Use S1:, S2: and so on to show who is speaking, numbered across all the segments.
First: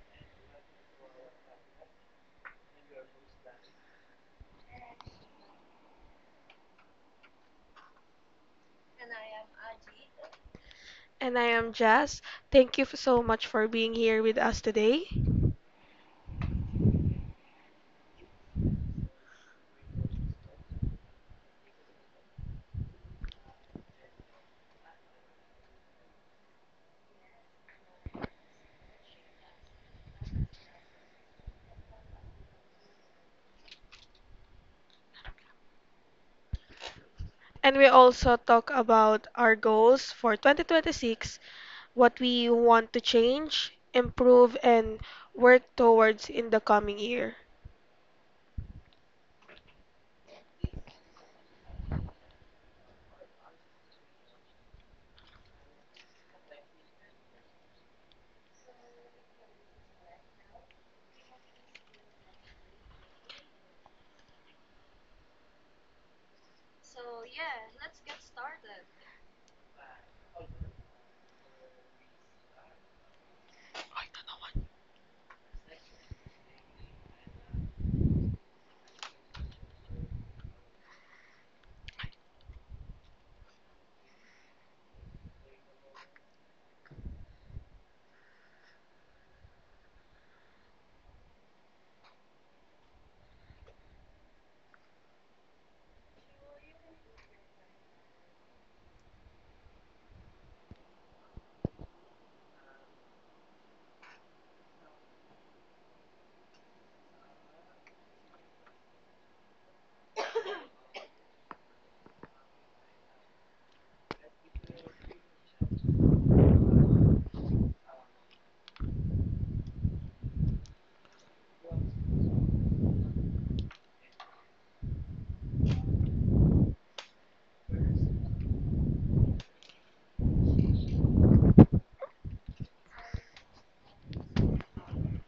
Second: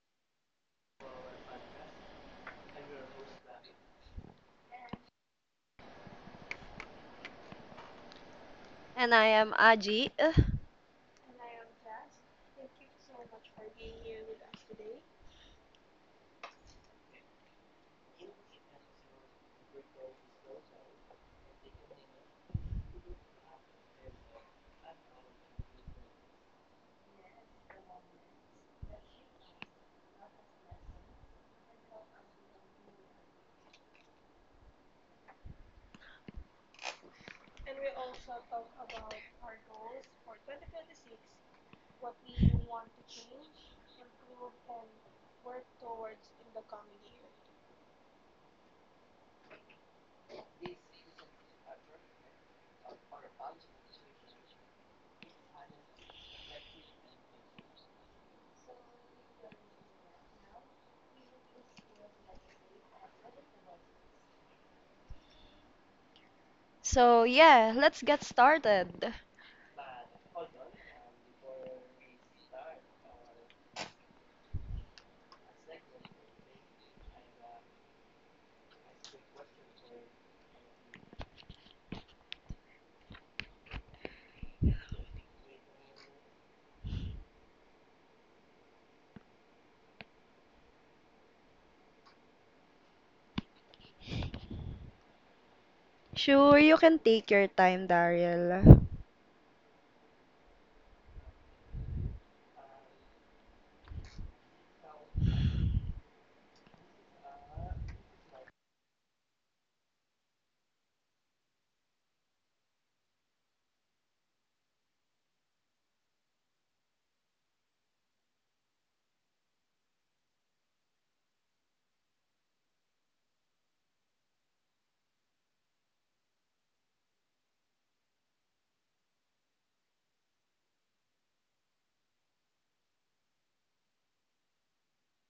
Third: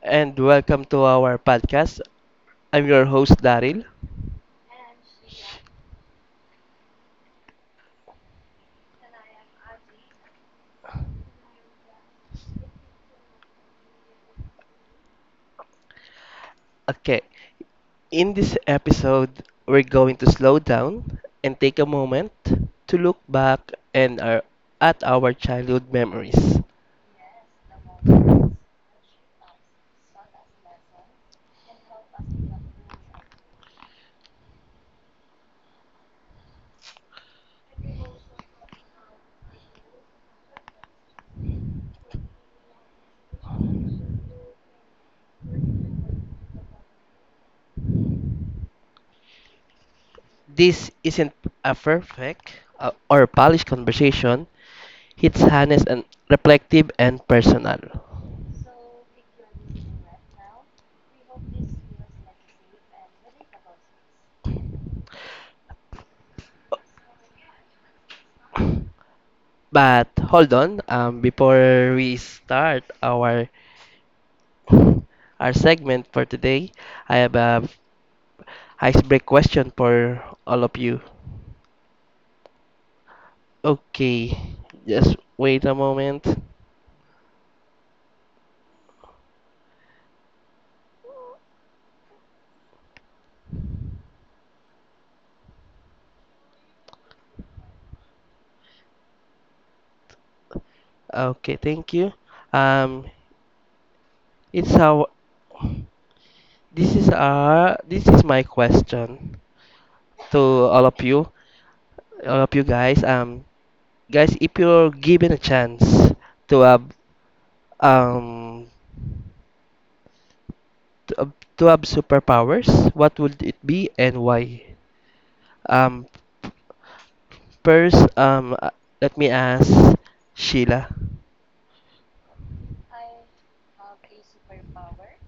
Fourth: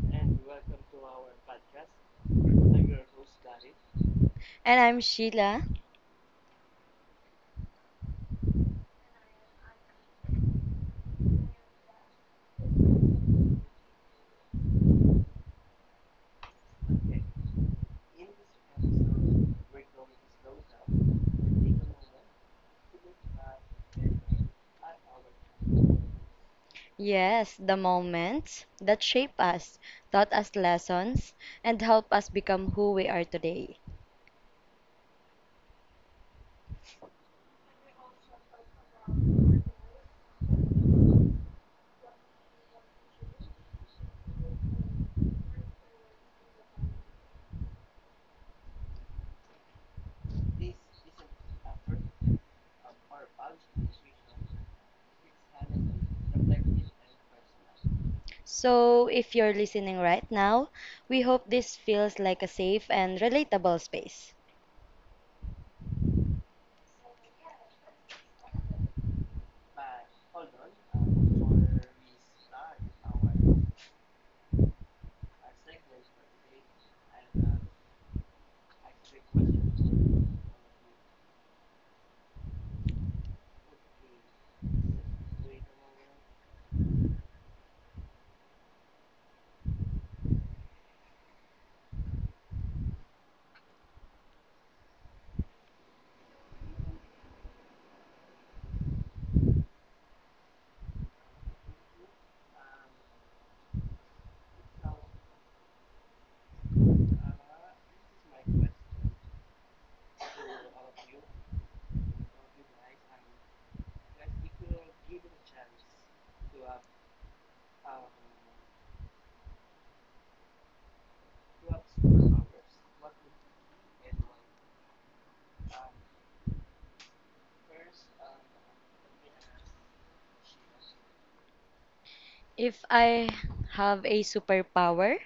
S1: and welcome to our podcast. I'm your host, Daryl.
S2: And I'm Sheila.
S3: And I am Aji.
S4: And I am Jazz. Thank you so much for being here with us today.
S1: Okay, in this episode, we're going to slow down and take a moment to look back and our, at our childhood memories.
S2: Yes, the moments that shape us, taught us lessons, and help us become who we are today.
S4: And we also talk about our goals for 2026, what we want to change, improve, and work towards in the coming year.
S1: This isn't a perfect or polished conversation, it's honest and reflective and personal.
S2: So, if you're listening right now, we hope this feels like a safe and relatable space.
S3: So, yeah, let's get started.
S1: But hold on, before we start our segment for today, I have a icebreak question for all of you. Okay, just wait a moment.
S3: Sure, you can take your time, Daryl.
S1: Okay, thank you. Um, it's how this is our this is my question to all of you guys. Guys, if you're given a chance to have um to have superpowers, what would it be and why? Um first um uh, let me ask Sheila.
S2: If I have a superpower,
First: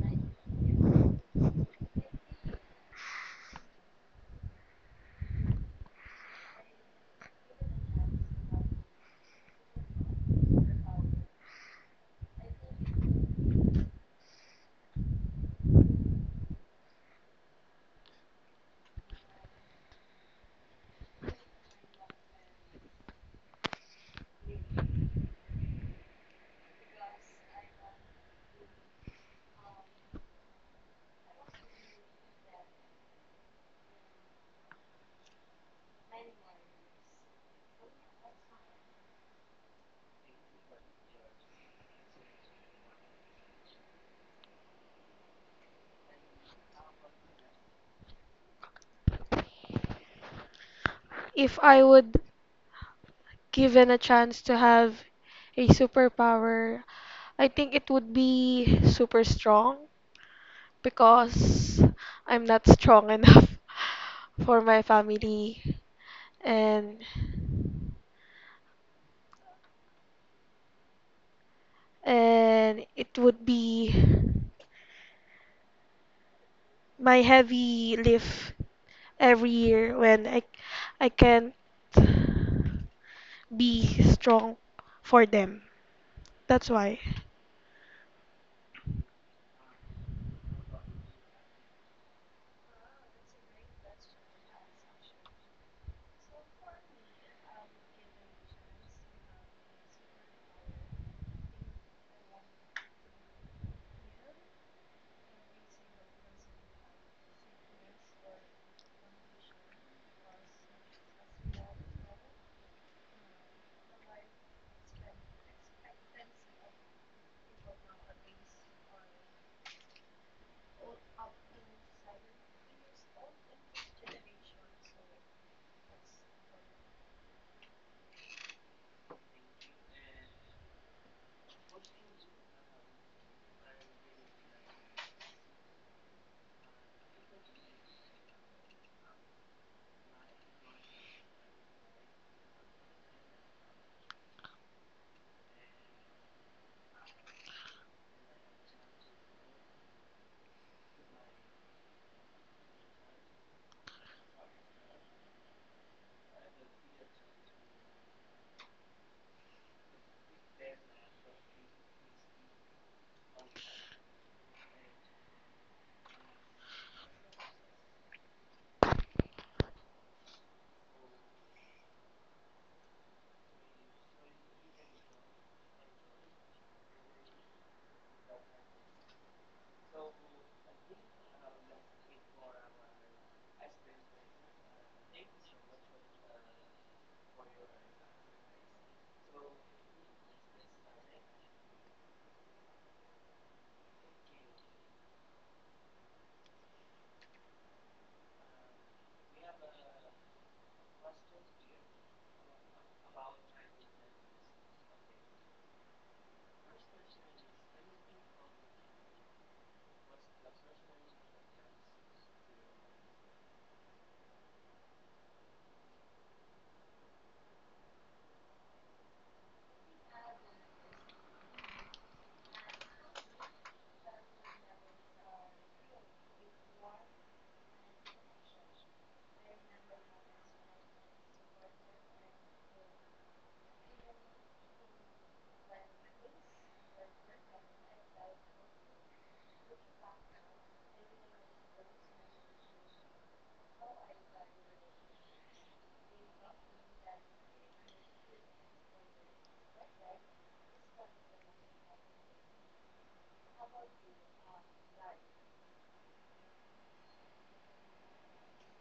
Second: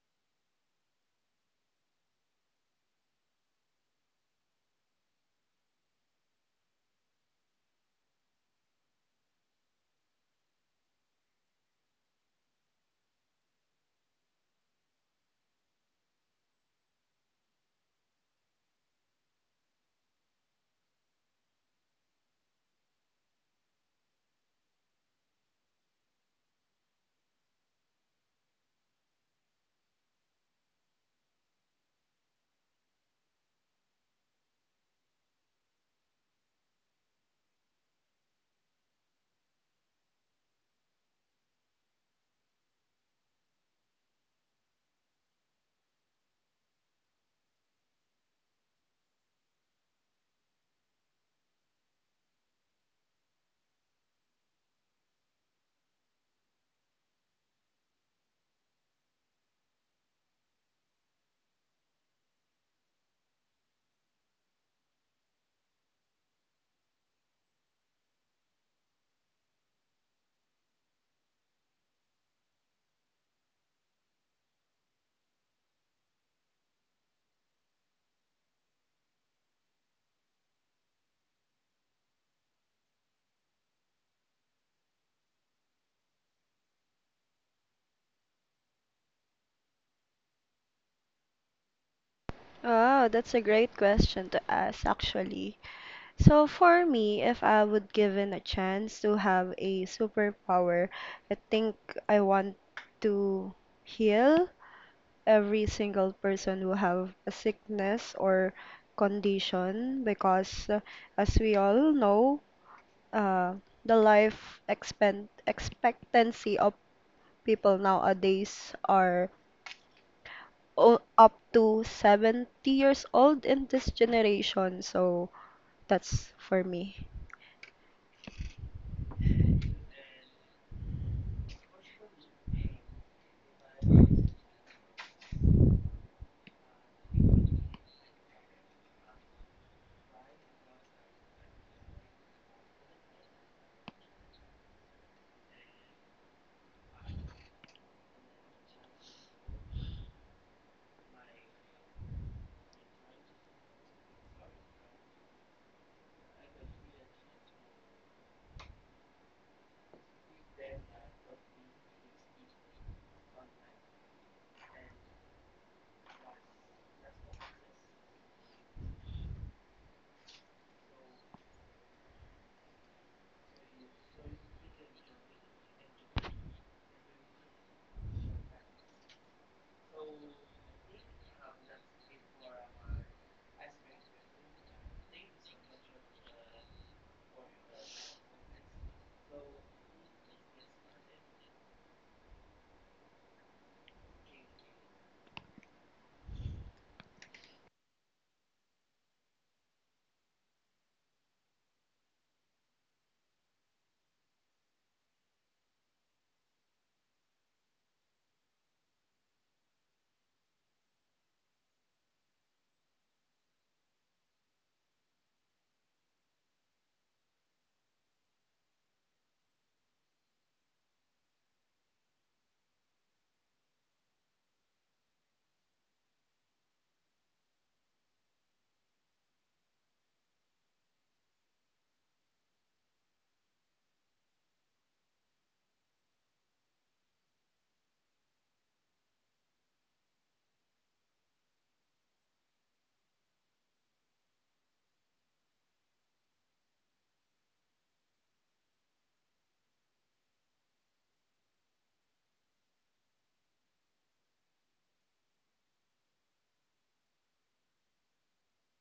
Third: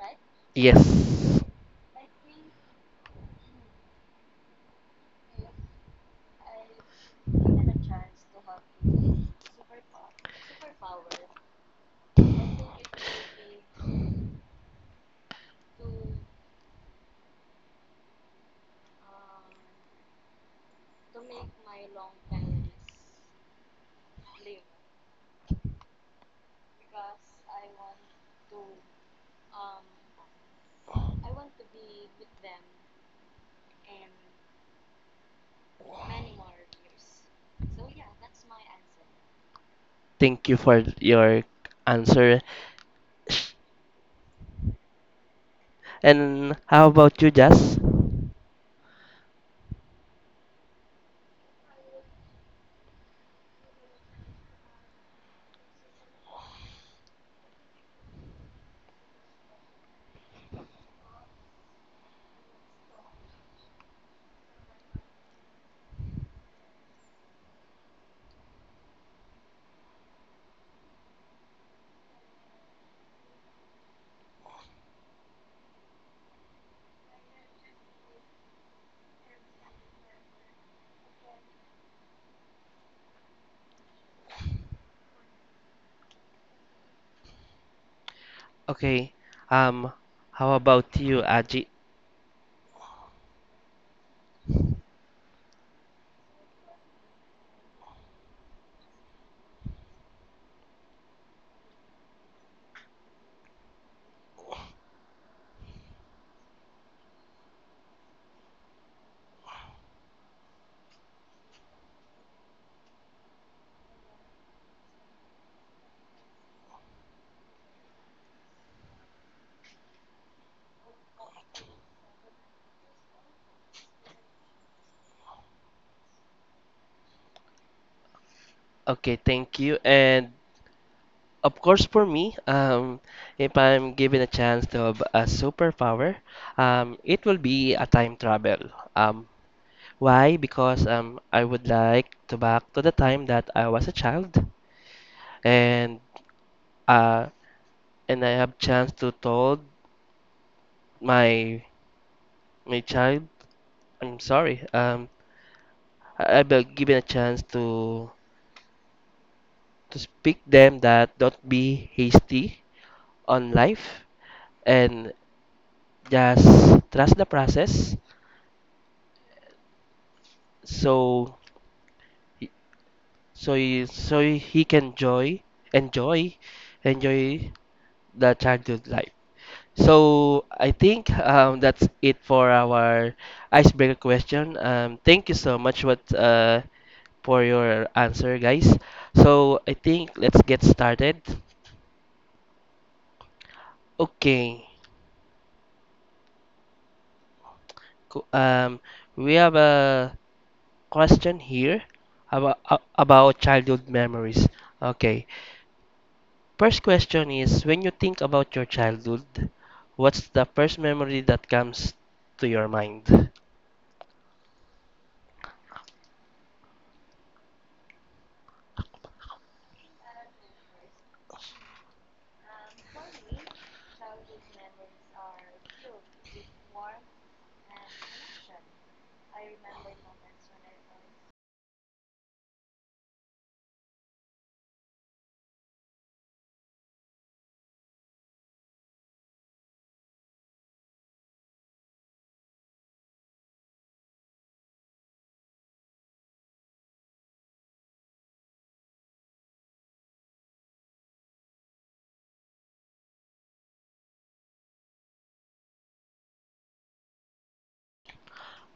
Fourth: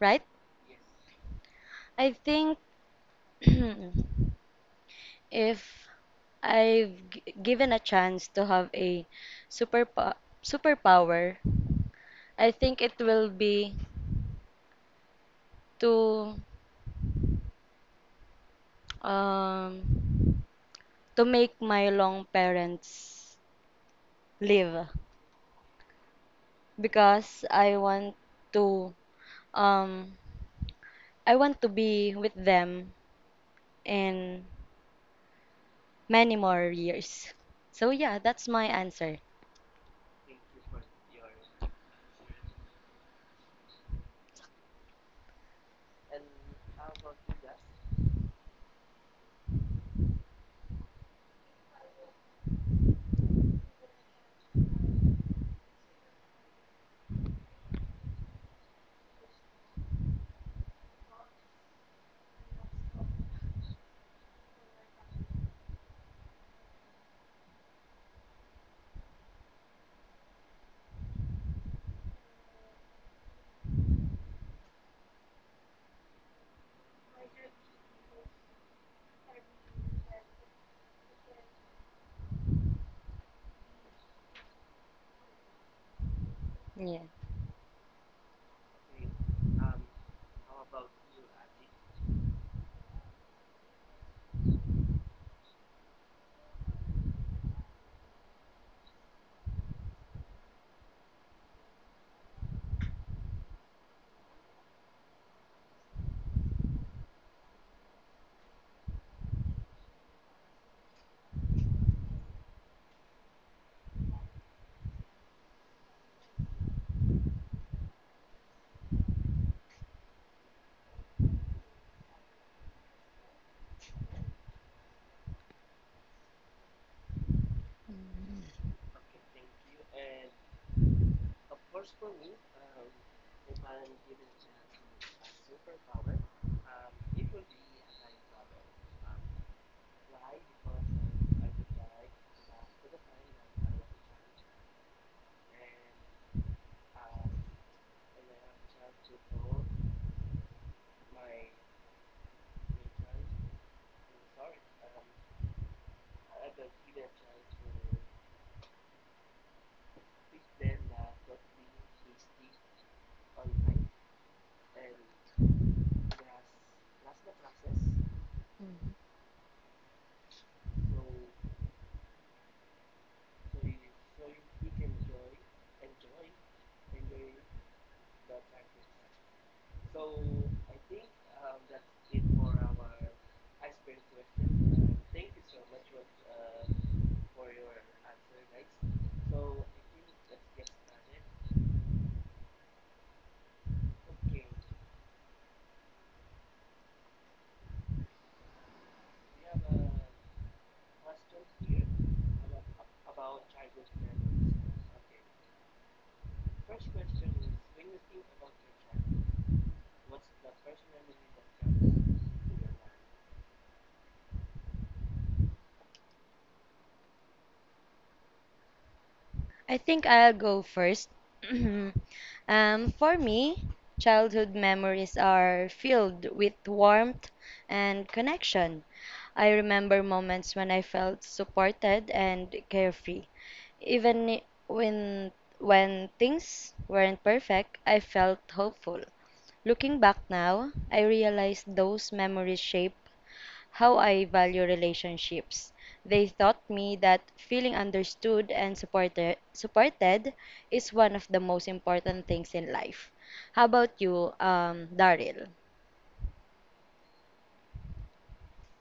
S2: right?
S1: Yes,
S2: I think if I've given a chance to have a super superpower, I think it will be to Um, to make my long parents live because to um I want to be with them in many more years. So yeah, that's my answer.
S1: thank you for your answer, Sh- and how about you, Jess?
S4: If I would given a chance to have a superpower, I think it would be super strong because I'm not strong enough for my family and it would be my heavy lift every year when I can't be strong for them. That's why.
S2: Yeah.
S1: Okay, um how about you, Aji?
S3: Oh, that's a great question to ask, actually. So, for me, if I would given a chance to have a superpower, I think I want to heal every single person who have a sickness or condition because as we all know uh, the life expectancy of people nowadays are up to 70 years old in this generation. So that's for me.
S1: Okay, thank you. And of course, for me, if I'm given a chance to have a superpower, it will be a time travel. Um, why? Because I would like to back to the time that I was a child, and uh, and I have chance to told my my child, I'm sorry. I've been given a chance to speak them that don't be hasty on life and just trust the process
S2: Mhm.
S1: so so he can enjoy enjoy the childhood life. So I think that's it for our icebreaker question. Thank you so much what for your answer, guys. So I think let's get started. Okay. Co- Um, we have a question here about, about childhood memories. Okay. First question is when you think about your childhood, what's the first memory that comes to your mind?
S2: I think I'll go first. For me, childhood memories are filled with warmth and connection. I remember moments when I felt supported and carefree. Even when things weren't perfect, I felt hopeful. Looking back now, I realize those memories shape how I value relationships. They taught me that feeling understood and supported is one of the most important things in life. How about you, Daryl?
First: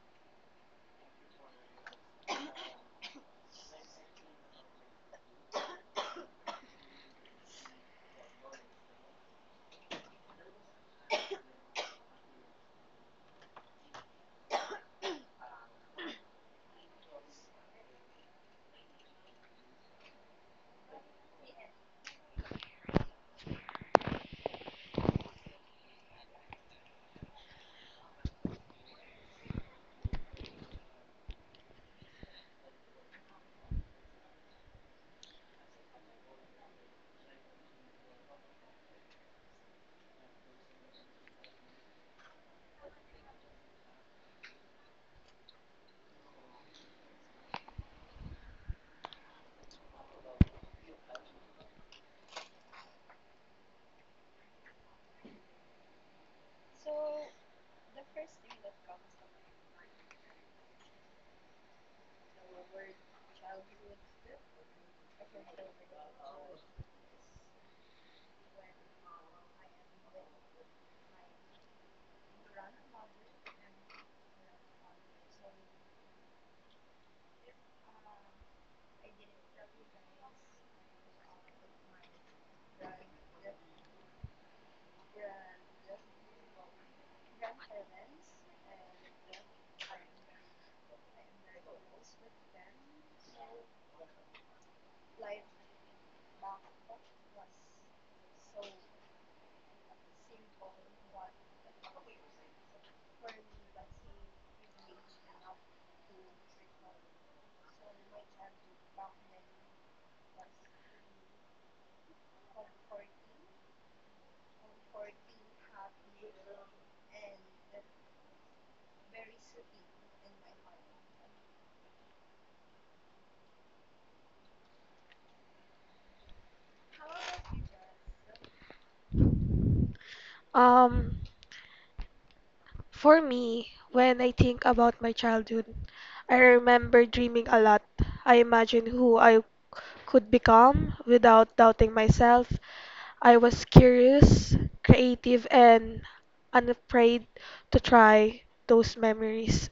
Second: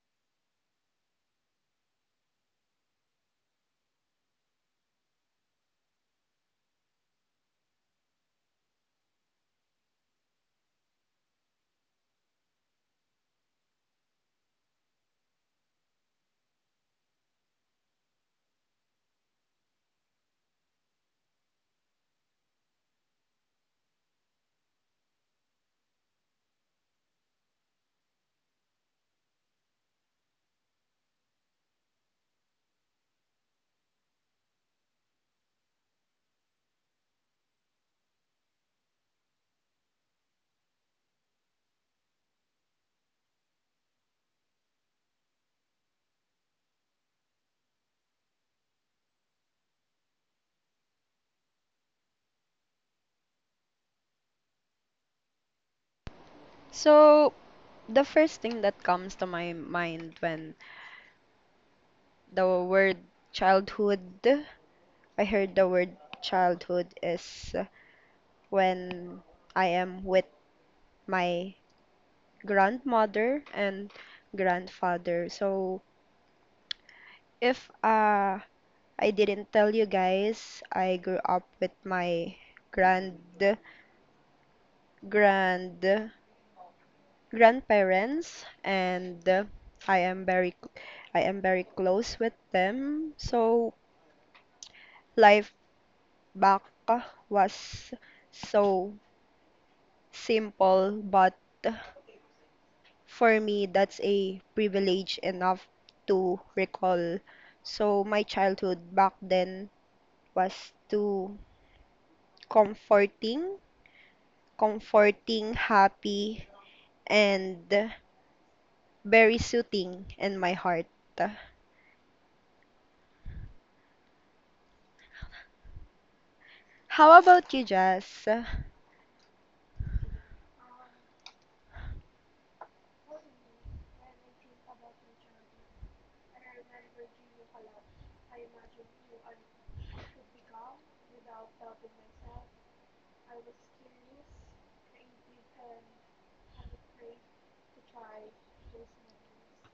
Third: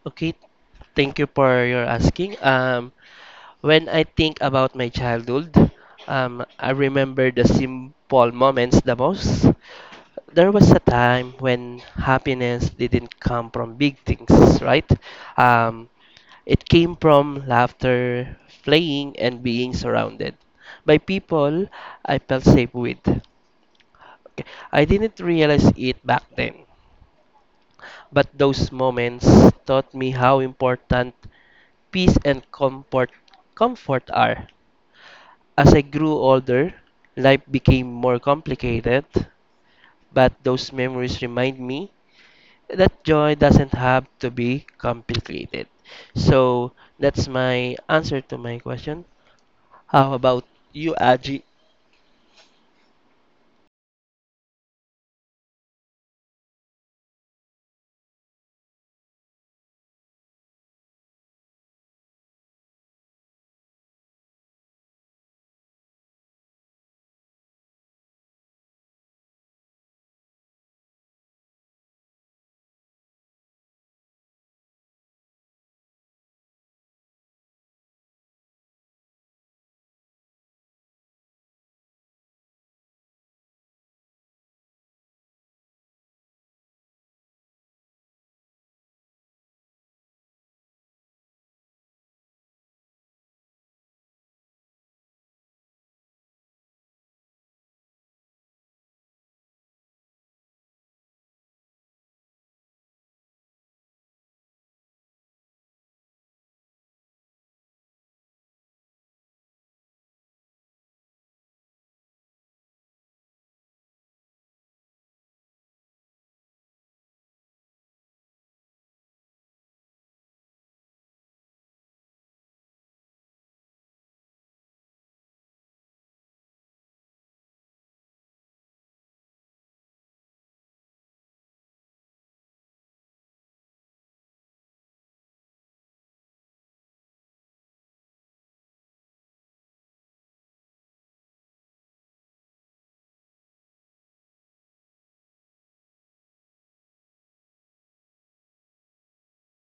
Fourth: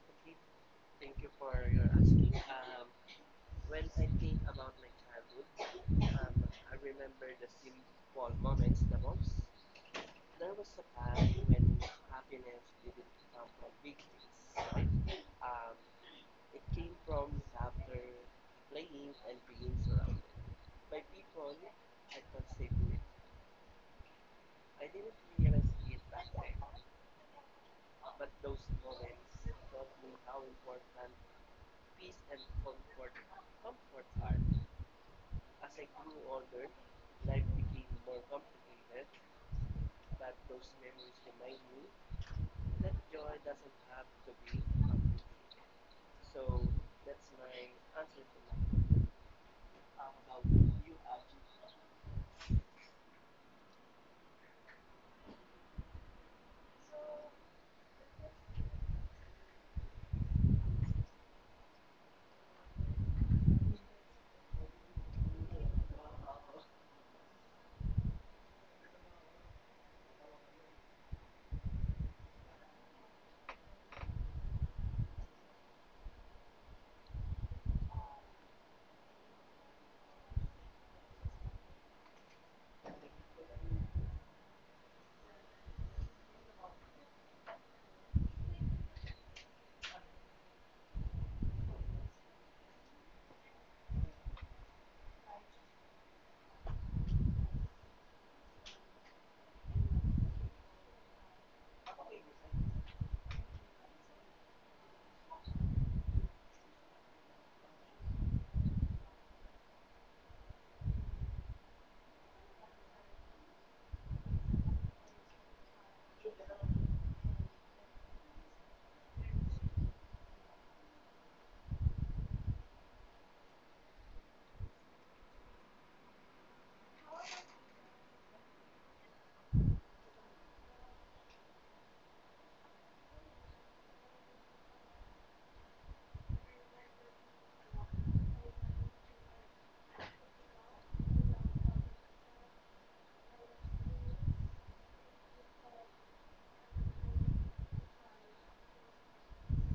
S1: Okay, thank you for your asking. When I think about my childhood, I remember the simple moments the most. There was a time when happiness didn't come from big things, right? Um, it came from laughter, playing, and being surrounded by people I felt safe with. Okay, I didn't realize it back then, but those moments taught me how important peace and comfort are. As I grew older, life became more complicated, but those memories remind me that joy doesn't have to be complicated. So that's my answer to my question. How about you, Aji?
S3: So the first thing that comes to my mind when the word childhood, I heard the word childhood is when I am with my grandmother and grandfather. So If I didn't tell you guys, I grew up with my grand, grand, grandparents, and I am very, I am very close with them. So life back was so simple, but for me, that's a privilege enough to recall. So my childhood back then was too comforting comforting, happy, and very soothing in my heart. How about you, Jazz?
S4: Um, For me, when I think about my childhood, I remember dreaming a lot. I imagined who I could become without doubting myself. I was curious, creative, and unafraid to try those memories.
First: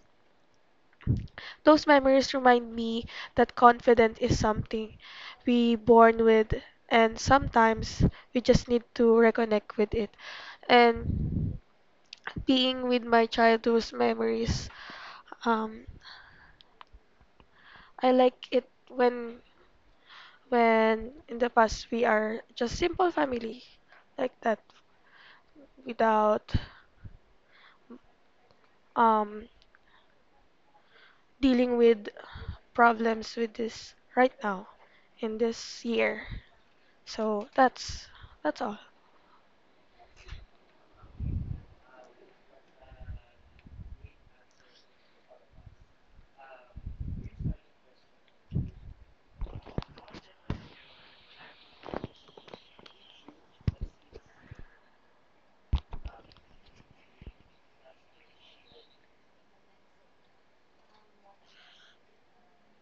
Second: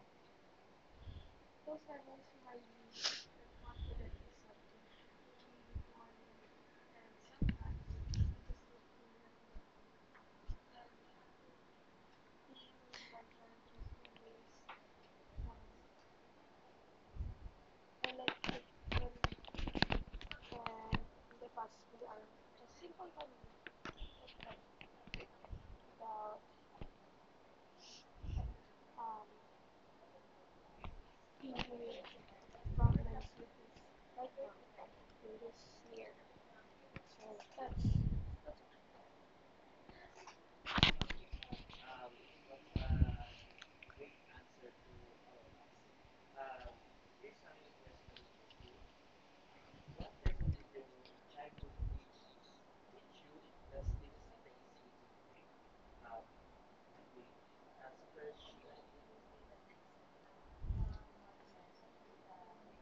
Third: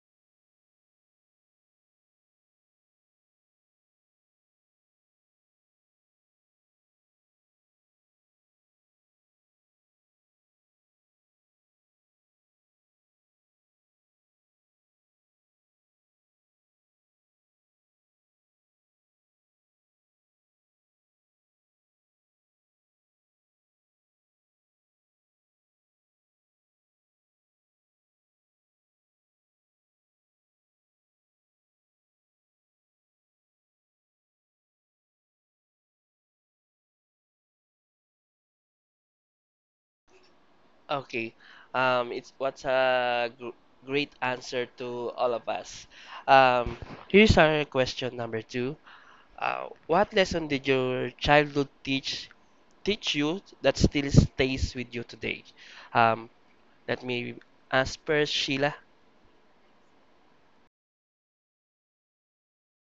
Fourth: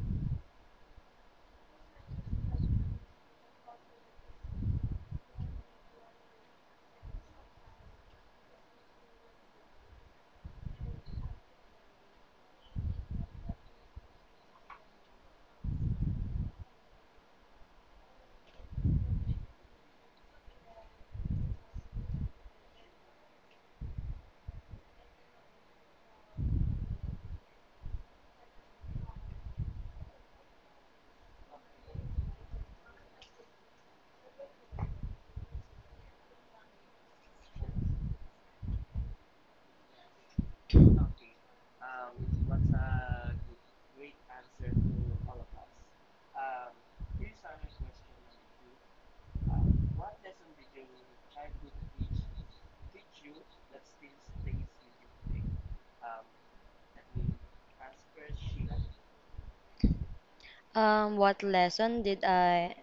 S4: Those memories remind me that confidence is something we born with and sometimes we just need to reconnect with it. And being with my childhood memories. Um, I like it when in the past we are just simple family like that without um dealing with problems with this right now in this year. So that's all.
S1: Okay. It's what's a gr Great answer to all of us. Um, Here's our question number two. What lesson did your childhood teach you that still stays with you today? Um, Let me ask first, Sheila.
S2: What lesson did I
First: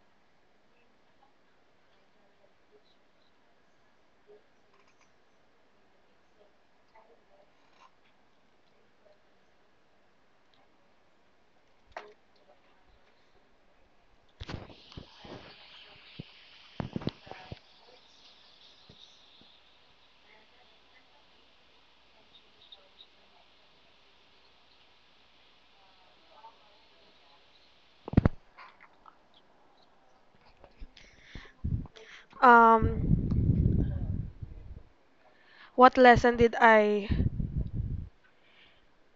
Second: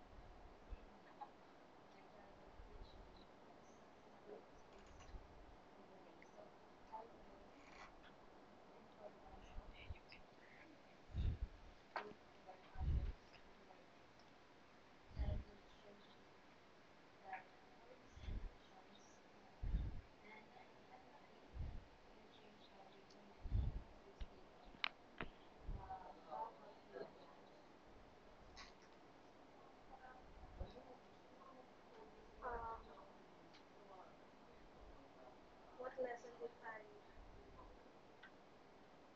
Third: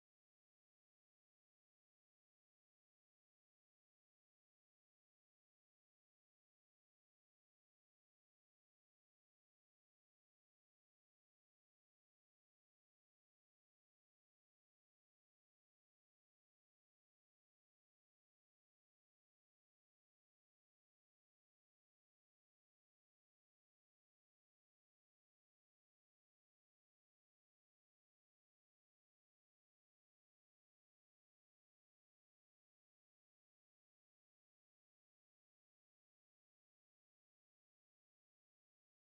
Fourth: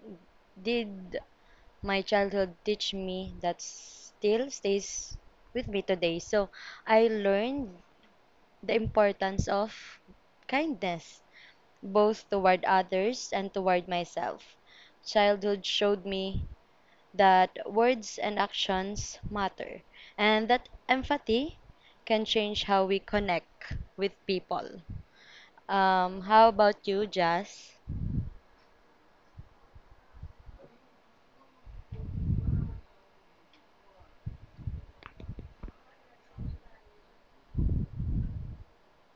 S2: did my childhood teach me that still stays with me today? So I learned the importance of kindness, both toward others and toward myself. Childhood showed me that words and actions matter, and that empathy can change how we connect with people. How about you, Jazz?
S4: Um, what lesson did I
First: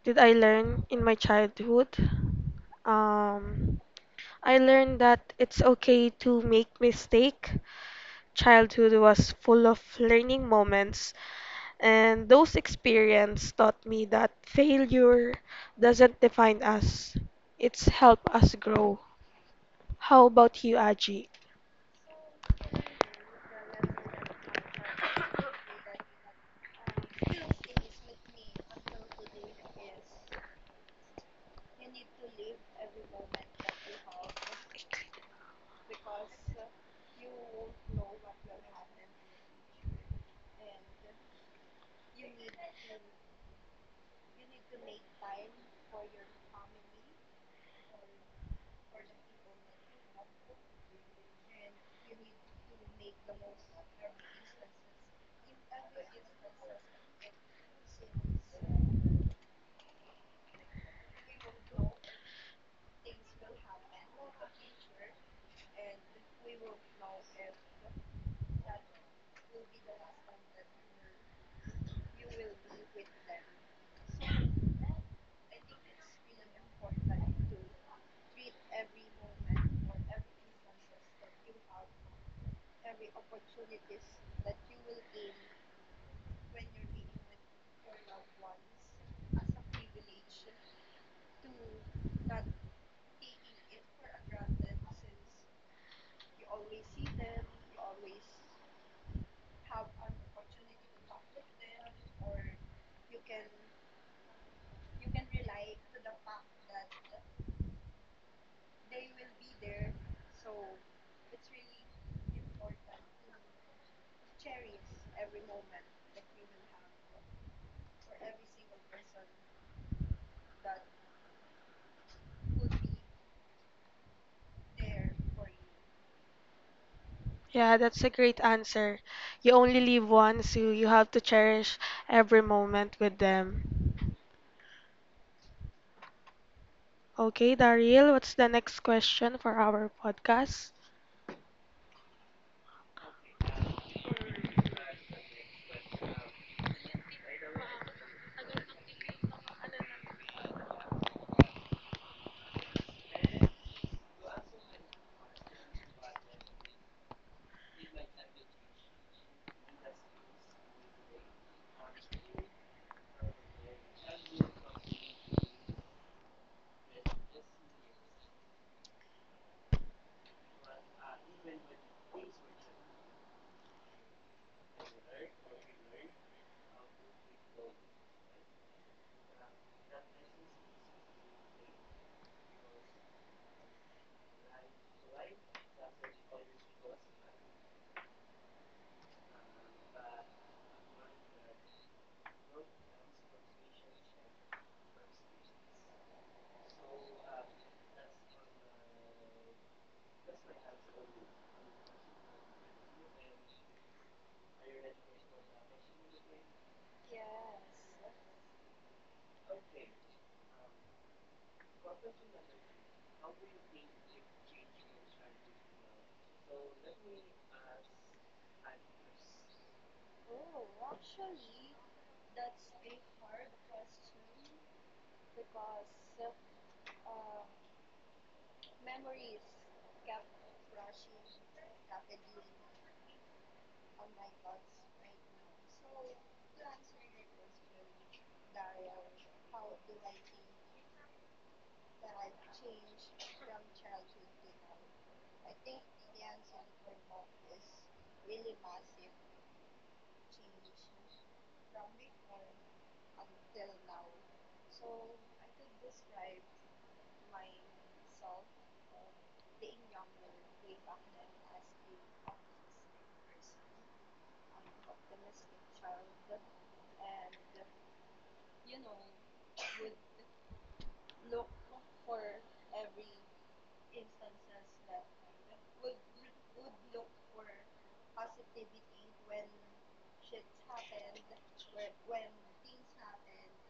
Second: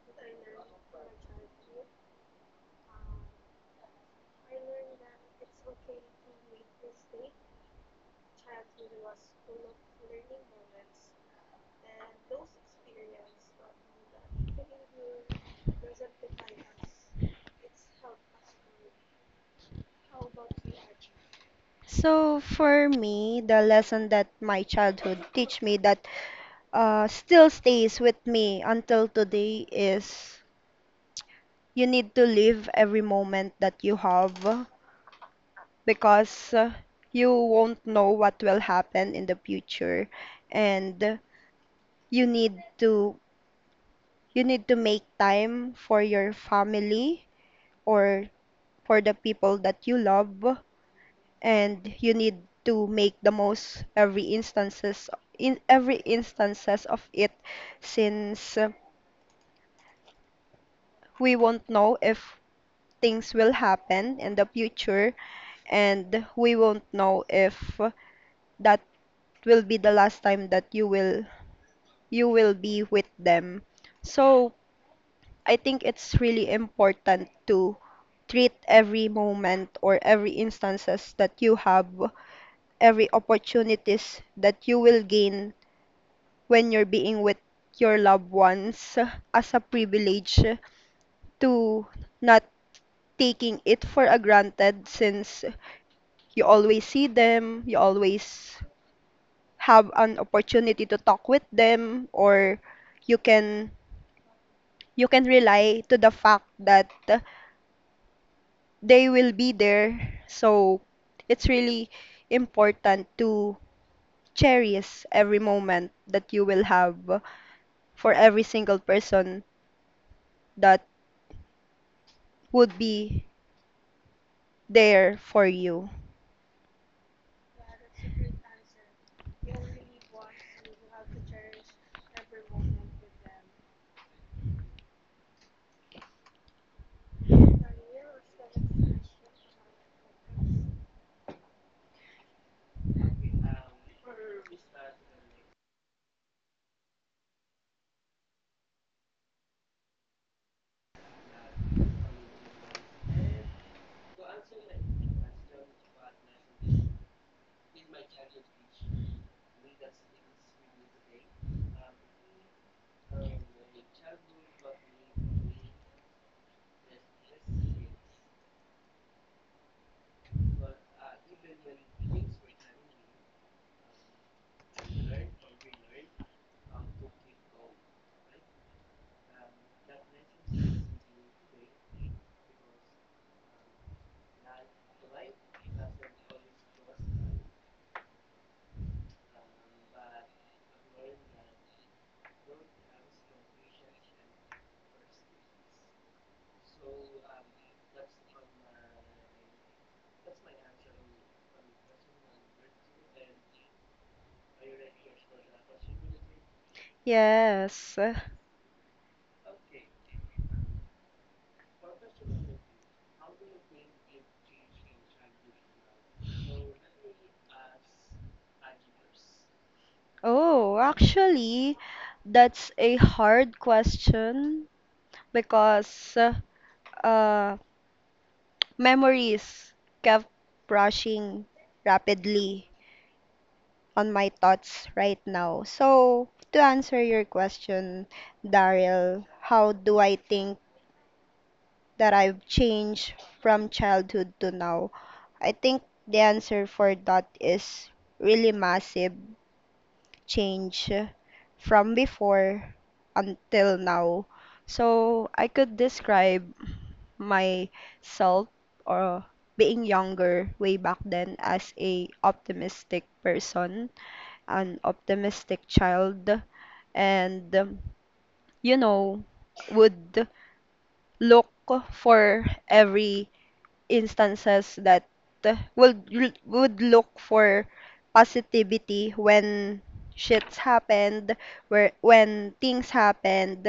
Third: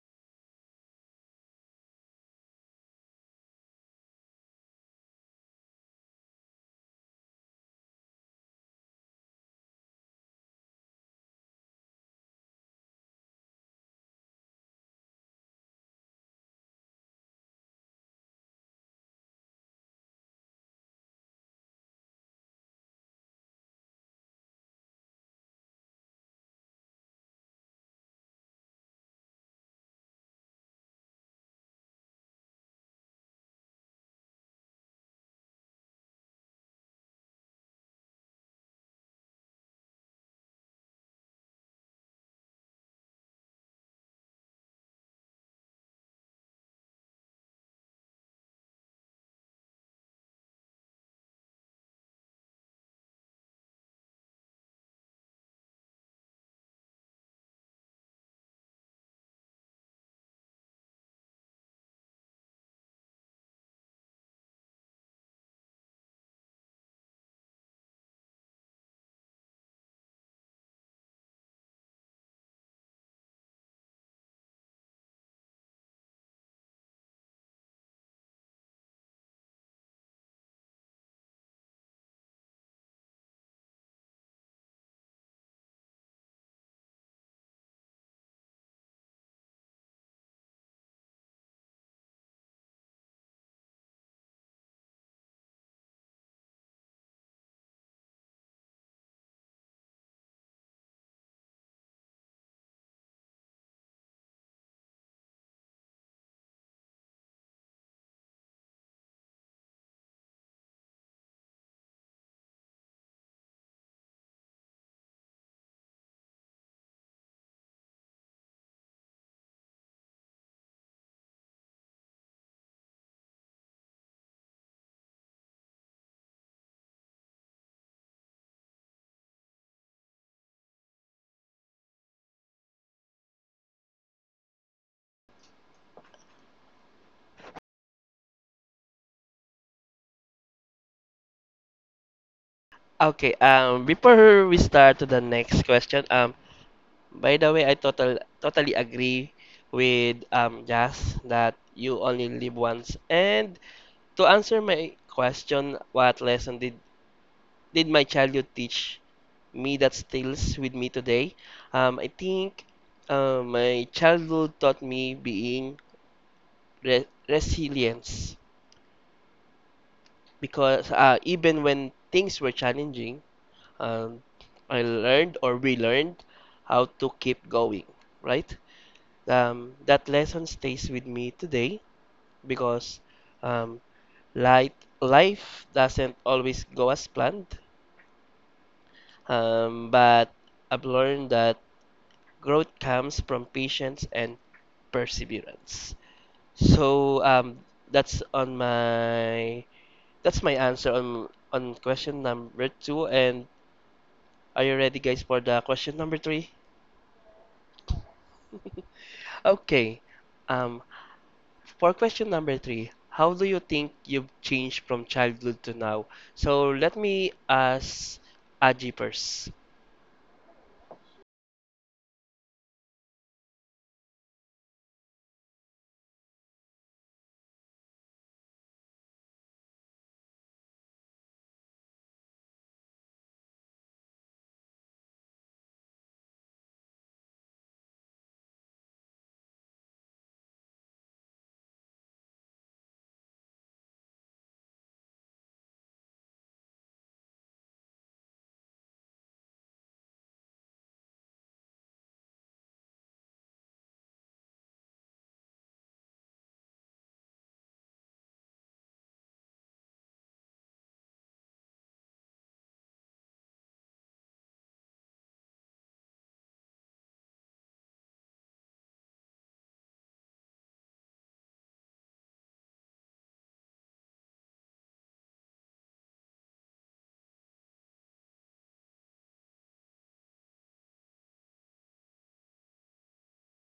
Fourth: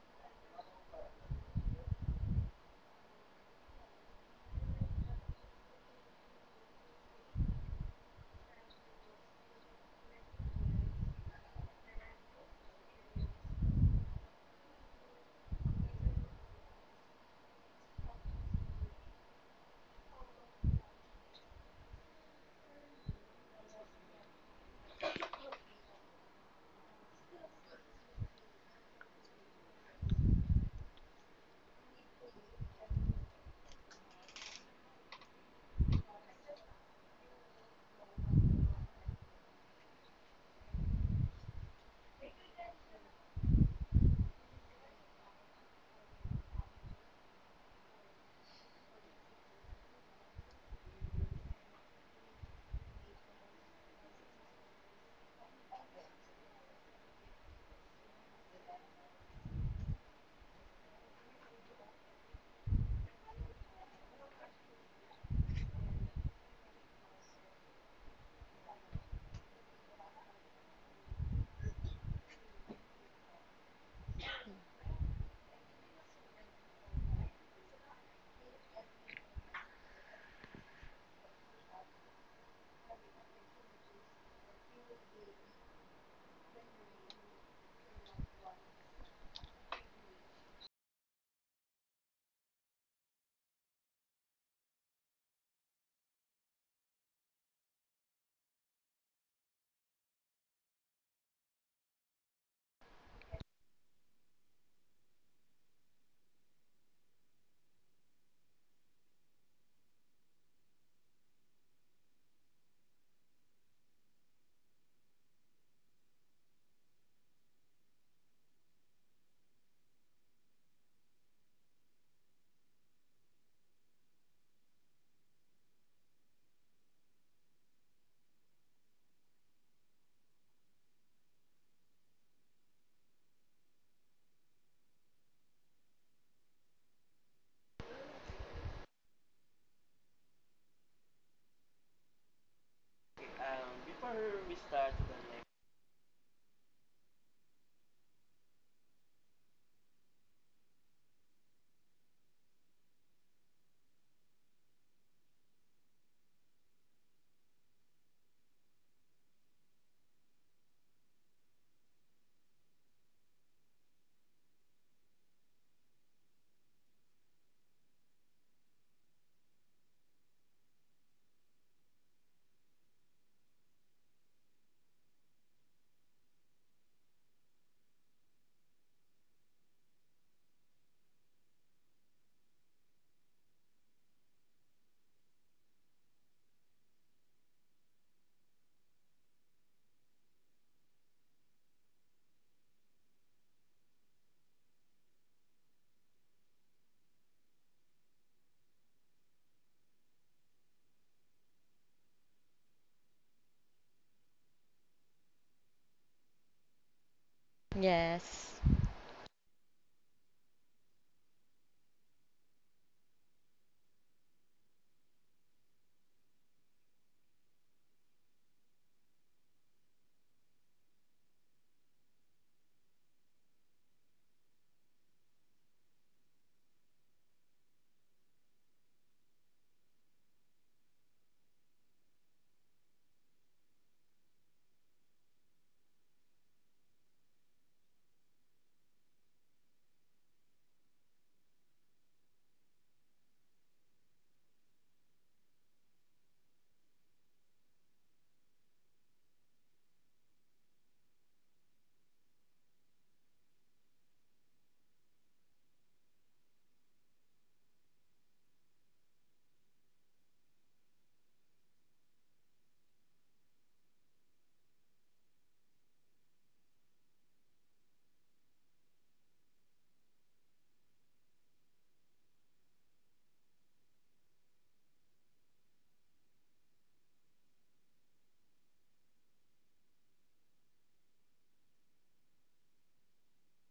S4: did I learn in my childhood? Um, I learned that it's okay to make mistake. Childhood was full of learning moments, and those experiences taught me that failure doesn't define us. It's help us grow. How about you, Aji?
S3: So for me, the lesson that my childhood teach me that still stays with me until today is you need to live every moment that you have because you won't know what will happen in the future and you need to you need to make time for your family or for the people that you love and you need to make the most every instances in every instances of it since we won't know if things will happen in the future and we won't know if that will be the last time that you will be with them. So I think it's really important to treat every moment or every instances that you have, every opportunities that you will gain when you're being with your loved ones as a privilege to not taking it for a granted since you always see them, you always have an opportunity to talk with them or you can you can rely to the fact that they will be there. So it's really important to cherish every moment that you will have for every single person that would be there for you.
S4: Yeah, that's a great answer. You only live once, so you have to cherish every moment with them. Okay, Daryl, what's the next question for our podcast?
S1: Okay. Before we start to the next question, by the way, I totally agree with Jazz that you only live once, and to answer my question, what lesson did my childhood teach me that stills with me today? I think my childhood taught me being resilience because even when things were challenging, um, I learned or we learned how to keep going. Right? That lesson stays with me today because um, light, life doesn't always go as planned. But I've learned that growth comes from patience and perseverance. So that's on my that's my answer on question number two. And are you ready, guys, for the question number three?
S3: Yes.
S2: Yes.
S1: Okay. Um, for question number three, how do you think you've changed from childhood to now? So let me ask Aji first.
S3: Oh, actually, that's a hard question because uh, memories kept rushing rapidly on my thoughts right now. So, to answer your question, Daryl, how do I think that I've changed from childhood to now? I think the answer for that is really massive change from before until now. So I could describe myself or being younger way back then as a optimistic person, an optimistic child, and you know, would look for every instances that would look for positivity when shits happened, where when things happened,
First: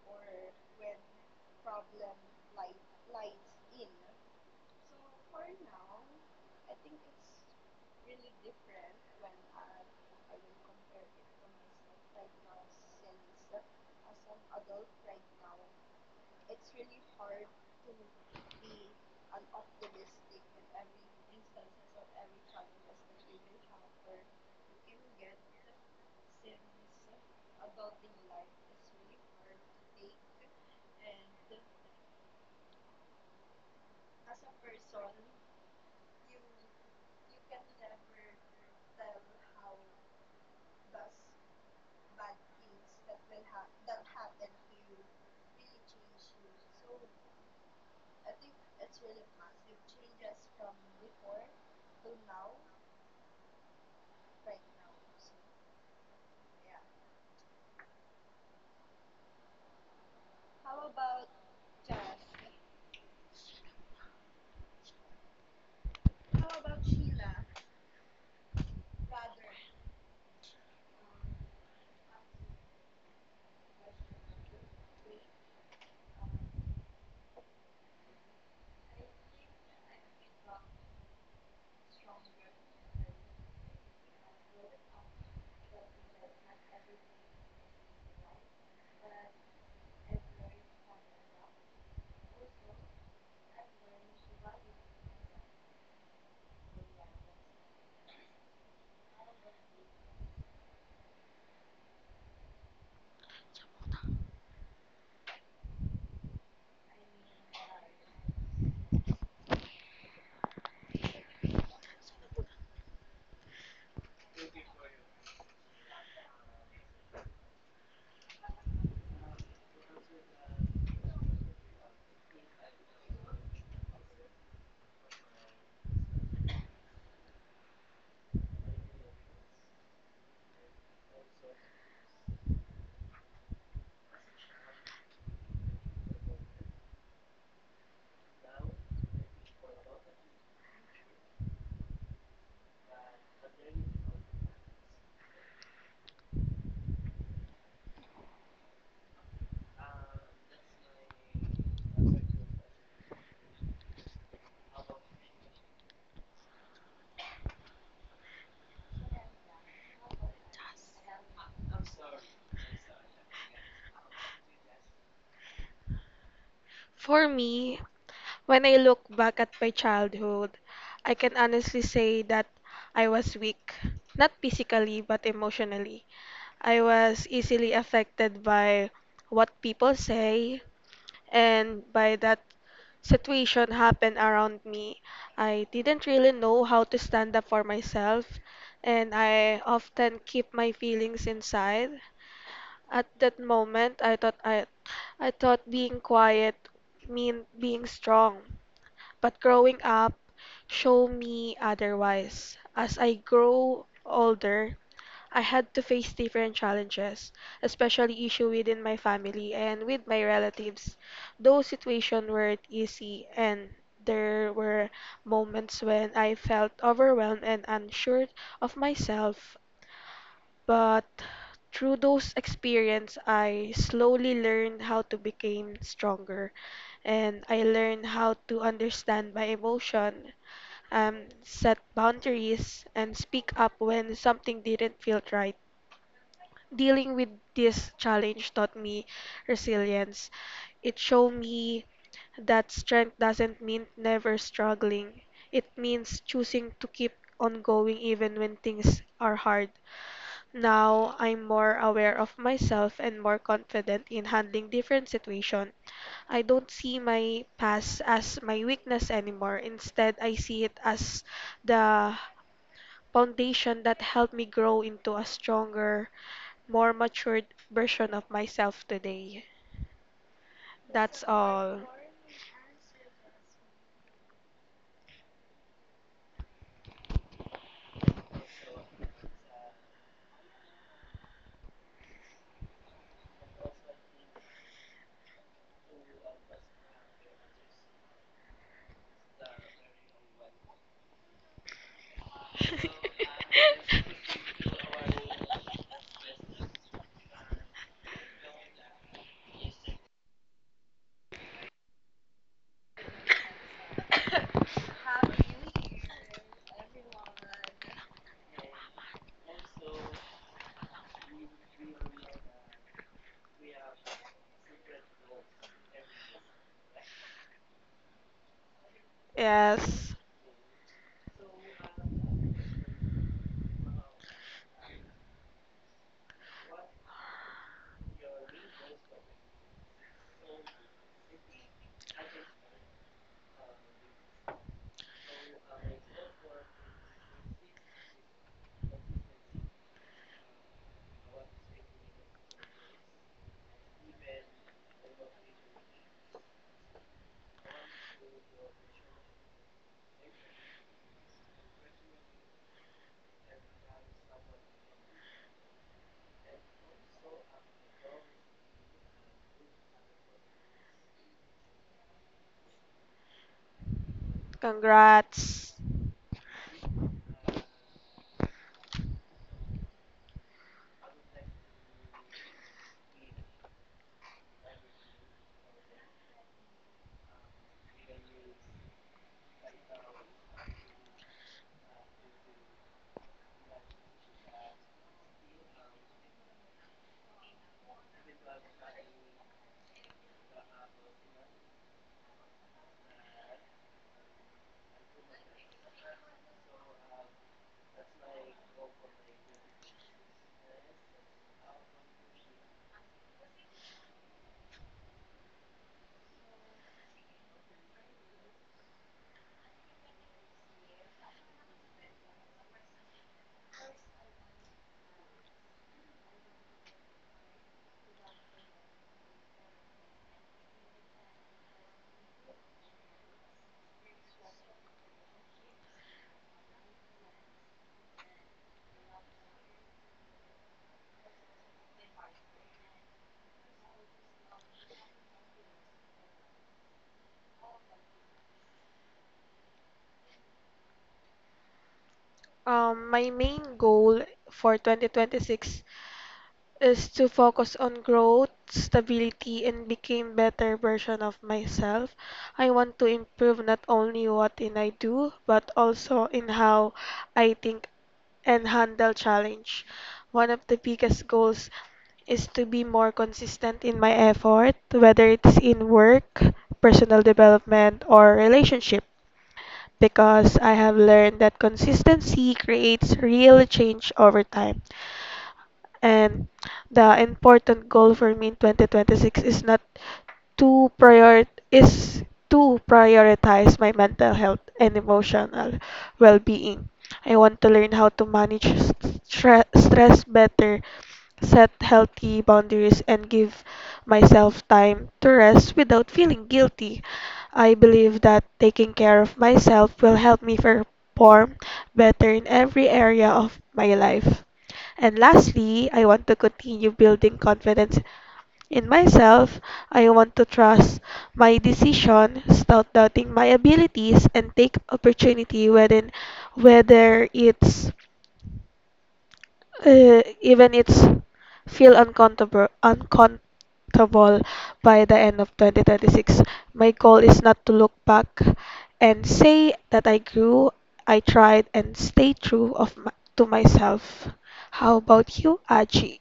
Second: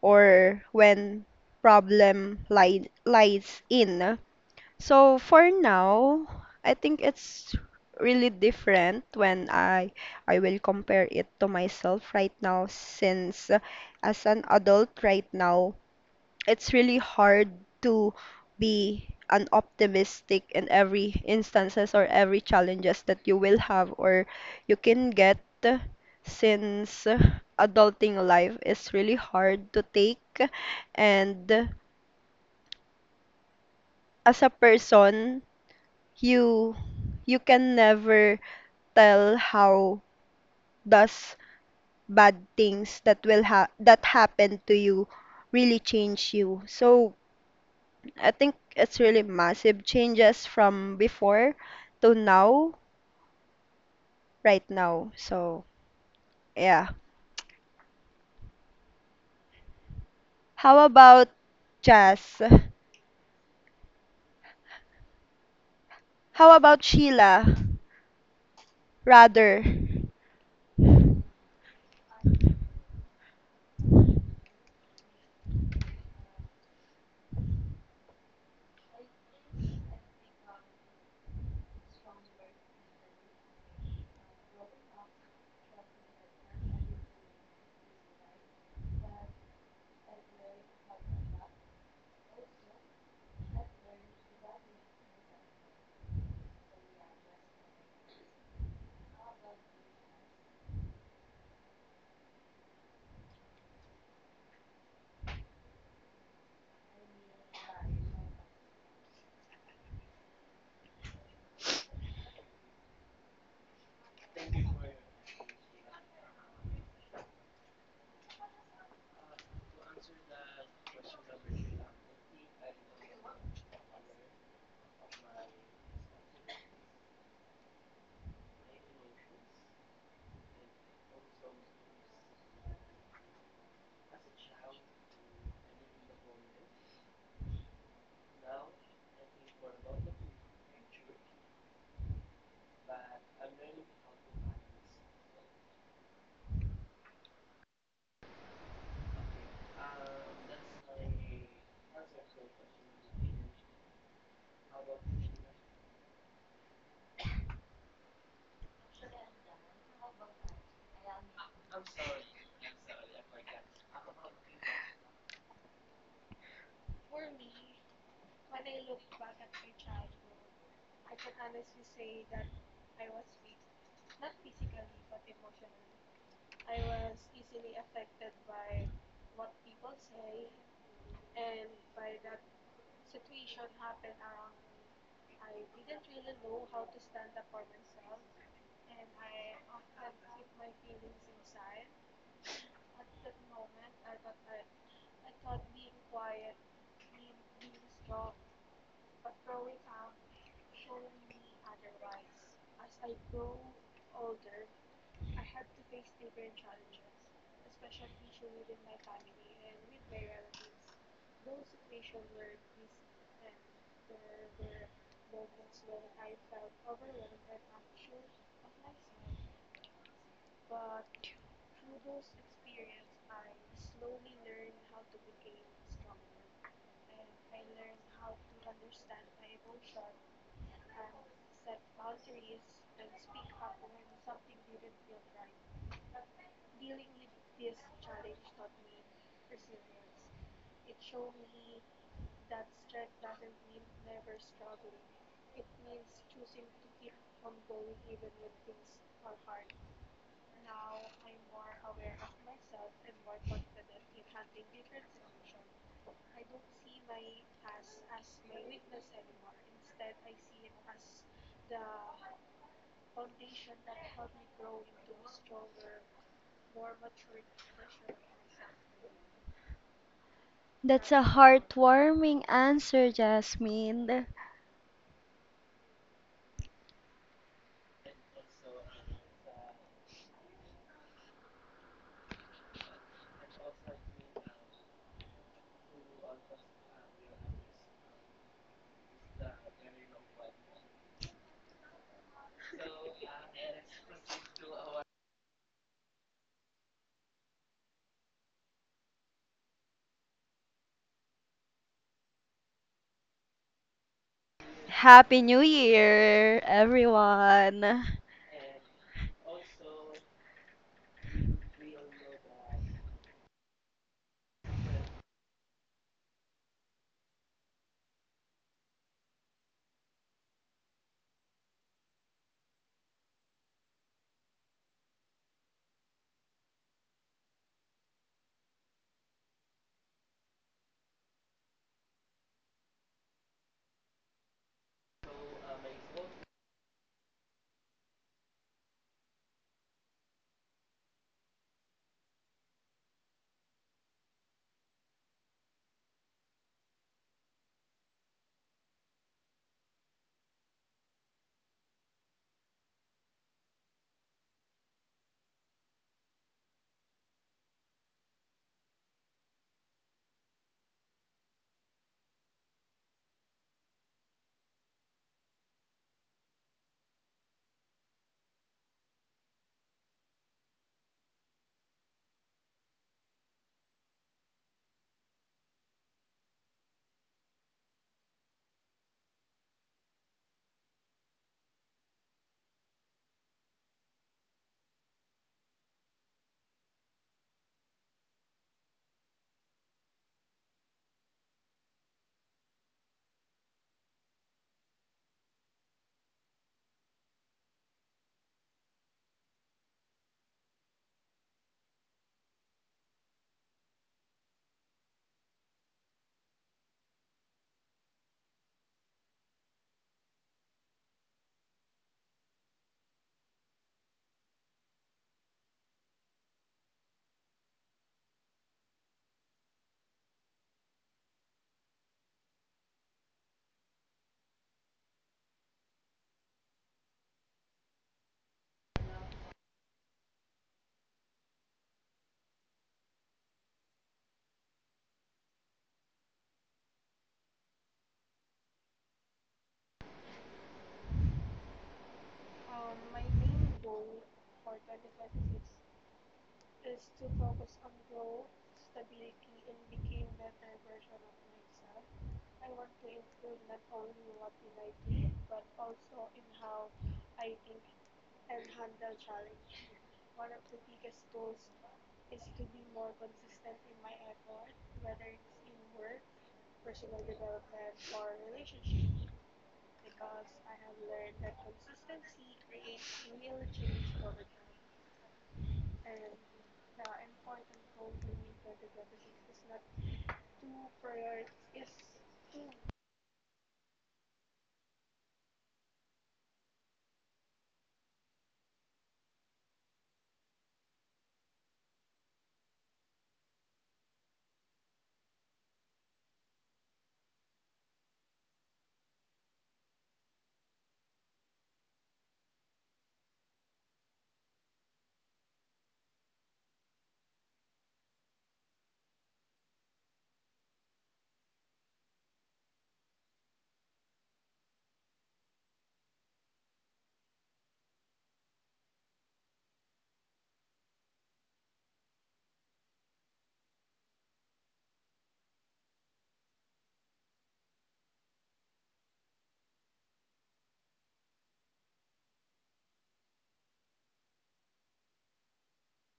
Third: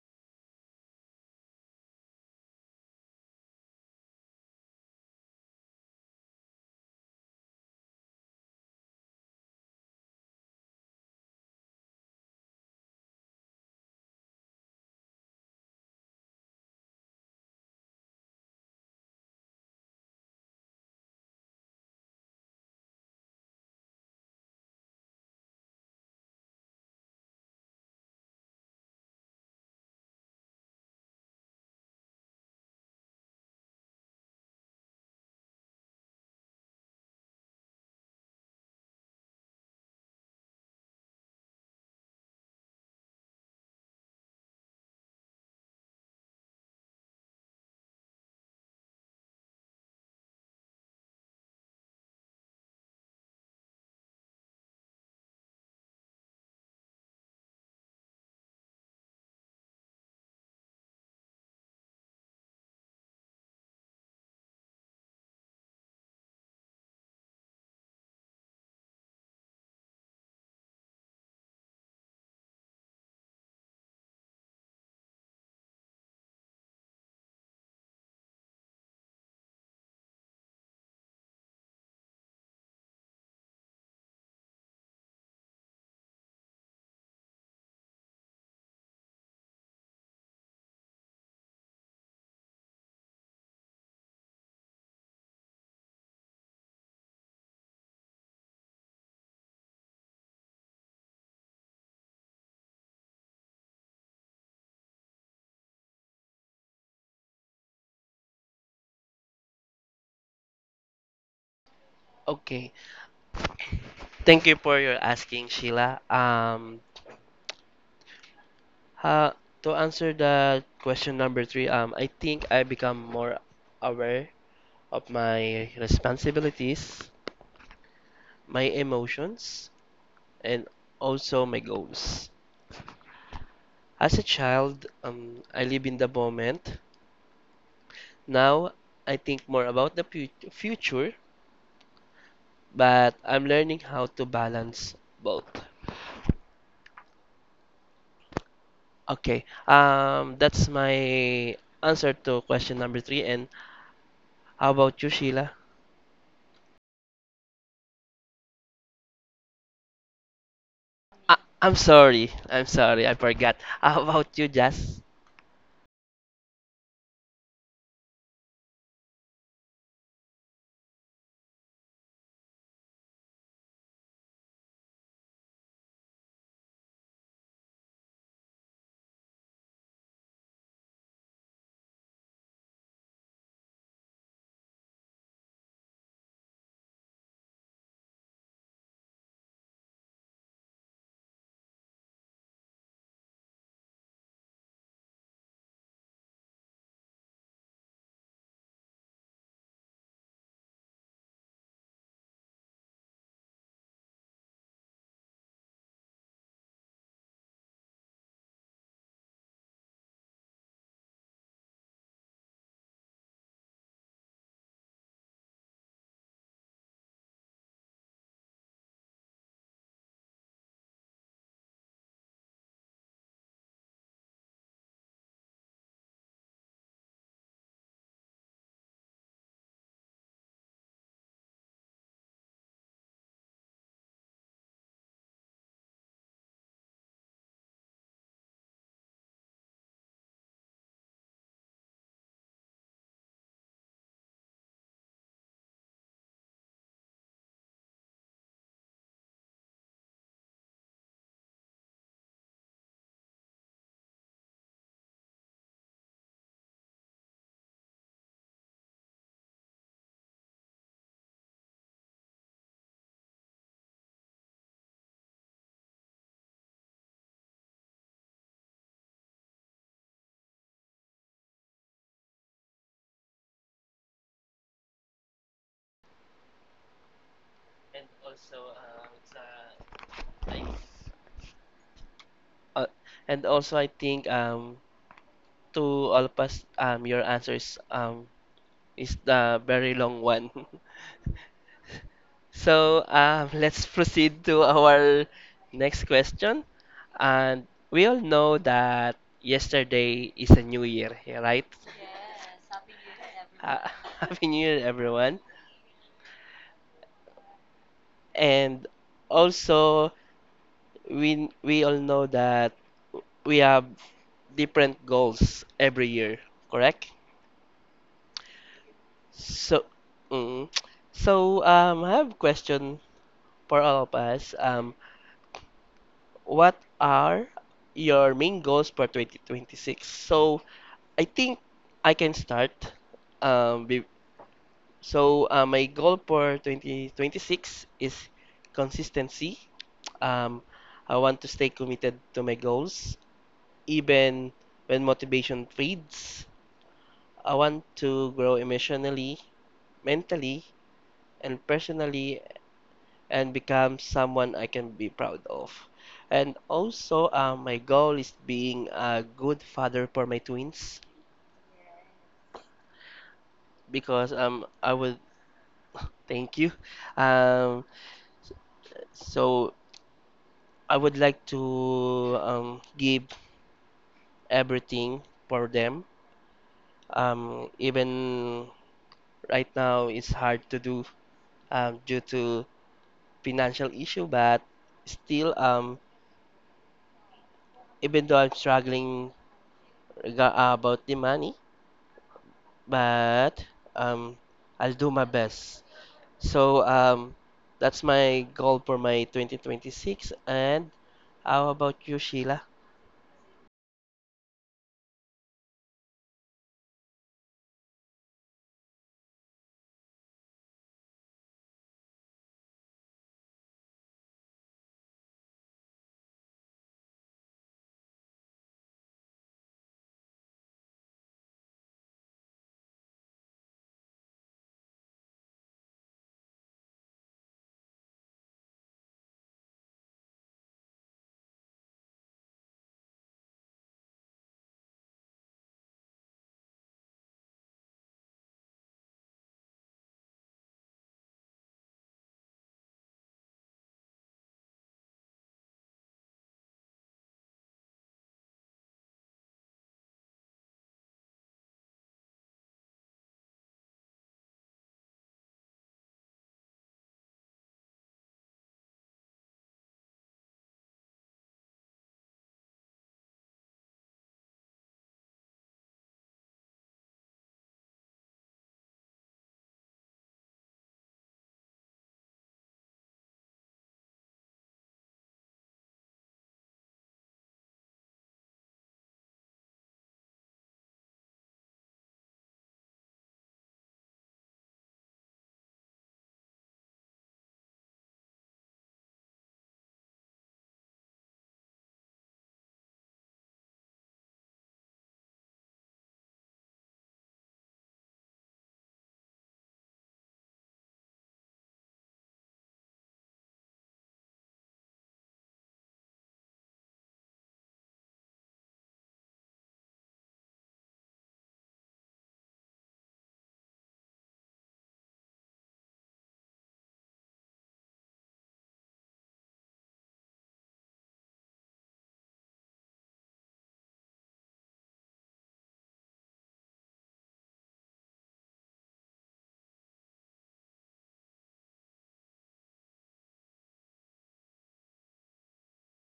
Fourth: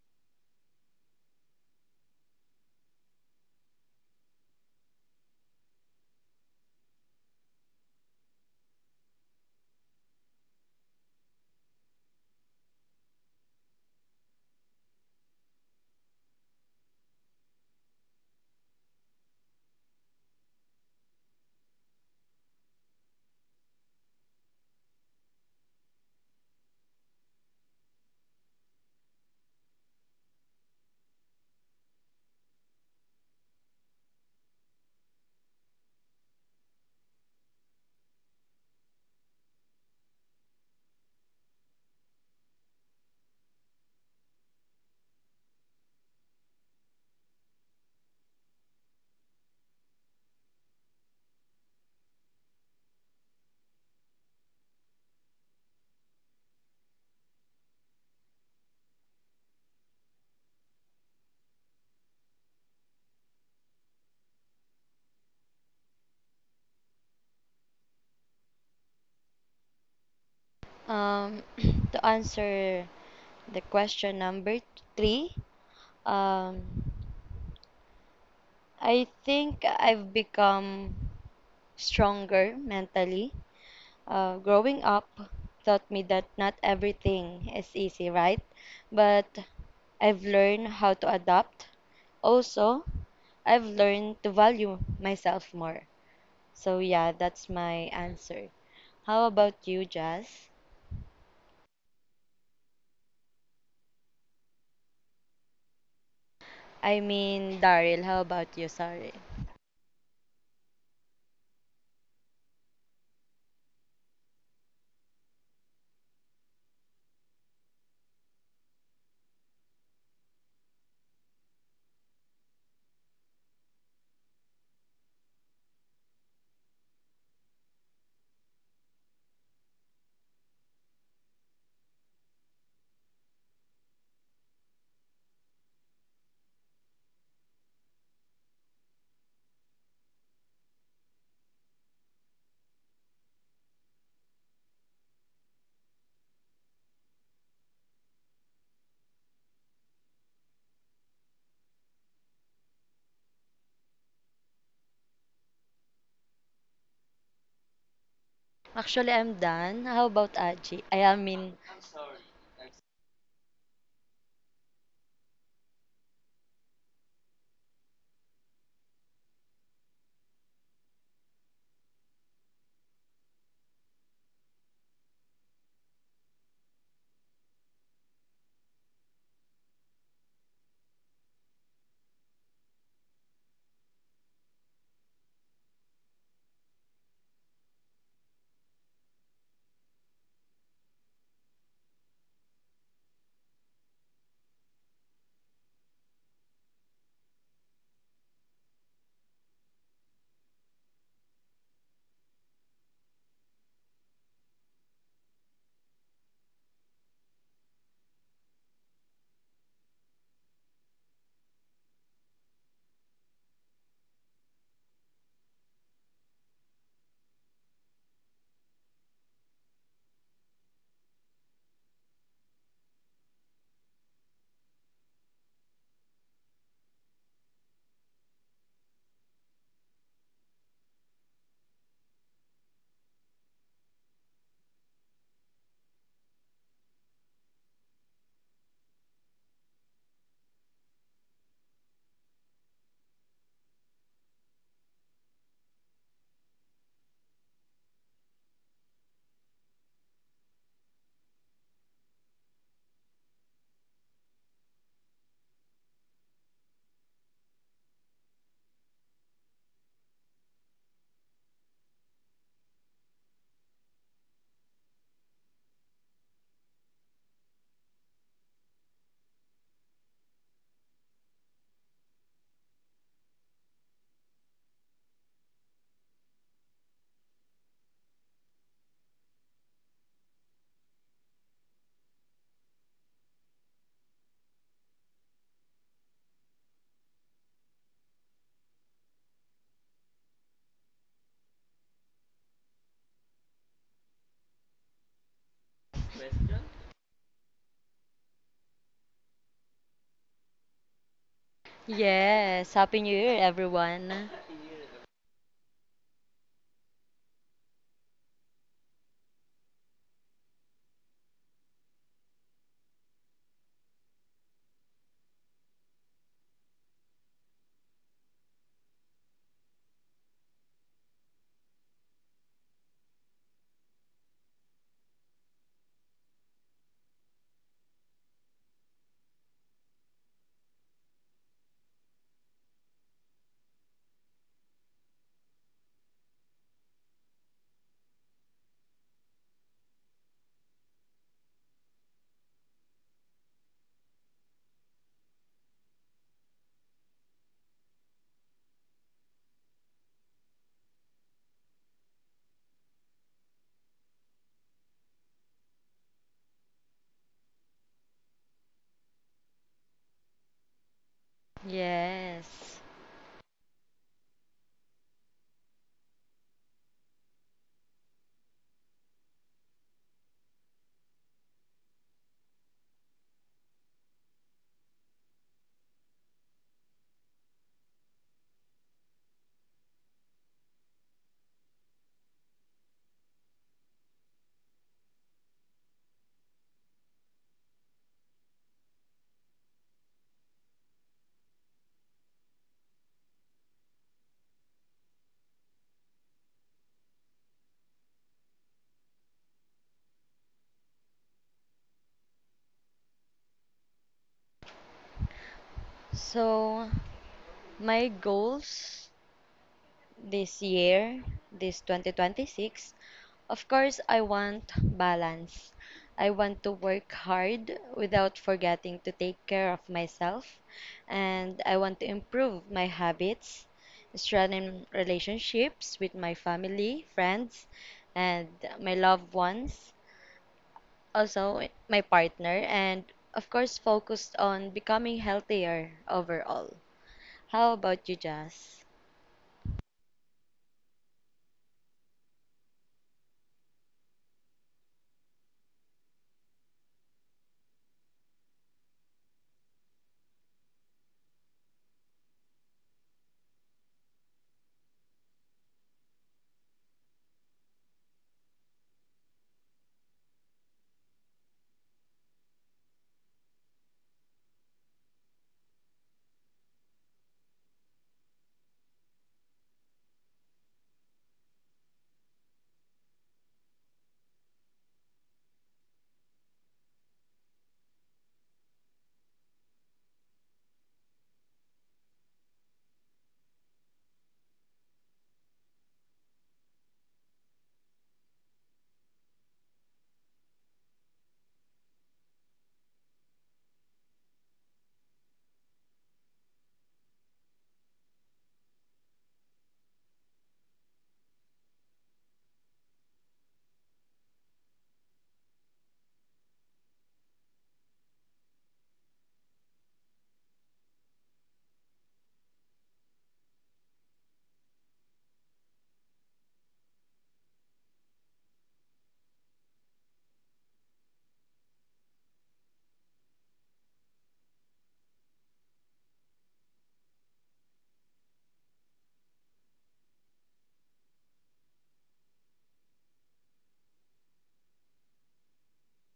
S3: or when problem li lies in. So for now, I think it's really different when I will compare it to myself right now since as an adult right now it's really hard to be an optimistic in every instances or every challenges that you will have or you can get since adulting life is really hard to take and as a person you you can never tell how does bad things that will ha that happen to you really change you. So I think it's really massive changes from before to now, right now. So, yeah. How about Jazz? How about Sheila? Rather,
S2: Um, to answer the question number three, um, I think I've become stronger mentally growing up taught me that not everything is easy, right? But I've learned how to adapt. Also, I've learned to value myself more. So, yeah, that's my answer. How about you, Jazz? I mean, Daryl, how about you? Sorry.
S1: Okay. Thank you for your asking, Sheila. Uh, to answer the question number three, I think I become more aware of my responsibilities, my emotions, and also my goals. As a child, I live in the moment. Now, I think more about the future, but I'm learning how to balance both. Okay, that's my answer to question number three. And how about you, Sheila?
S2: Actually, I'm done. How about Aji? I am
S1: I,
S2: in.
S1: I'm sorry. I'm sorry. I forgot. How about you, Jazz?
S4: For me, when I look back at my childhood, I can honestly say that I was weak, not physically, but emotionally. I was easily affected by what people say and by that situation happened around me. I didn't really know how to stand up for myself, and I often keep my feelings inside. At that moment, I thought I thought being quiet meant being strong, but growing up showed me otherwise. As I grow older, I had to face different challenges, especially issues within my family and with my relatives. Those situations weren't easy, and there were moments when I felt overwhelmed and unsure of myself. But through those experience, I slowly learned how to become stronger, and I learned how to understand my emotion, set boundaries, and speak up when something didn't feel right. Dealing with this challenge taught me resilience. It showed me that strength doesn't mean never struggling. It means choosing to keep on going even when things are hard. Now I'm more aware of myself and more confident in handling different situations. I don't see my past as my weakness anymore. Instead, I see it as the foundation that helped me grow into a stronger, more matured version of myself today.
S3: that's a
S4: That's all.
S3: heartwarming answer, Jasmine.
S1: Uh, and also, I think to all of us, your answers is the very long one. So let's proceed to our next question. And we all know that yesterday is a new year, yeah, right?
S2: Yes, Happy New Year,
S1: Uh,
S2: everyone.
S1: Happy New Year,
S3: Happy
S1: everyone.
S3: New Year, everyone.
S1: And also, we all know that we have different goals every year, correct? So,
S4: Yes.
S1: mm, I have a question for all of us. What are your main goals for 2026? So, I think I can start. Um, be, my goal for 2026 is consistency. Um, I want to stay committed to my goals even when motivation fades. I want to grow emotionally, mentally, and personally, and become someone I can be proud of. And also, my goal is being a good father for my twins
S2: Yes.
S1: because I would
S4: Congrats.
S1: thank you. Um, so I would like to give everything for them. Even right now, it's hard to do due to financial issue, but still, even though I'm struggling about the money, but um, I'll do my best. So that's my goal for my 2026. And how about you, Sheila?
S2: So, my goals this year, this 2026, of course, I want balance. I want to work hard without forgetting to take care of myself, and I want to improve my habits, strengthen relationships with my family, friends, and my loved ones, also my partner, and of course, focused on becoming healthier overall. How about you, Jazz?
S4: My main goal for 2026 is to focus on growth, stability, and become better version of myself. I want to improve not only what in I do, but also in how I think and handle challenge. One of the biggest goals is to be more consistent in my effort, whether it's in work, personal development, or relationship because I have learned that consistency creates real change over time. And the important goal for me in 2026 is not to prior is to prioritize my mental health and emotional well-being. I want to learn how to manage stress better, set healthy boundaries, and give myself time to rest without feeling guilty. I believe that taking care of myself will help me perform better in every area of my life. And lastly, I want to continue building confidence in myself. I want to trust my decision, stop doubting my abilities, and take opportunity whether it's even it's feel uncomfortable by the end of 2026. My goal is not to look back and say that I grew, I tried, and stay true to myself. How about you, Aji?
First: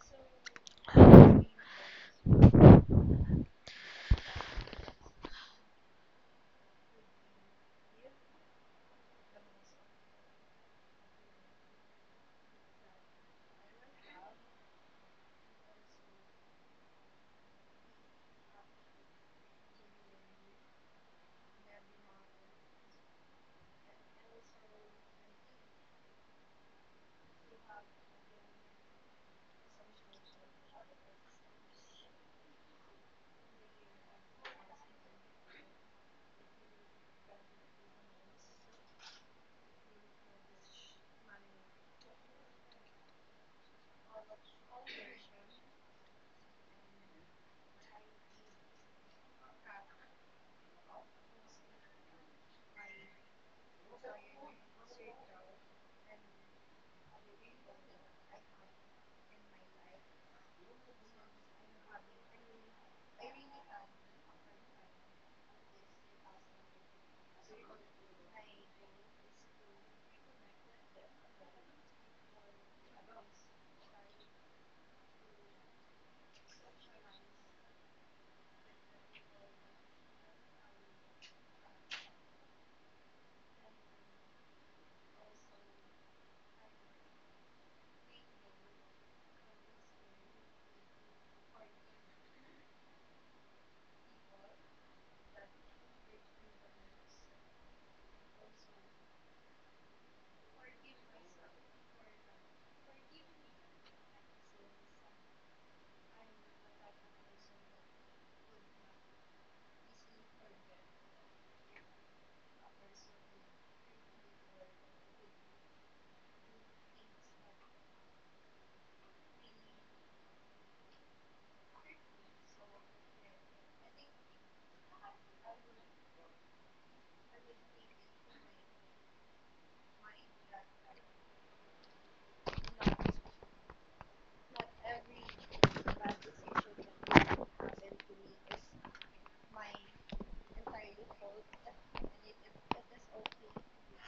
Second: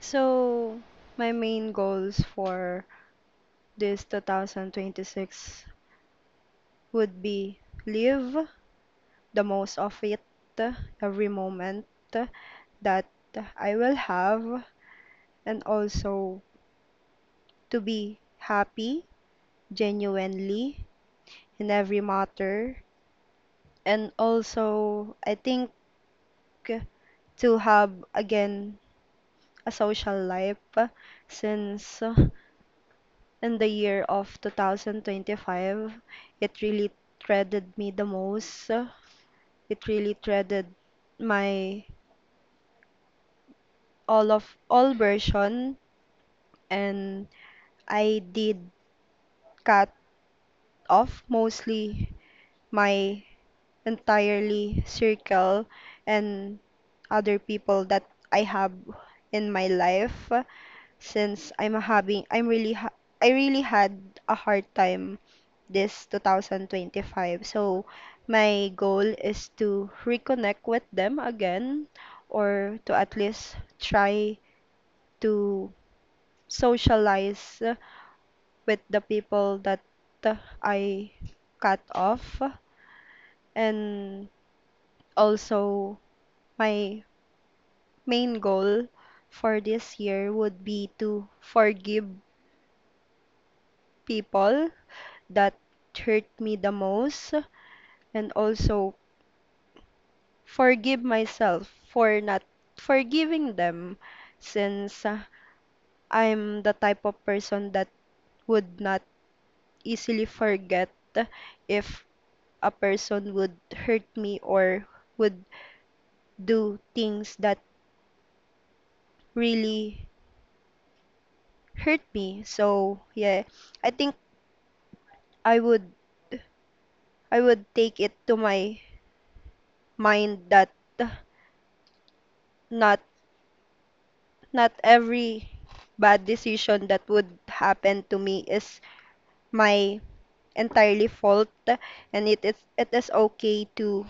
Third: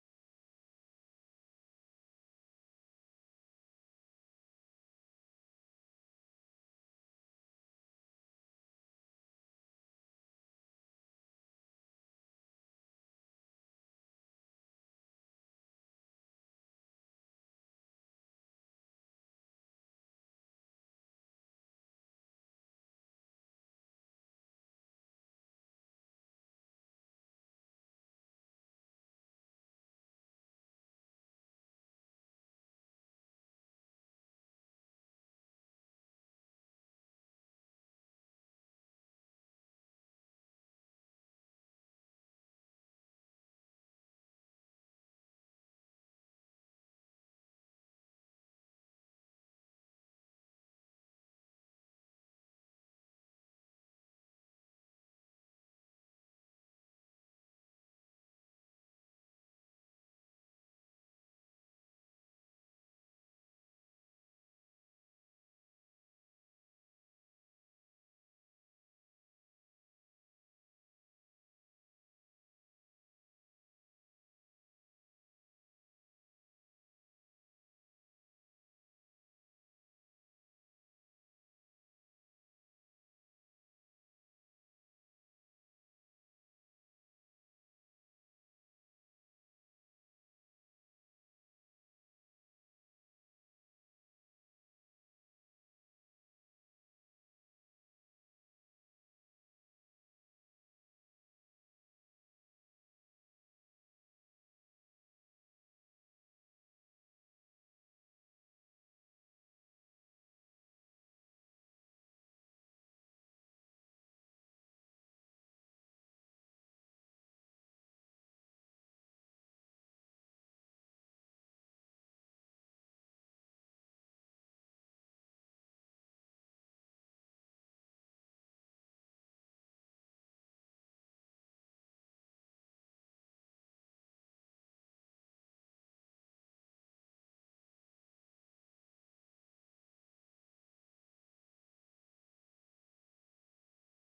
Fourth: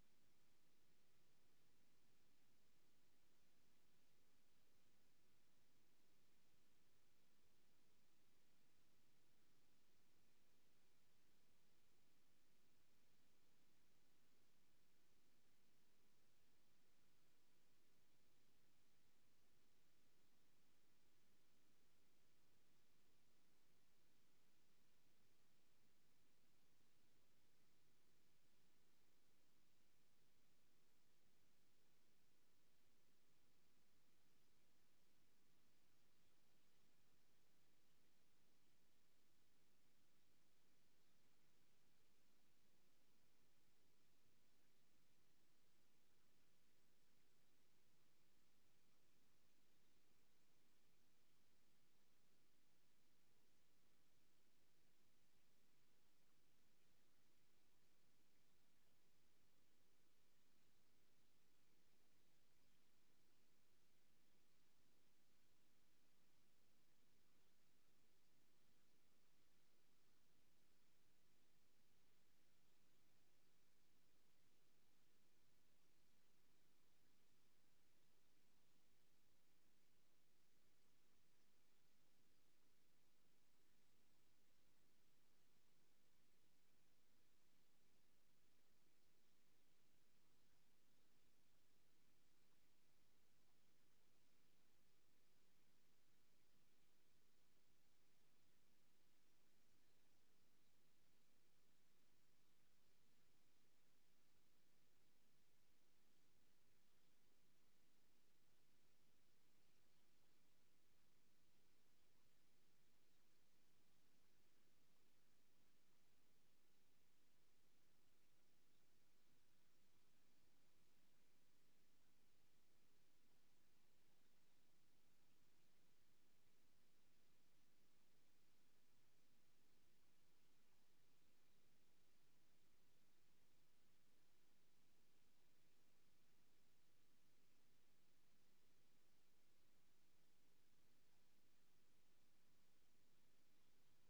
S3: So, my main goals for this 2026 would be live the most of it, every moment that I will have, and also to be happy genuinely in every matter. And also, I think to have again a social life since in the year of 2025, it really threaded me the most. It really threaded my all of all version and I did cut off mostly my entirely circle and other people that I have in my life since I'm having I'm really ha- I really had a hard time this 2025. So my goal is to reconnect with them again or to at least try to socialize with the people that uh, I cut off. And also, my main goal for this year would be to forgive people that hurt me the most and also forgive myself for not forgiving them since I'm the type of person that would not easily forget if a person would hurt me or would do things that really hurt me. So yeah, I think I would I would take it to my mind that uh, not not every bad decision that would happen to me is my entirely fault and it is okay to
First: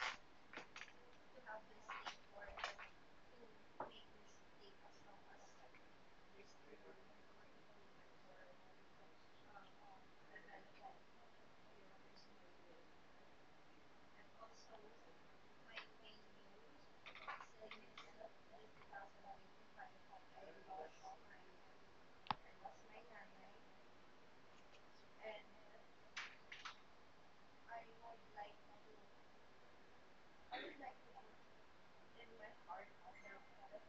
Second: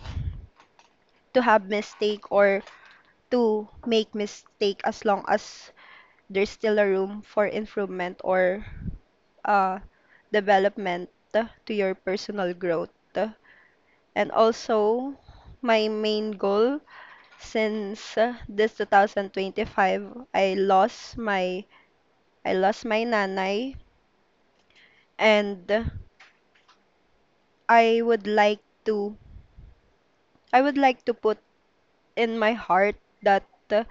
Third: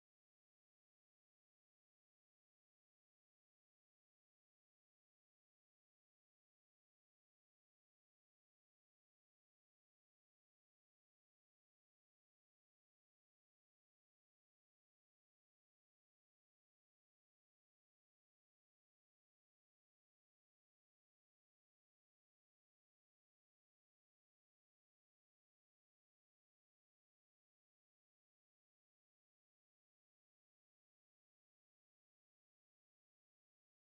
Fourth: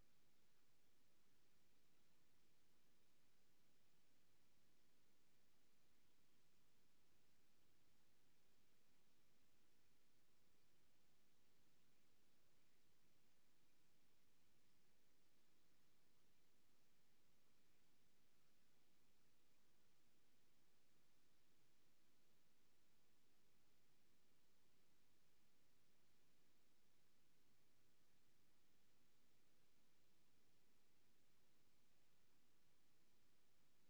S3: have mistake or to make mistake as long as there's still a room for improvement or uh, development to your personal growth. And also, my main goal since this 2025, I lost my nanay, and I would like to I would like to put in my heart that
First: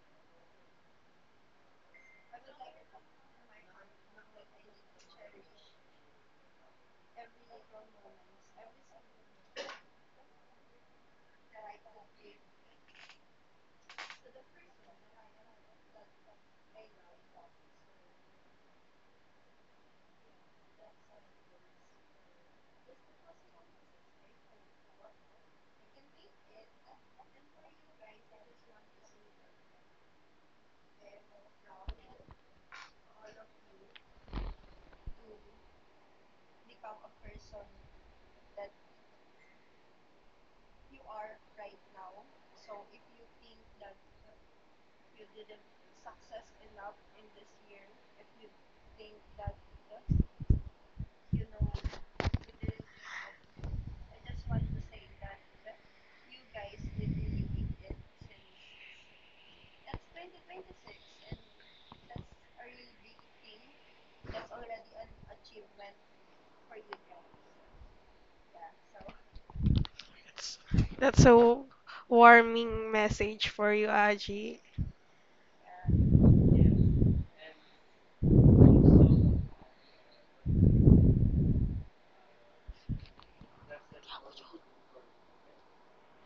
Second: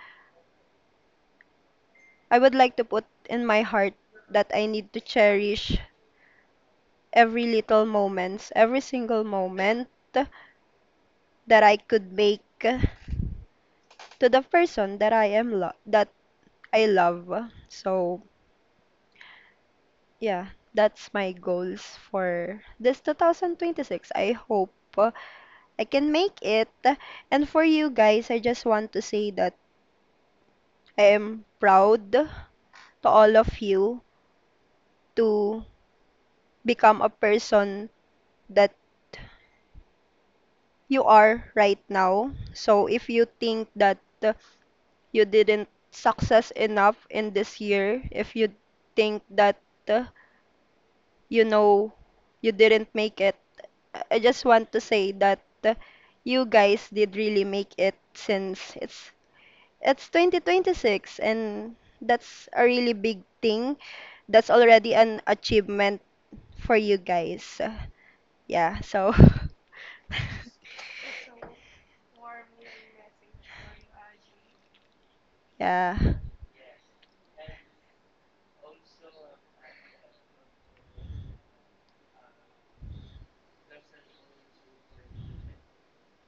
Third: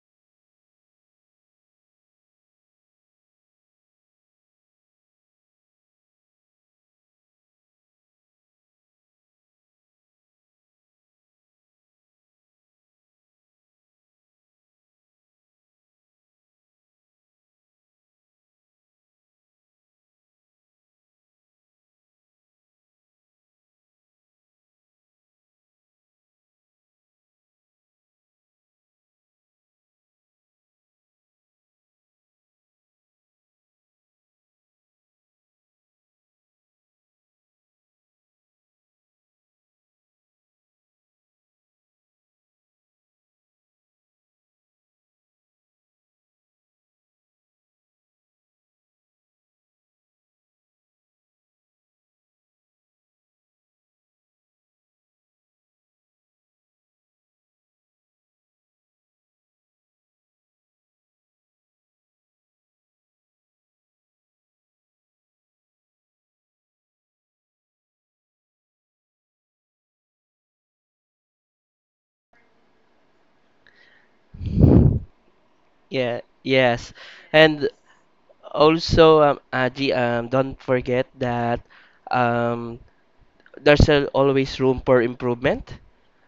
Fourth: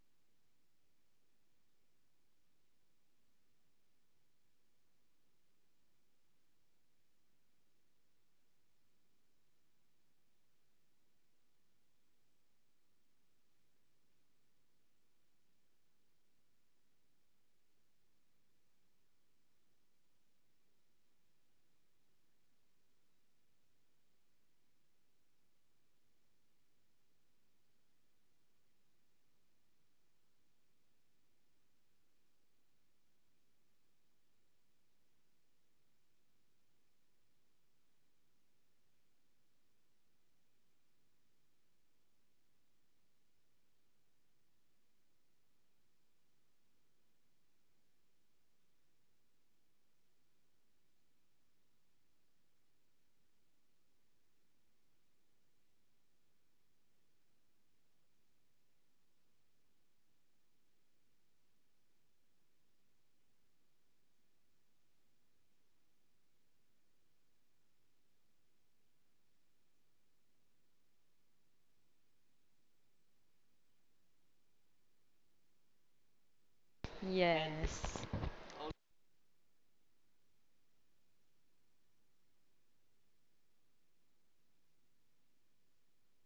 S3: I would like to put in my heart that I need to cherish every little moments, every single moment that I could make to the person that I love. So, yeah, that's my goals for this 2026. I hope I can make it. And for you guys, I just want to say that I am proud to all of you to become a person that you are right now. So if you think that you didn't success enough in this year, if you think that uh, you know you didn't make it, I just want to say that you guys did really make it since it's 2026 and that's a really big thing. That's already an achievement for you guys. Yeah, so
S4: That's that's a warming message for you, Aji.
S3: yeah.
S1: Yeah, yes. And
S2: Yes.
S1: also, Aji, don't forget that um, always room for improvement.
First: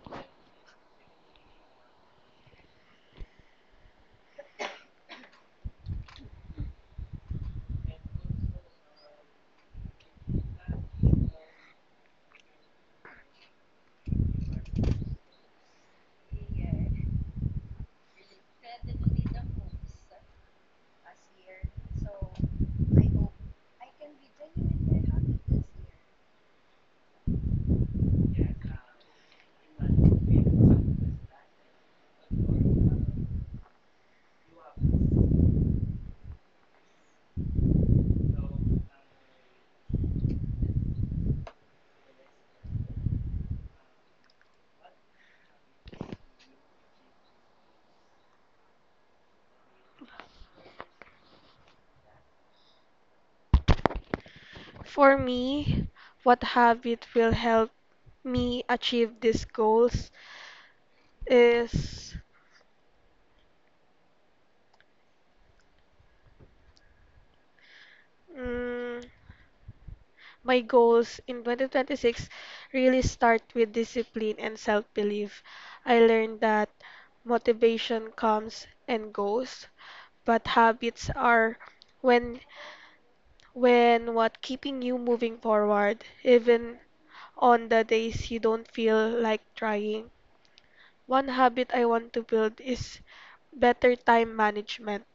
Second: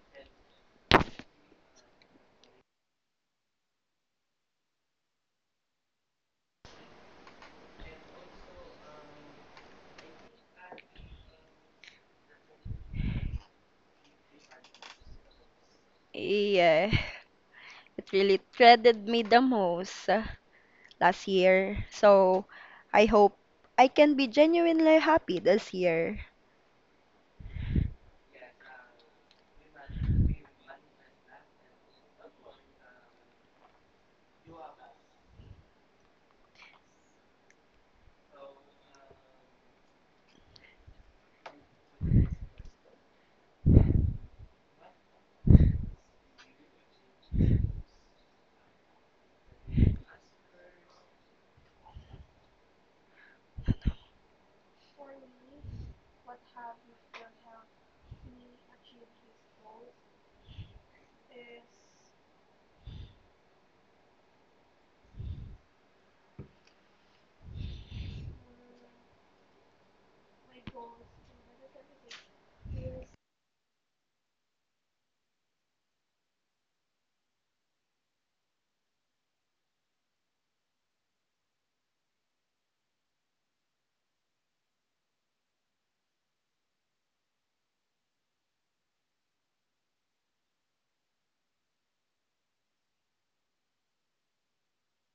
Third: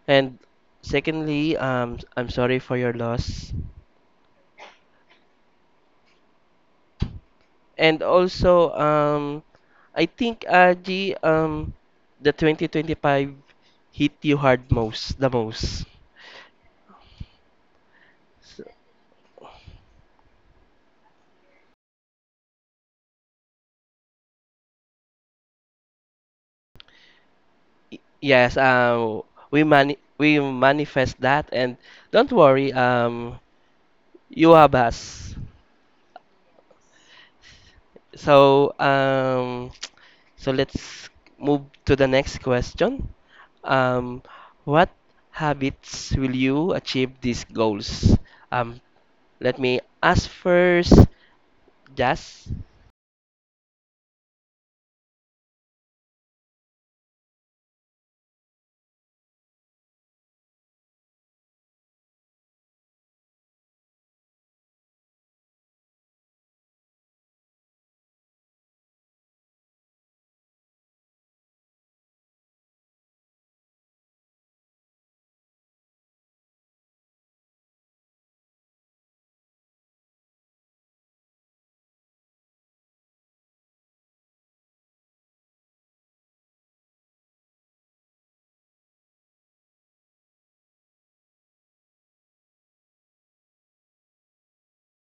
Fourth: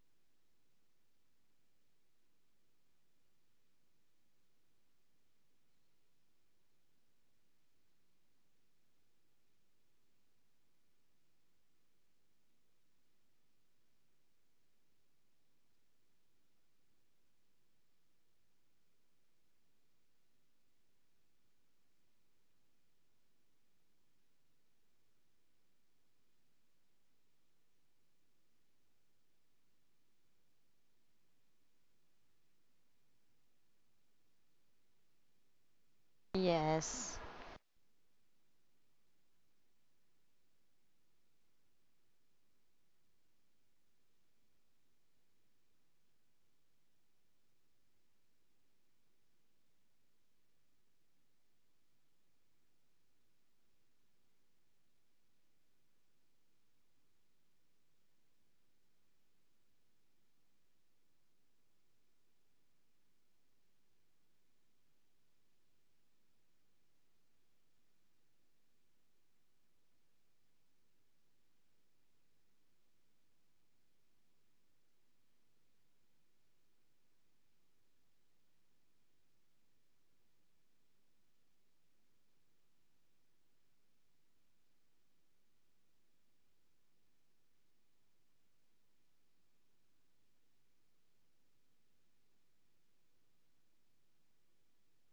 S1: And secondly, I'm sorry for your loss. And also, I think Aji, the 2025 hit you hard most, the most.
S3: Yeah, it really
S1: So,
S3: threaded me the most last year. So I hope I can be genuinely happy this year.
S1: yes, we manifest that, and don't worry, you have us.
S2: Yes.
S1: So, so let's move to the next question. Um, what habits will you achieve these goals? Um, Let me ask first, Jazz.
S4: For me, what habit will help me achieve these goals is mm, my goals in 2026 really start with discipline and self-belief. I learned that motivation comes and goes, but habits are when when what keeping you moving forward even on the days you don't feel like trying. One habit I want to build is better time management.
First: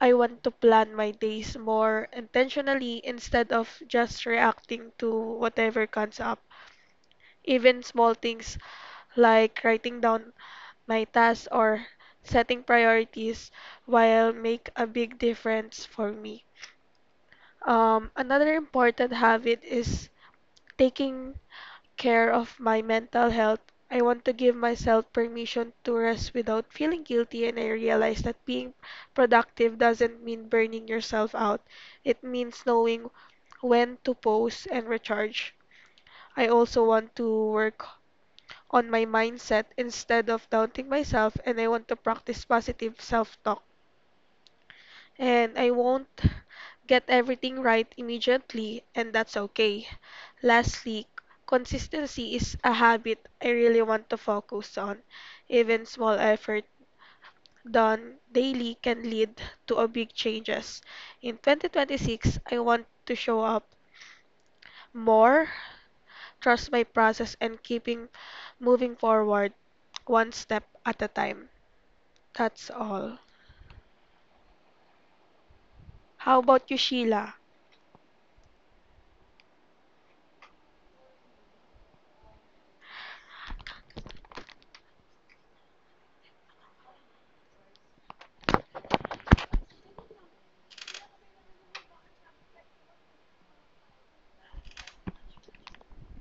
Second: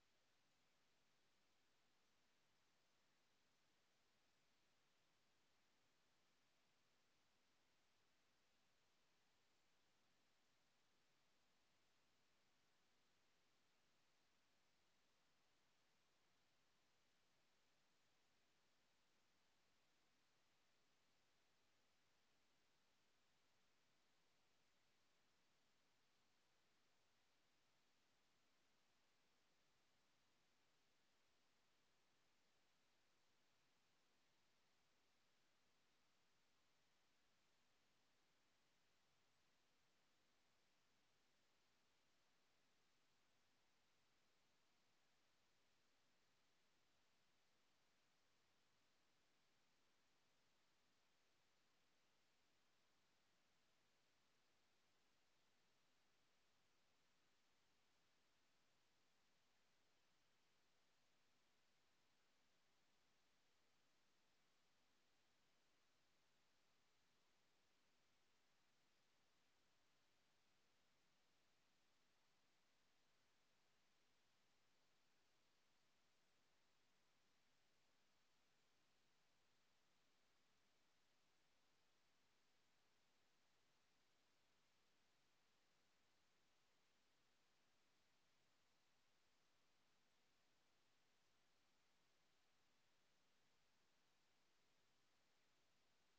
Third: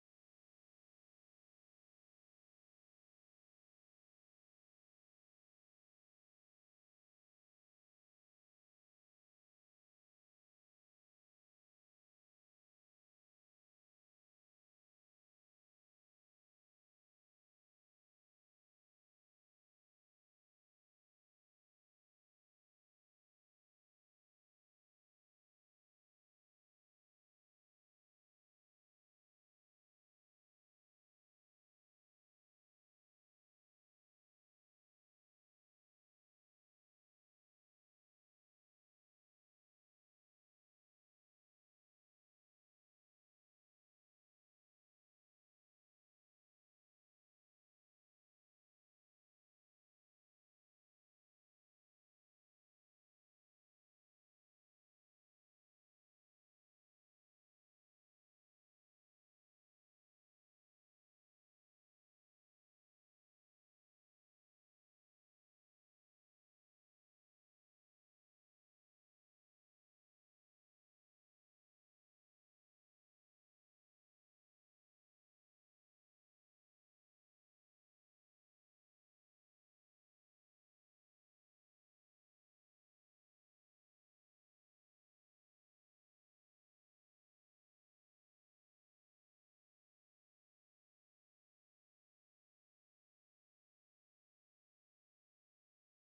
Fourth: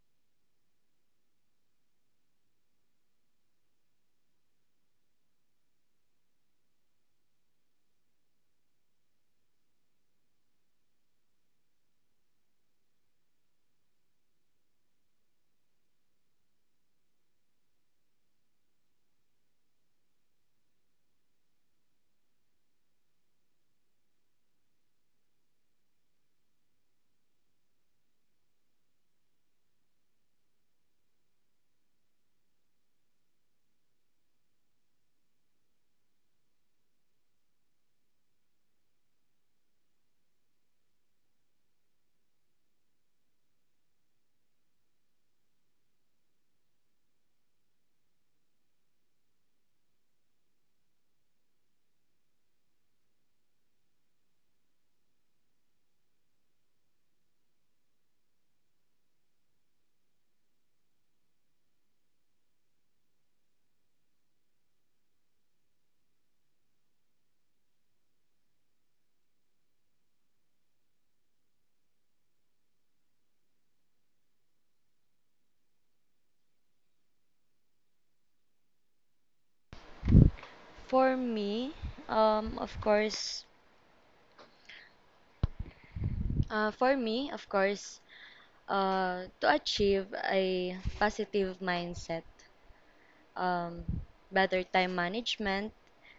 S4: I want to plan my days more intentionally instead of just reacting to whatever comes up. Even small things like writing down my tasks or setting priorities will make a big difference for me. Another important habit is taking care of my mental health. I want to give myself permission to rest without feeling guilty, and I realize that being productive doesn't mean burning yourself out. It means knowing when to pause and recharge. I also want to work on my mindset instead of doubting myself, and I want to practice positive self talk. And I won't get everything right immediately, and that's okay. Lastly, consistency is a habit I really want to focus on. Even small effort done daily can lead to a big changes. In 2026, I want to show up more, trust my process and keeping moving forward one step at a time. That's all. How about you, Sheila?
S2: For me, of course, for me, of course, to achieve a positive mindset, um, better time management,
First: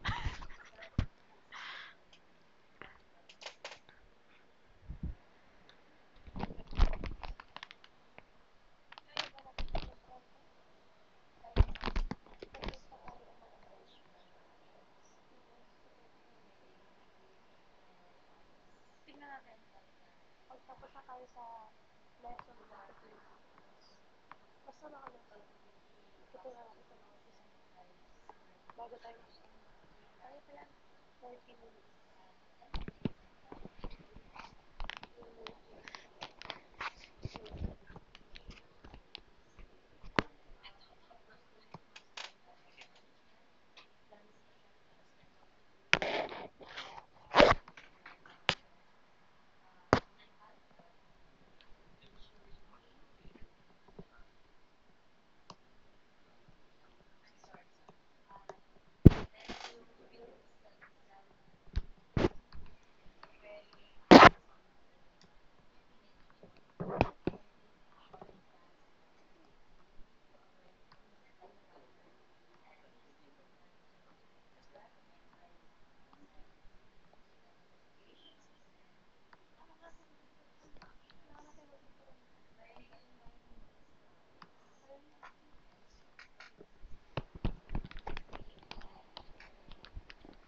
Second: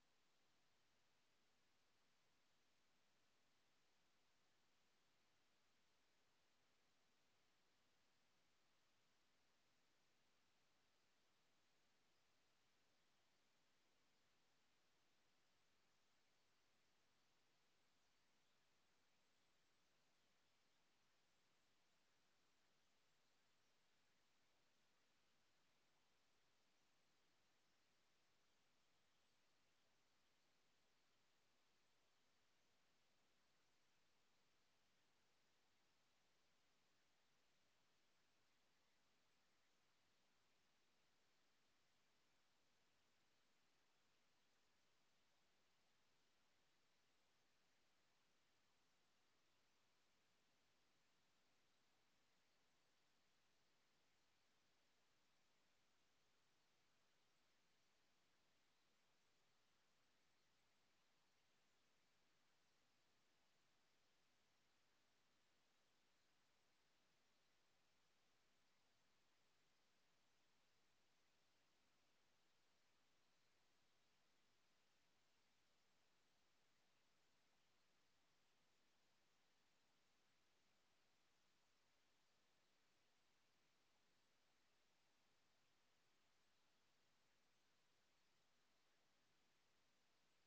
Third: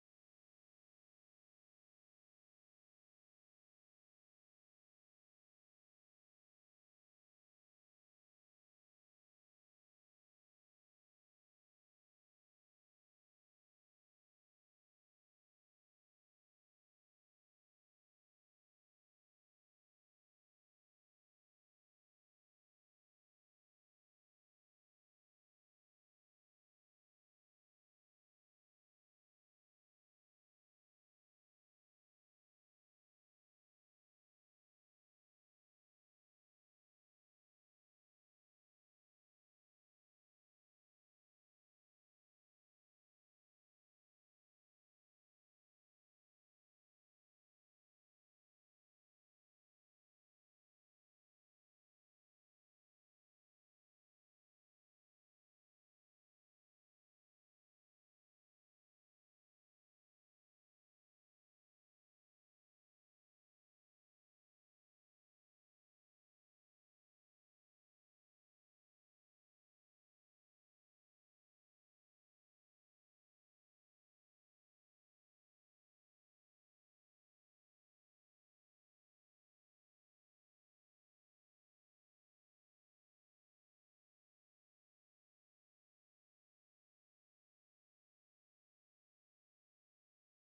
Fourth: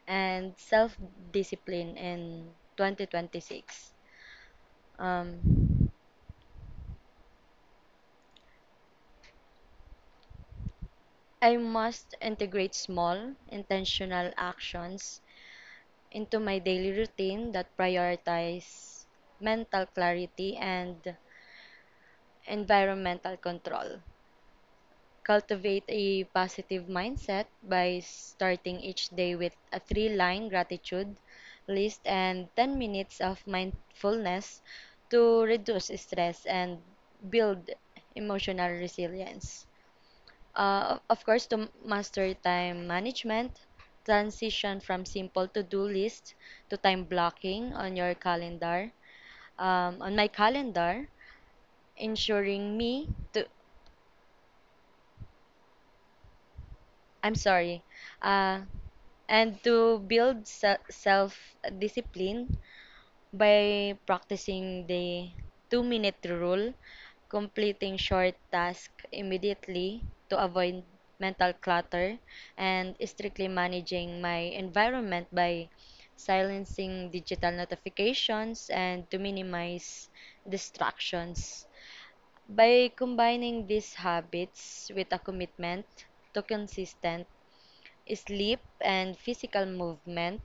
S2: and self-discipline in 2026. Um, I must integrate small, intentional actions into my daily routine that prioritize mental clarity and environmental control. Cultivate a positive mindset by starting each day with a three line gratitude list and 10 minutes of mindfulness to reduce stress and build emotional resilience. Of course, to master time management, transition from simple to do list to time blocking on your calendar. On my calendar, ensuring me to I'm sorry. Uh, and to build self discipline by practicing the two-minute rule, completing short tasks immediately to avoid mental clutter, and strictly managing my environment by silencing digital notifications and to minimize distractions. By combining these habits with a commitment to consistent sleep, and physical movement,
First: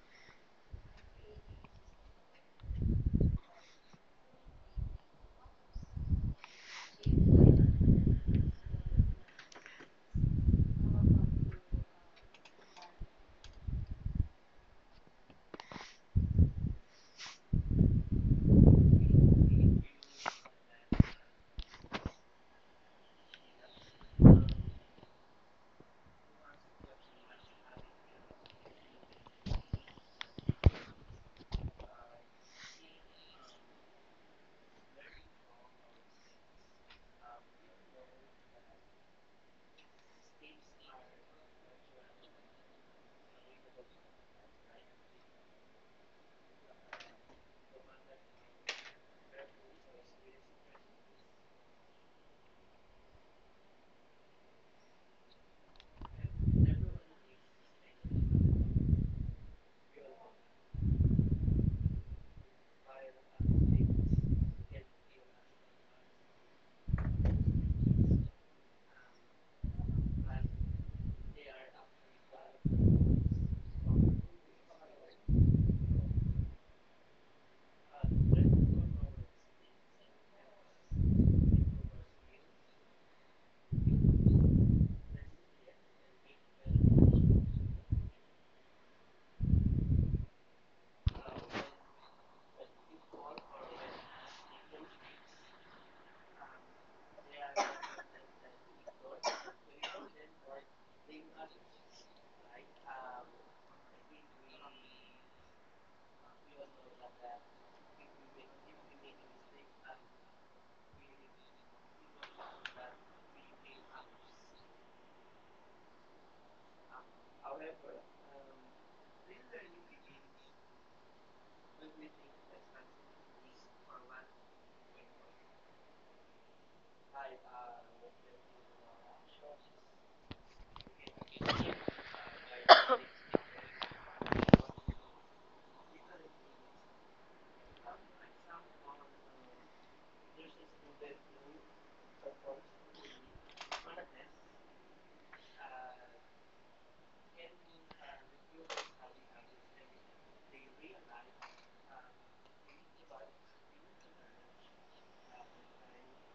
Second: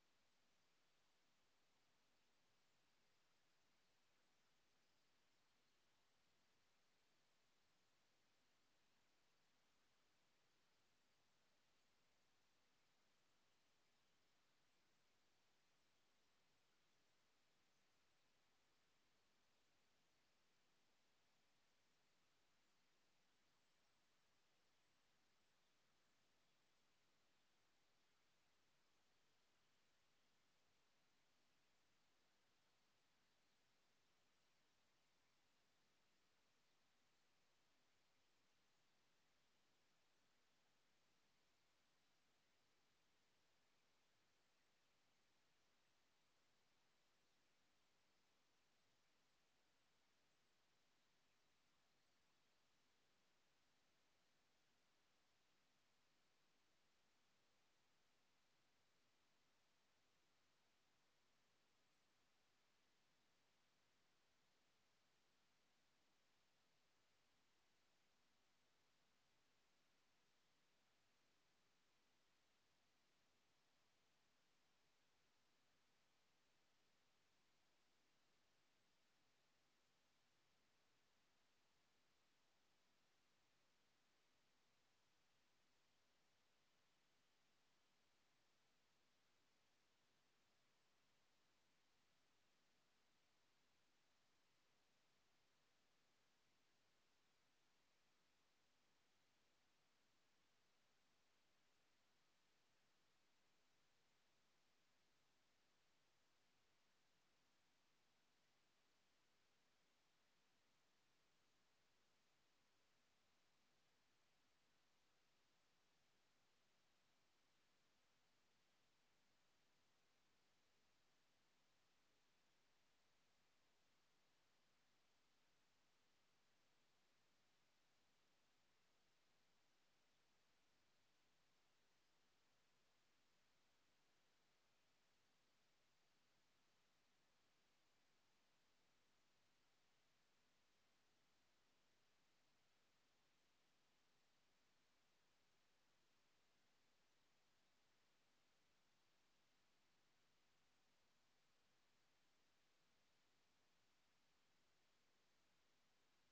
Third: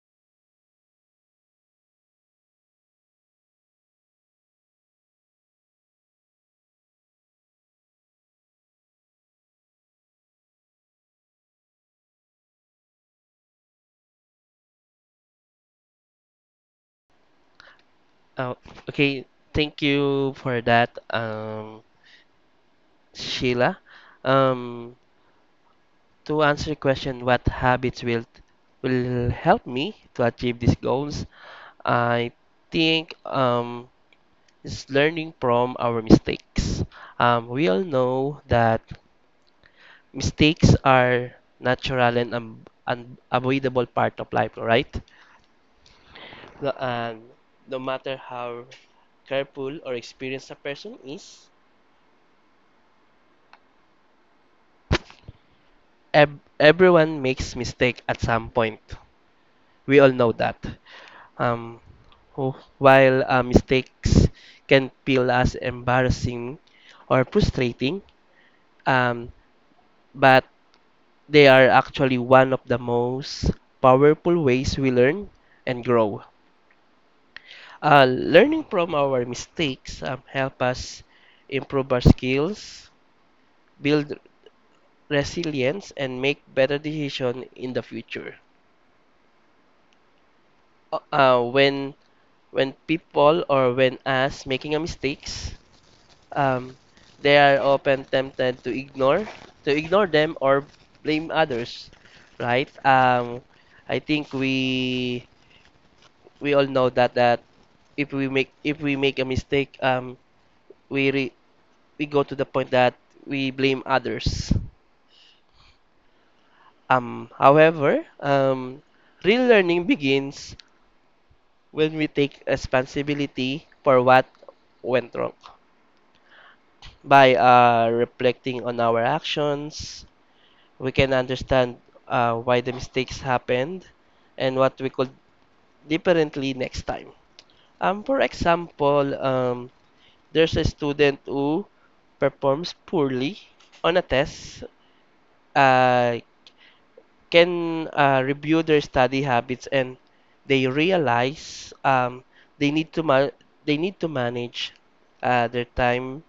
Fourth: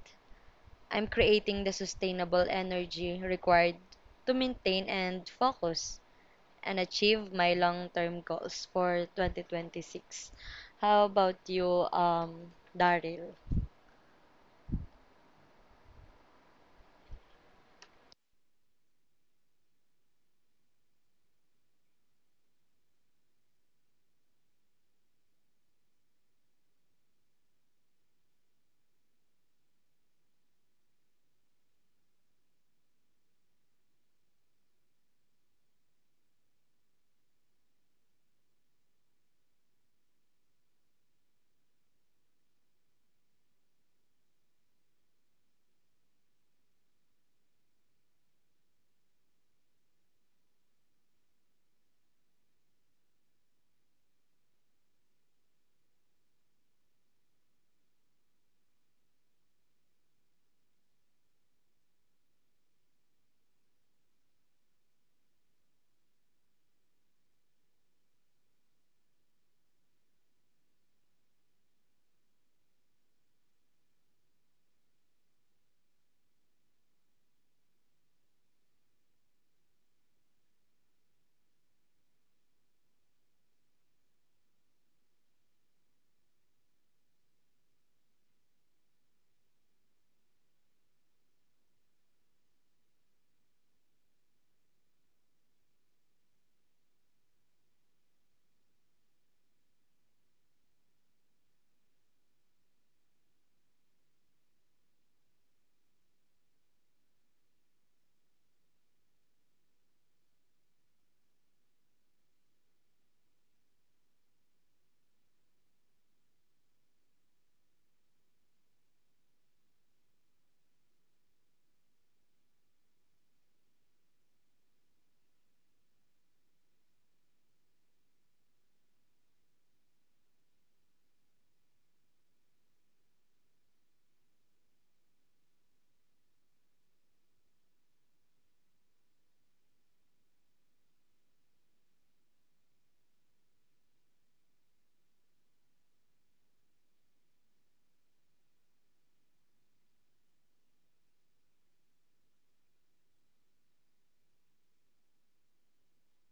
S2: I'm creating the sustainable energy required to maintain and focus and achieve my long term goals for 2026. How about you, Daryl?
S1: Oh, okay. Thank you for that, Sheila. Um, to answer your question, what habits will help me to achieve these goals? I think is learning from our mistakes. We all know that mistakes are natural and unavoidable part of life, right? No, and no matter how careful or experienced a person is, everyone makes mistake at some point. We all know that. Um, while mistakes can feel as embarrassing or frustrating, um, but they are actually one of the most powerful ways we learn and grow. Learning from our mistakes help us improve our skills, build resilience, and make better decisions in the future. Uh, when when people or when us making a mistakes, um, they are often tempted to ignore them or blame others, right? I think we all know that that if we make a mistake, we re, we go to the point that we blame others. However, real learning begins when we take responsibility for what went wrong. By reflecting on our actions, we can understand why the mistakes happened and what we could differently next time. For example, there's a student who performs poorly on a test, uh, can review their study habits, and they realize they need to ma- they need to manage their time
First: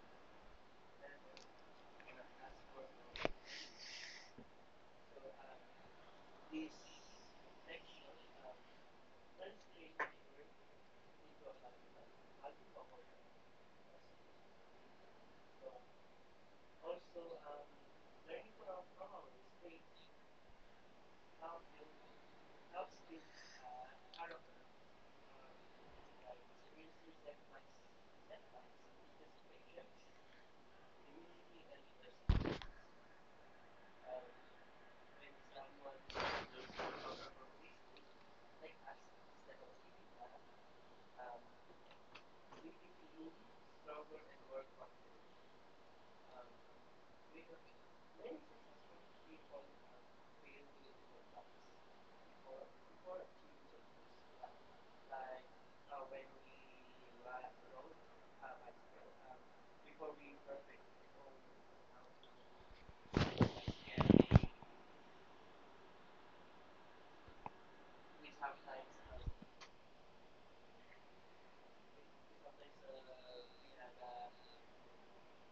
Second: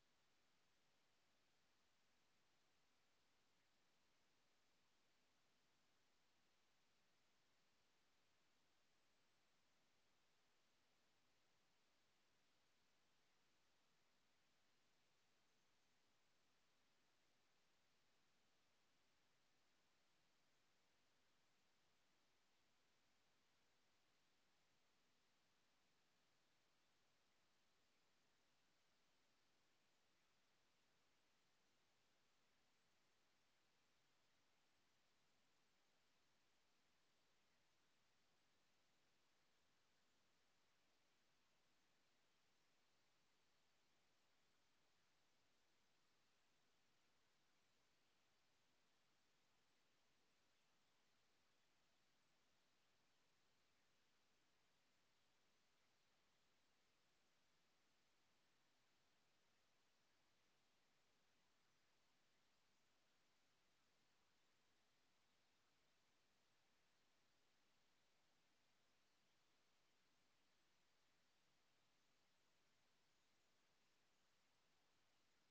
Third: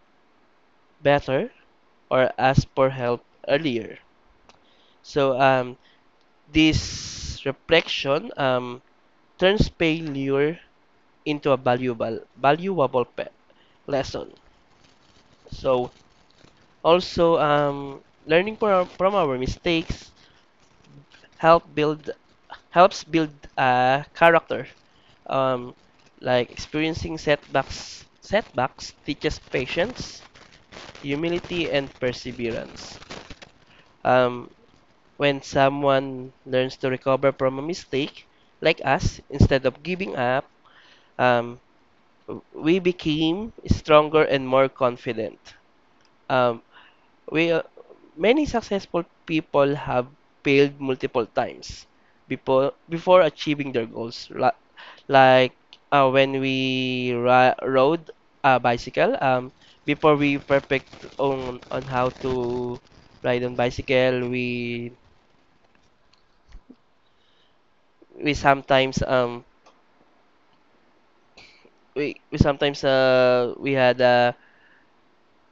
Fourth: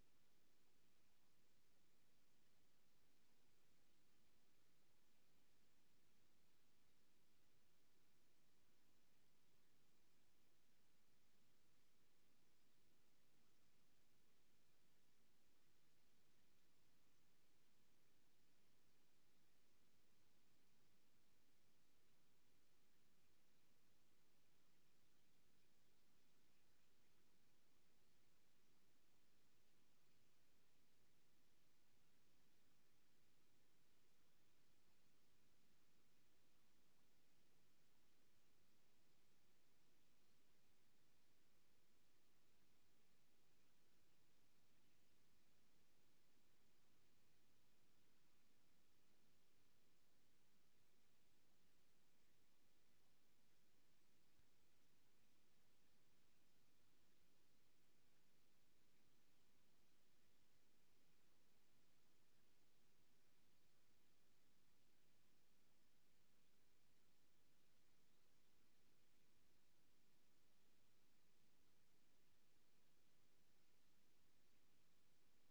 S1: better or ask for help earlier. So this reflection turns failure into a valuable lesson. So also from our mistakes help build helps build character. Um, like experiencing setbacks teaches patience, humility, and perseverance. Um, When someone learns to recover from a mistake, like us, instead of giving up, um, we became stronger and more confident. Um, we Many successful people have failed multiple times before achieving their goals. Like when we ri rode a bicycle, before we perfect on how to ride on bicycle, we sometimes um we sometimes we had a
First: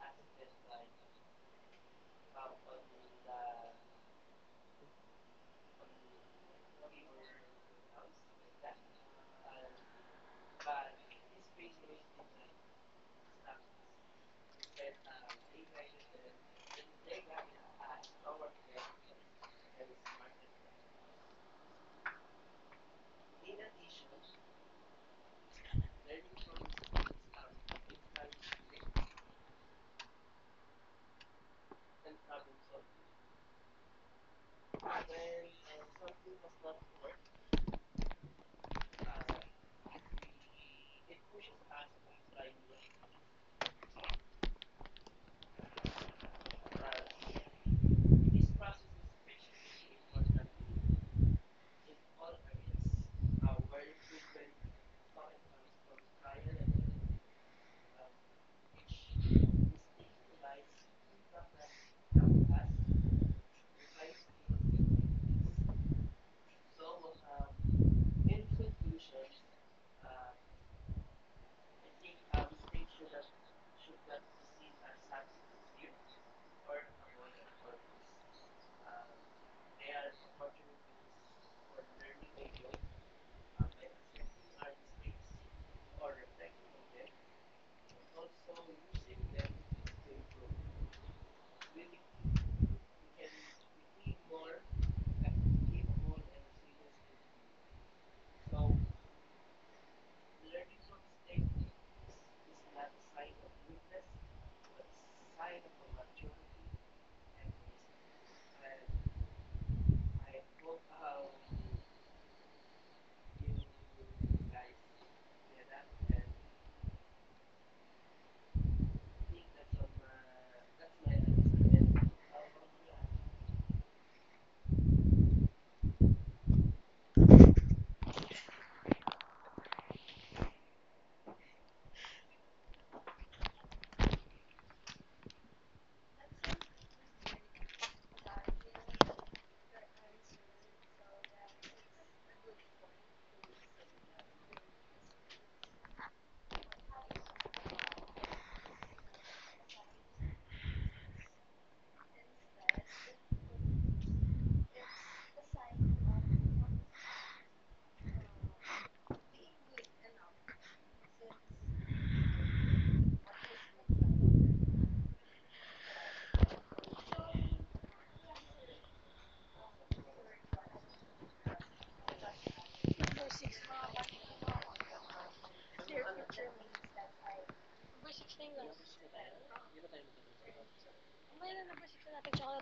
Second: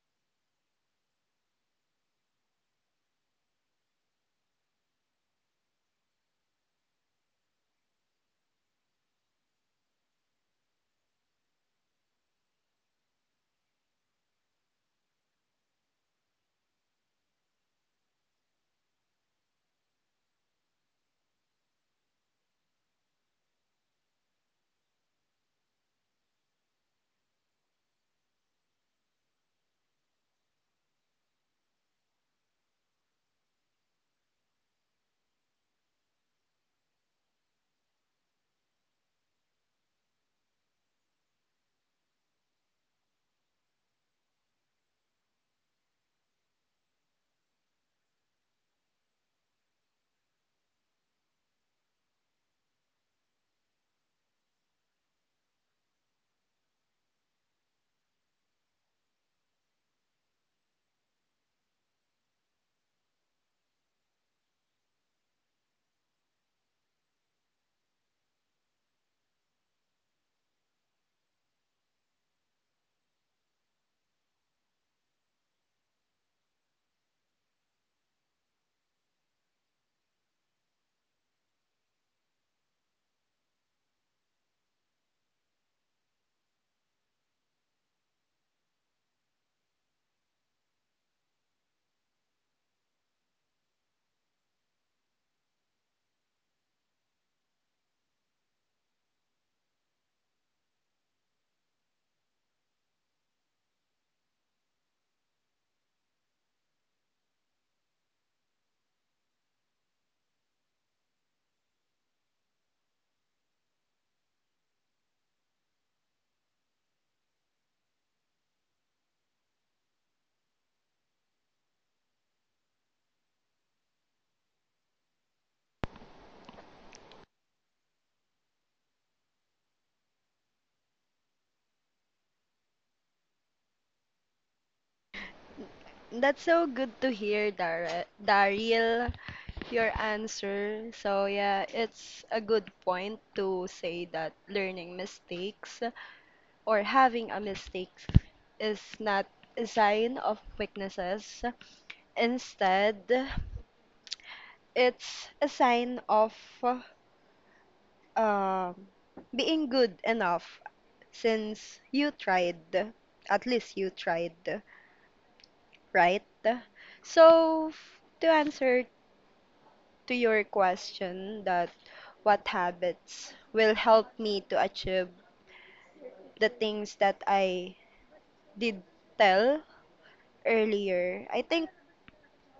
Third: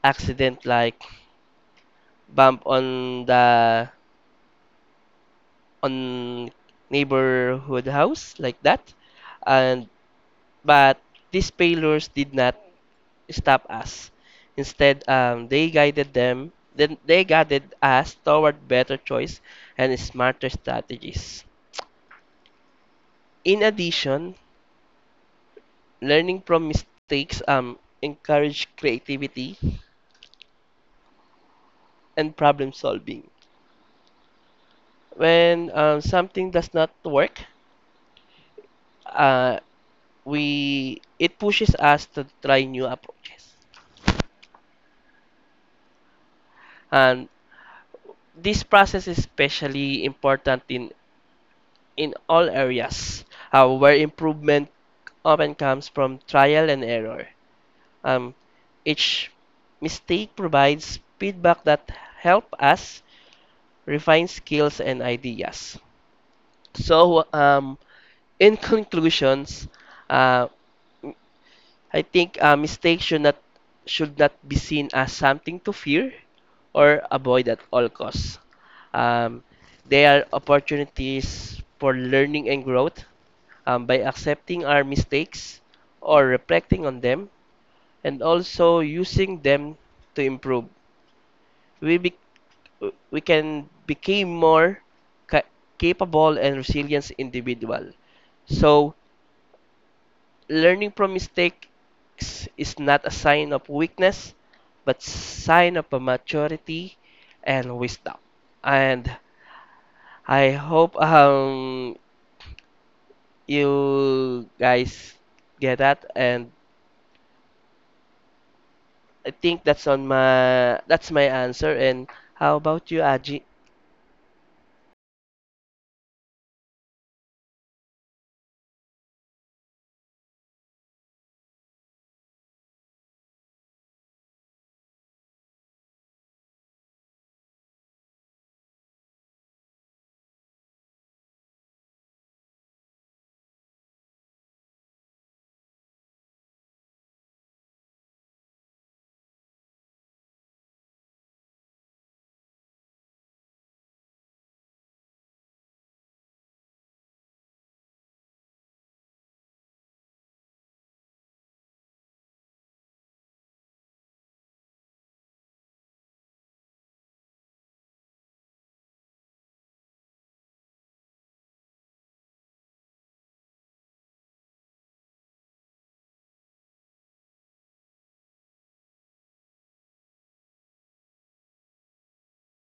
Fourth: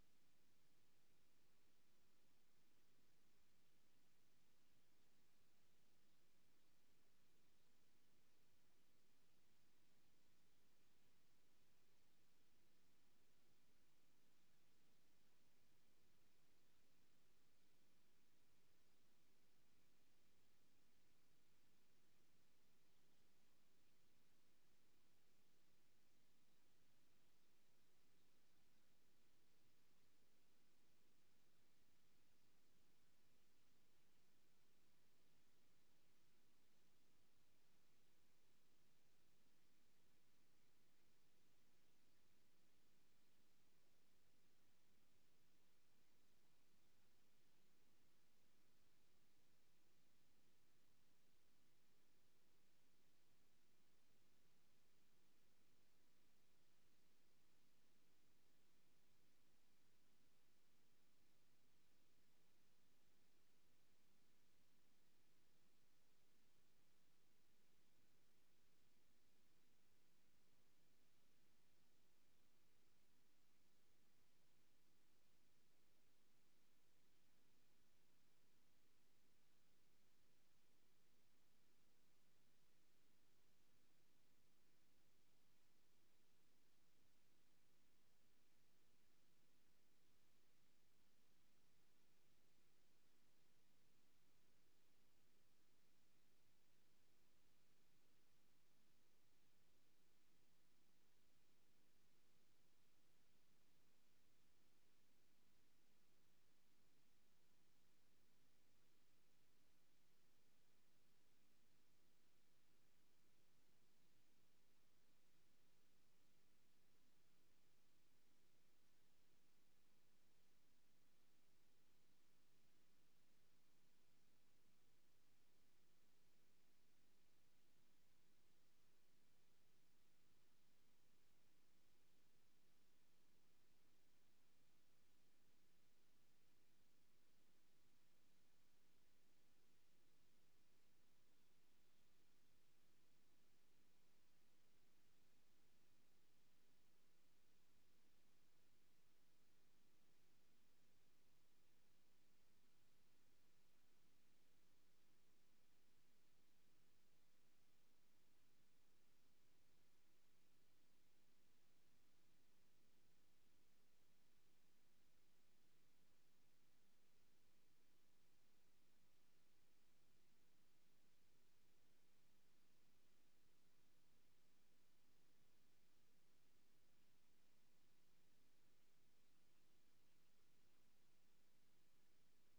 S1: accident like bump on the on neighborhood house like that, and but these failures did not stop us. Instead, they guided them then they guided us toward better choice and smarter strategies. In addition, learning from mistakes encourage creativity and problem solving. When something does not work, uh, we it pushes us to try new approaches. And this process is especially important in all areas where improvement often comes from trial and error. Um, each mistake provides feedback that help us refine skills and ideas. So in conclusions, uh, I think mistakes should not be seen as something to fear or avoid at all costs. Um, they are opportunities for learning and growth, by accepting our mistakes or reflecting on them and also using them to improve. We be, we can become more ca- capable and resilient individual. So learning from mistakes is not a sign of weakness but sign of maturity and wisdom. And I hope you guys get that, and I think that's my answer. And how about you, Aji?
S3: That's so good to hear, Daryl, your answer. So yeah, it's a good point to say that learning mistakes or having a mistake is not a sign of weaknesses. Instead, it's a sign of um, being good enough since you tried. At least you tried, right? So, to answer to your question that what habits will help me to achieve the things that I did tell earlier, I think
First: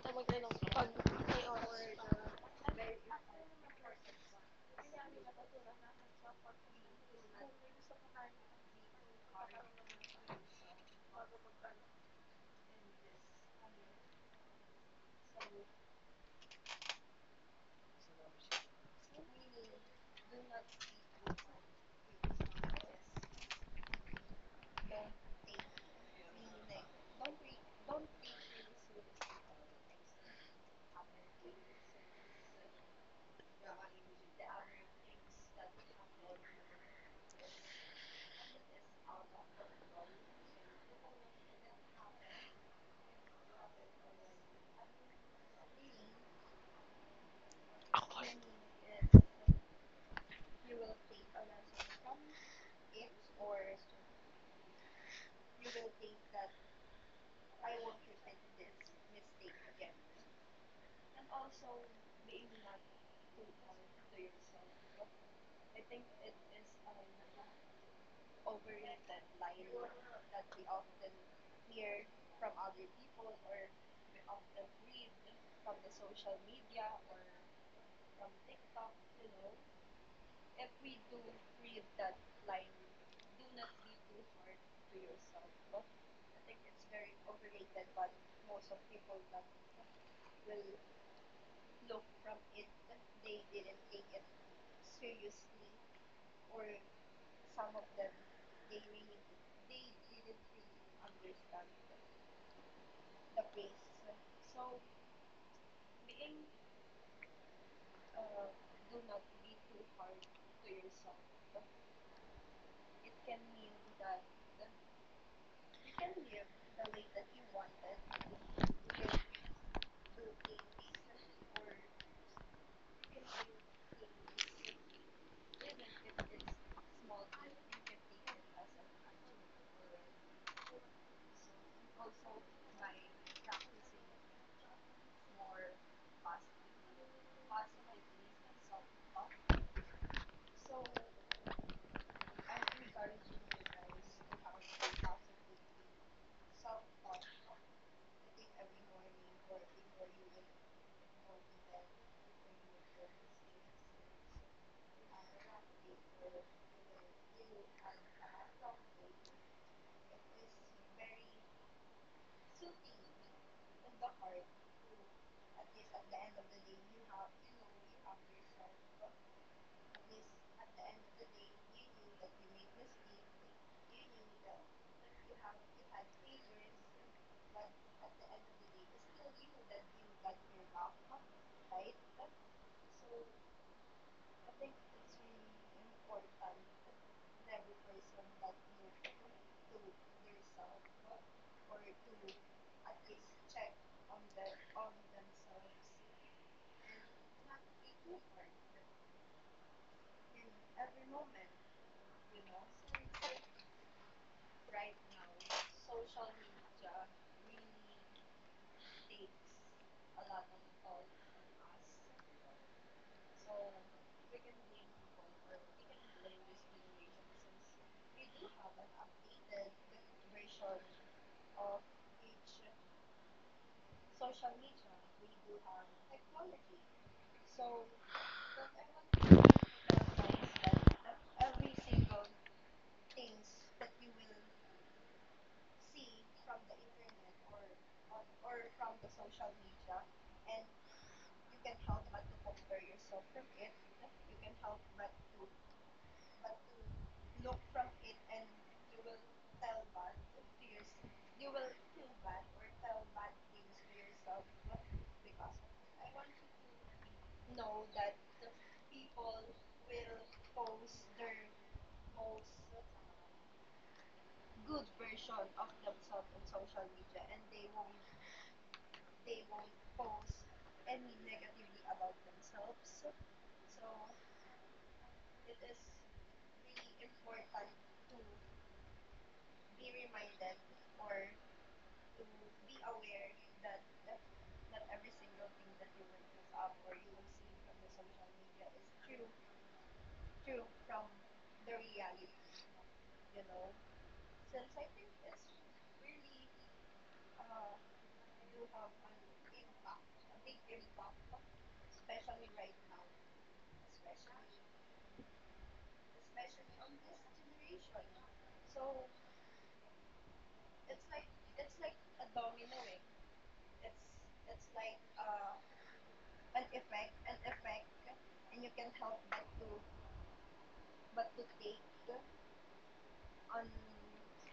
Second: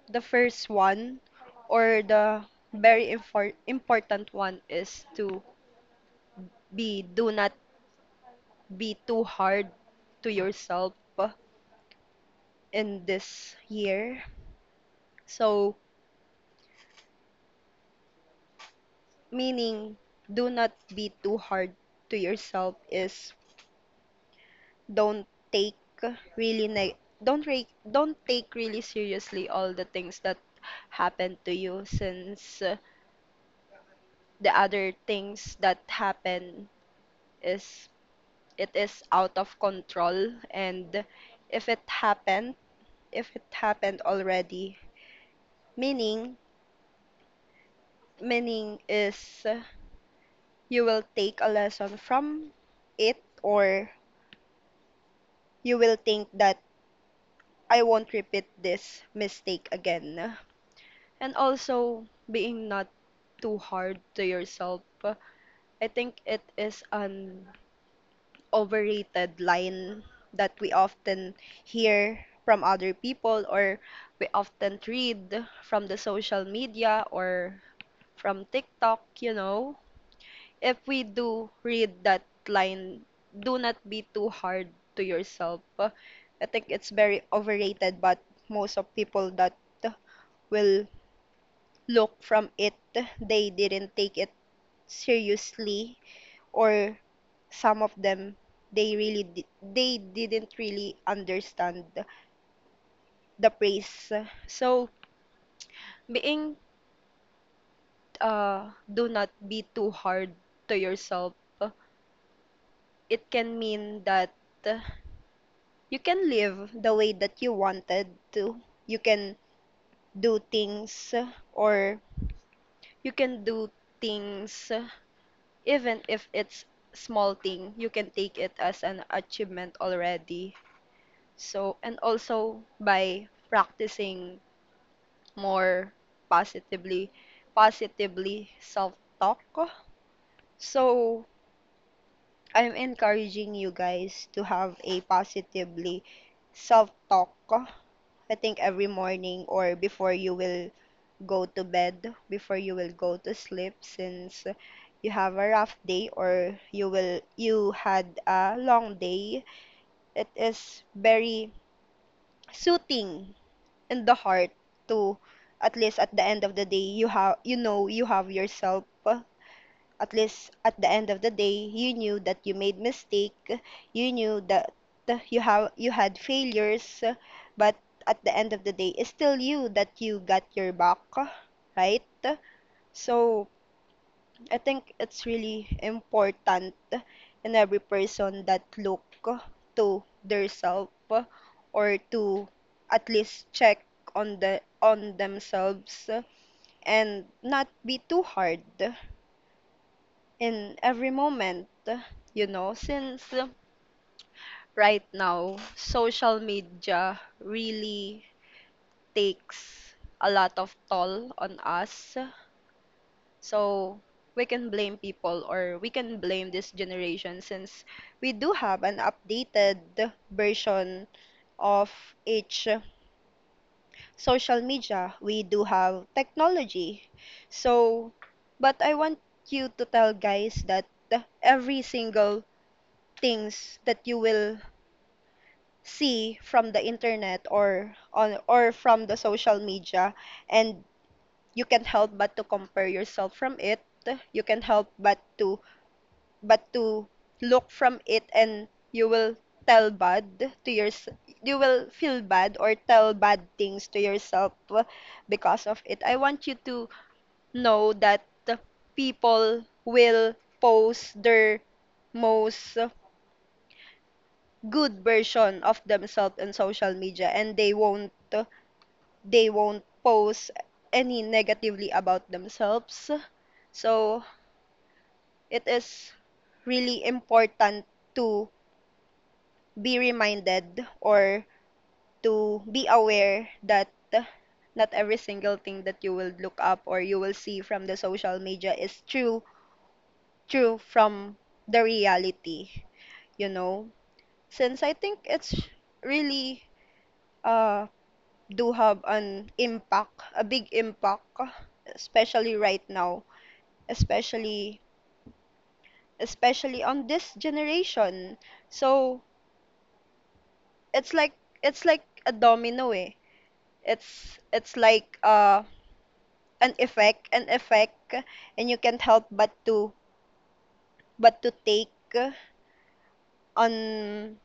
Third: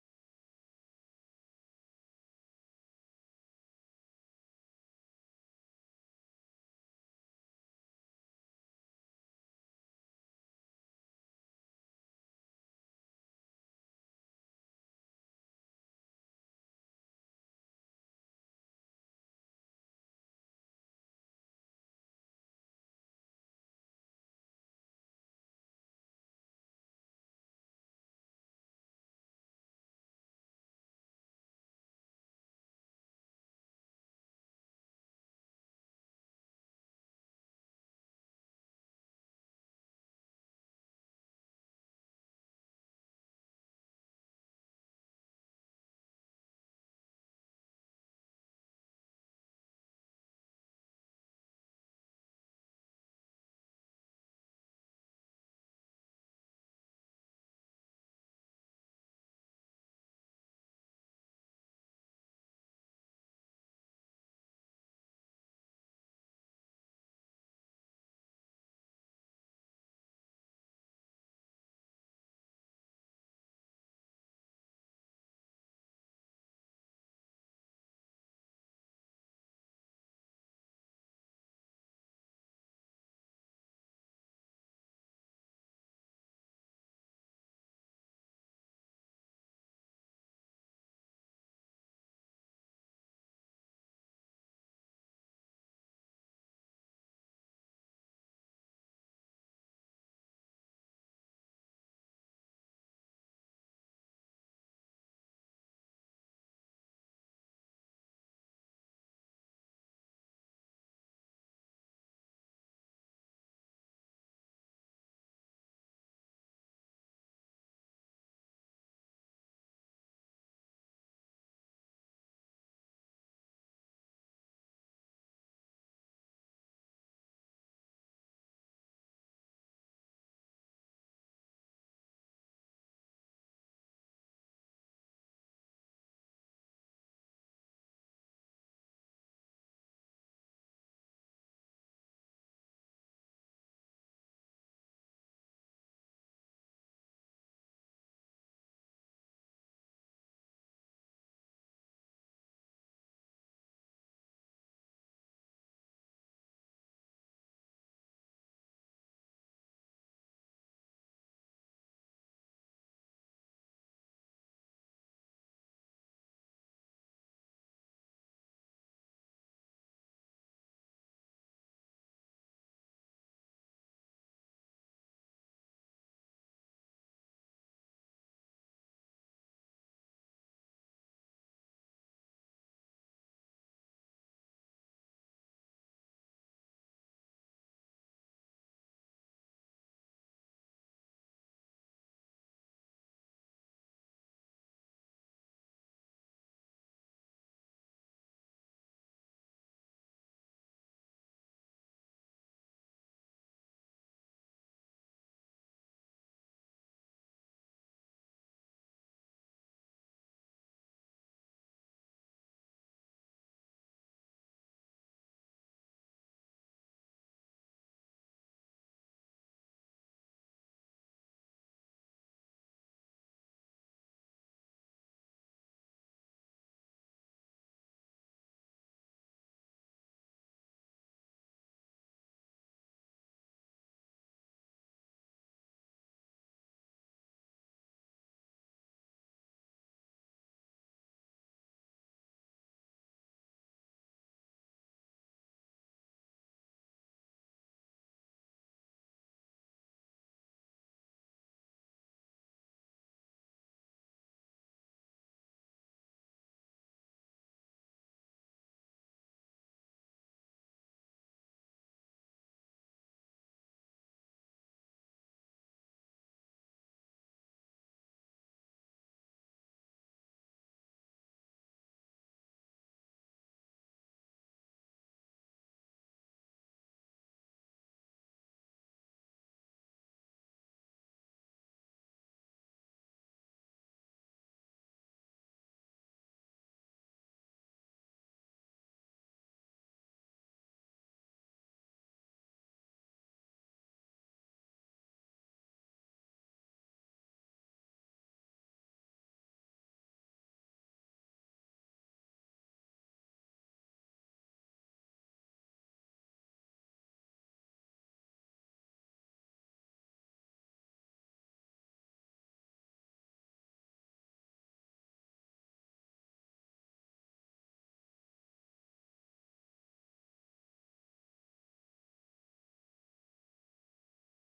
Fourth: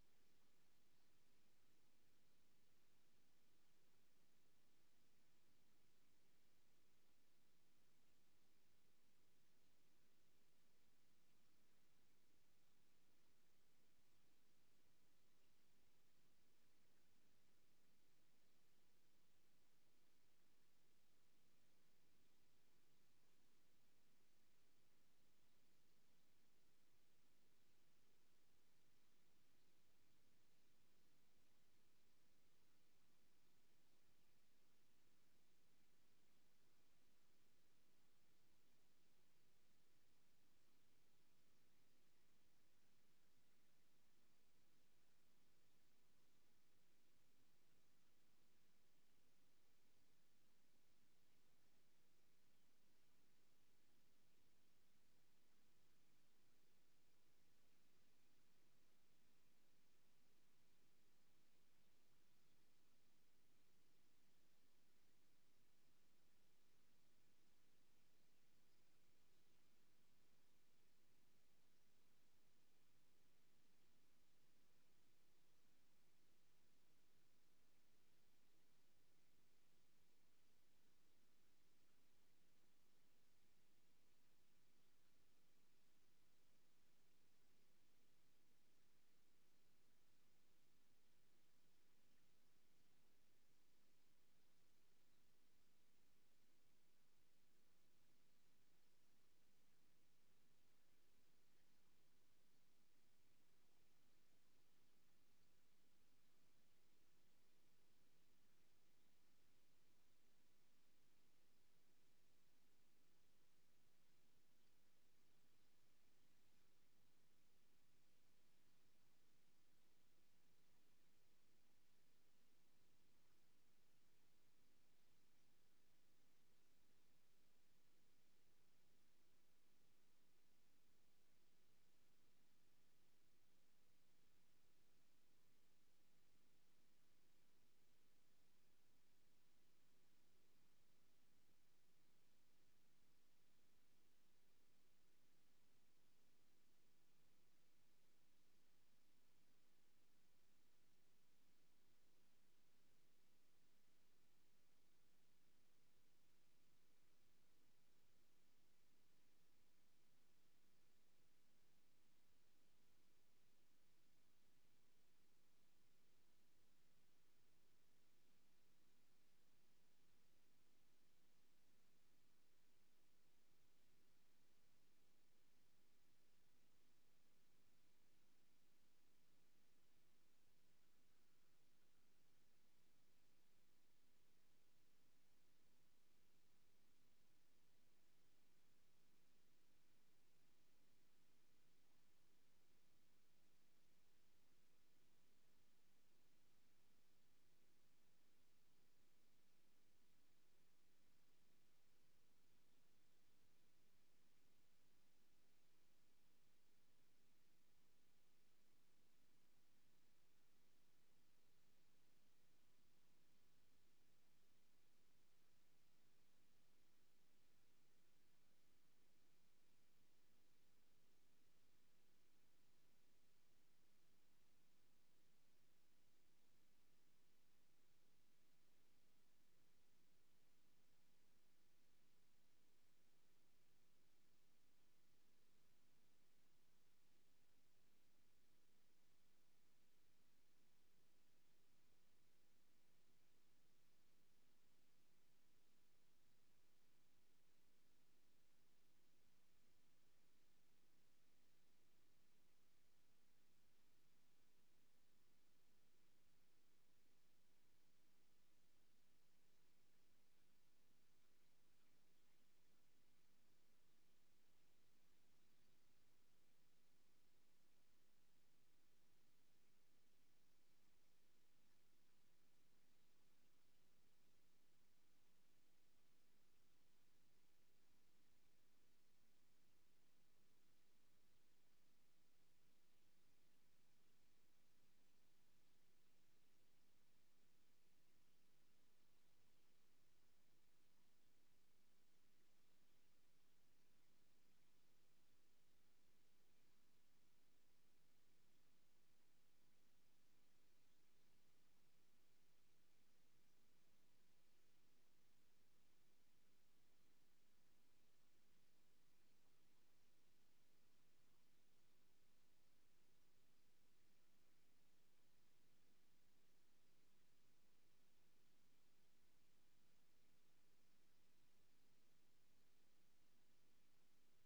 S3: the first one or the very important one is to be do not be too hard to yourself in this year. So, meaning, do not be too hard to yourself is don't take really neg don't take really seriously all the things that happened to you since the other things that happen is it is out of control and if it happened if it happened already, meaning meaning is you will take a lesson from it or you will think that I won't repeat this mistake again. And also being not too hard to yourself. I think it is an overrated line that we often hear from other people or we often read from the social media or from TikTok, you know. If we do read that line, do not be too hard to yourself, I think it's very overrated, but most of people that will look from it, they didn't take it seriously, or some of them they didn't really understand the praise. So being do not be too hard to yourself, it can mean that you can live the way that you wanted to. You can do things or you can do things even if it's small thing. You can take it as an achievement already. So, and also by practicing more positively, positively self-talk. So, I'm encouraging you guys to have a positively self-talk. I think every morning or before you will go to bed, before you will go to sleep, since you have a rough day or you had a long day, it is very soothing in the heart to at least at the end of the day you have, you know, you have yourself. At least at the end of the day you knew that you made mistake, you knew that you had failures, but at the end of the day it's still you that you got your back, right? So I think it's really important in every person that look to their self or to at least check on themselves and not be too hard in every moment, you know, since right now social media really takes a lot of toll on us. So we can blame people or we can blame this generation since we do have an updated version of each social media. We do have technology. So, but I want you to tell guys that every single things that you will see from the internet or on or from the social media and you can help but to compare yourself from it, you can help but to but to look from it and you will tell bad to yourself, you will feel bad or tell bad things to yourself because of it. I want you to know that people will post their most good version of themselves on social media, and they won't post any negatively about themselves. So it is really important to be reminded or to be aware that not every single thing that you will look up or you will see from the social media is true, true from the reality, you know, since I think it's really uh do have an impact, a big impact, especially right now, especially especially on this generation. So it's like it's like a domino, eh, it's like an effect, an effect, and you can't help but to take on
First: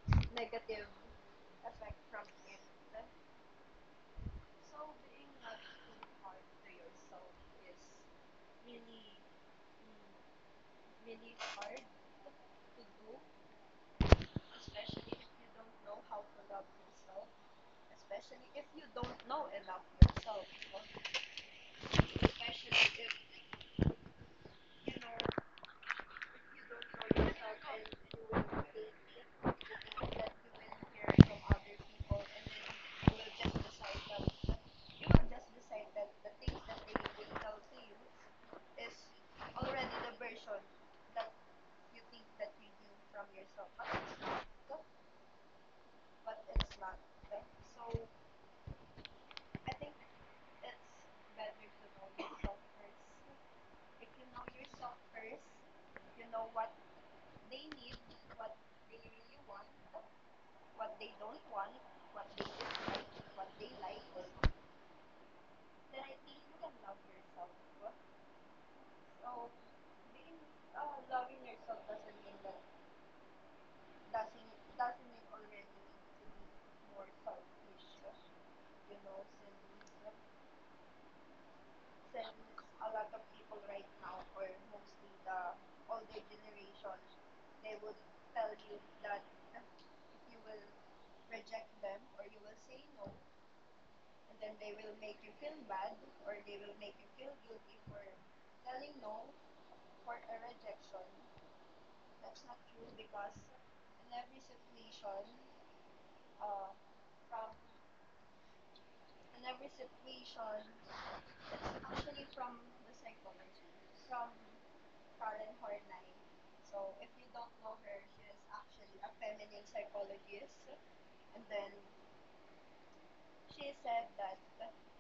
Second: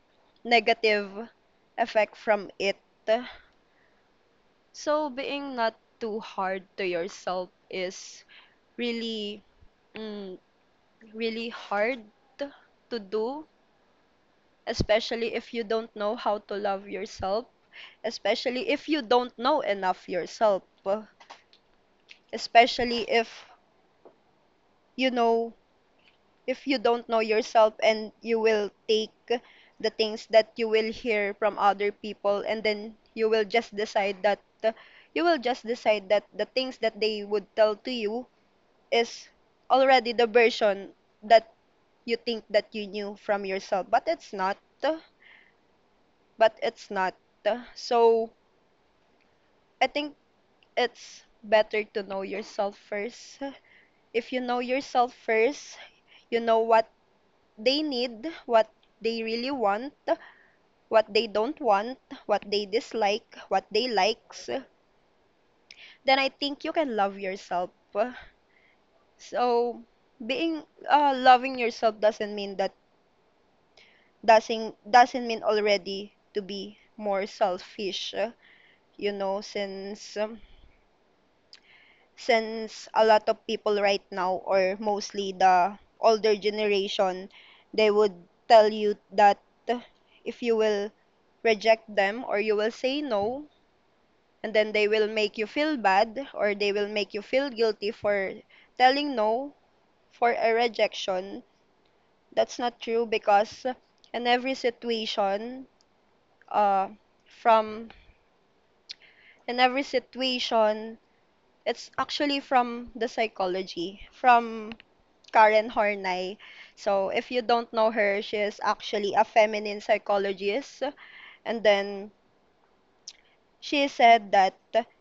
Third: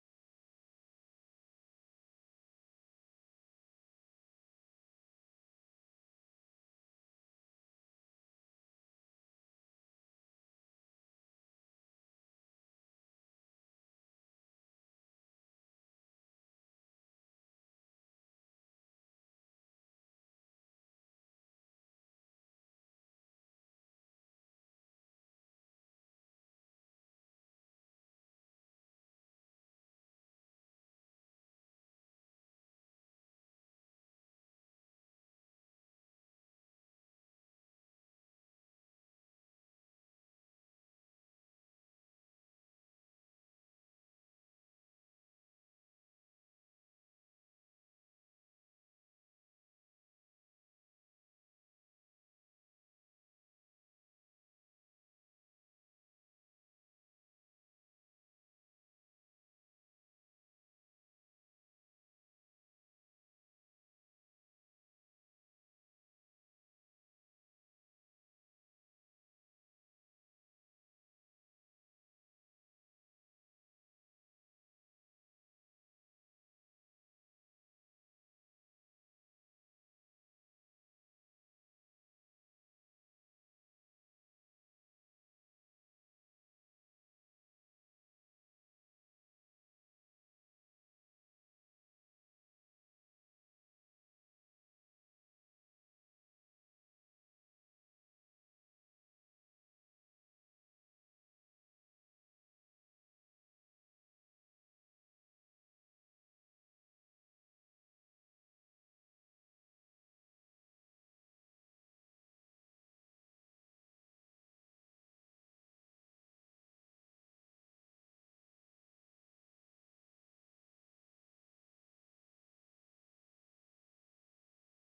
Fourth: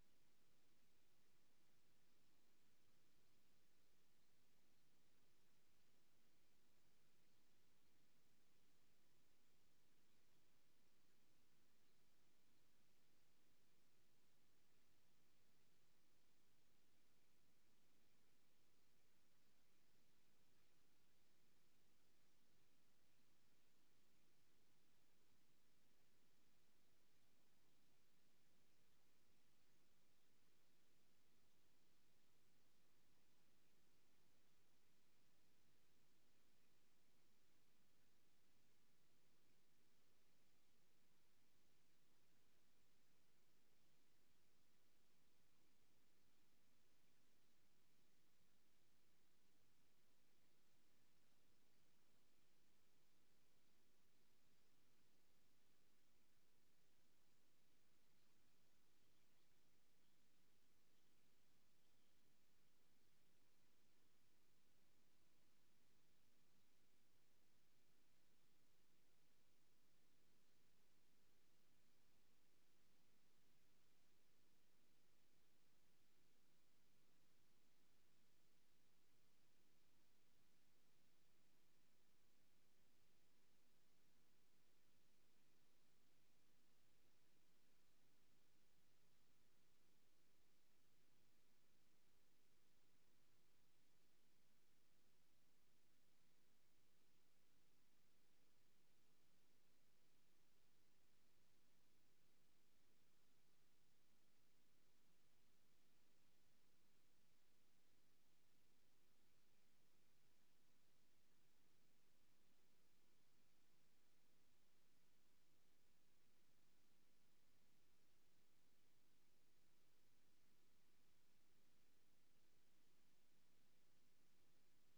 S3: negative effect from it. So being not too hard to yourself is really, mm, really hard to do, especially if you don't know how to love yourself, especially if you don't know enough yourself, especially if, you know, if you don't know yourself, and you will take the things that you will hear from other people, and then you will just decide that the things that they would tell to you is already the version that you think that you knew from yourself, but it's not, it's not so I think it's better to know yourself first. If you know yourself first, you know what they need, what they really want, what they don't want, what they dislike, what they likes, then I think you can love yourself. So being loving yourself doesn't mean that doesn't mean already to be more selfish, you know, since a lot of people right now, or mostly the older generation, they would tell you that if you will reject them or you will say no, and then they will make you feel bad or they will make you feel guilty for telling no, for a rejection. That's not true, because in every situation, uh from in every situation, it's actually from the psychology from Karen Horney. So if you don't know her, she is actually a feminine psychologist. And then she said that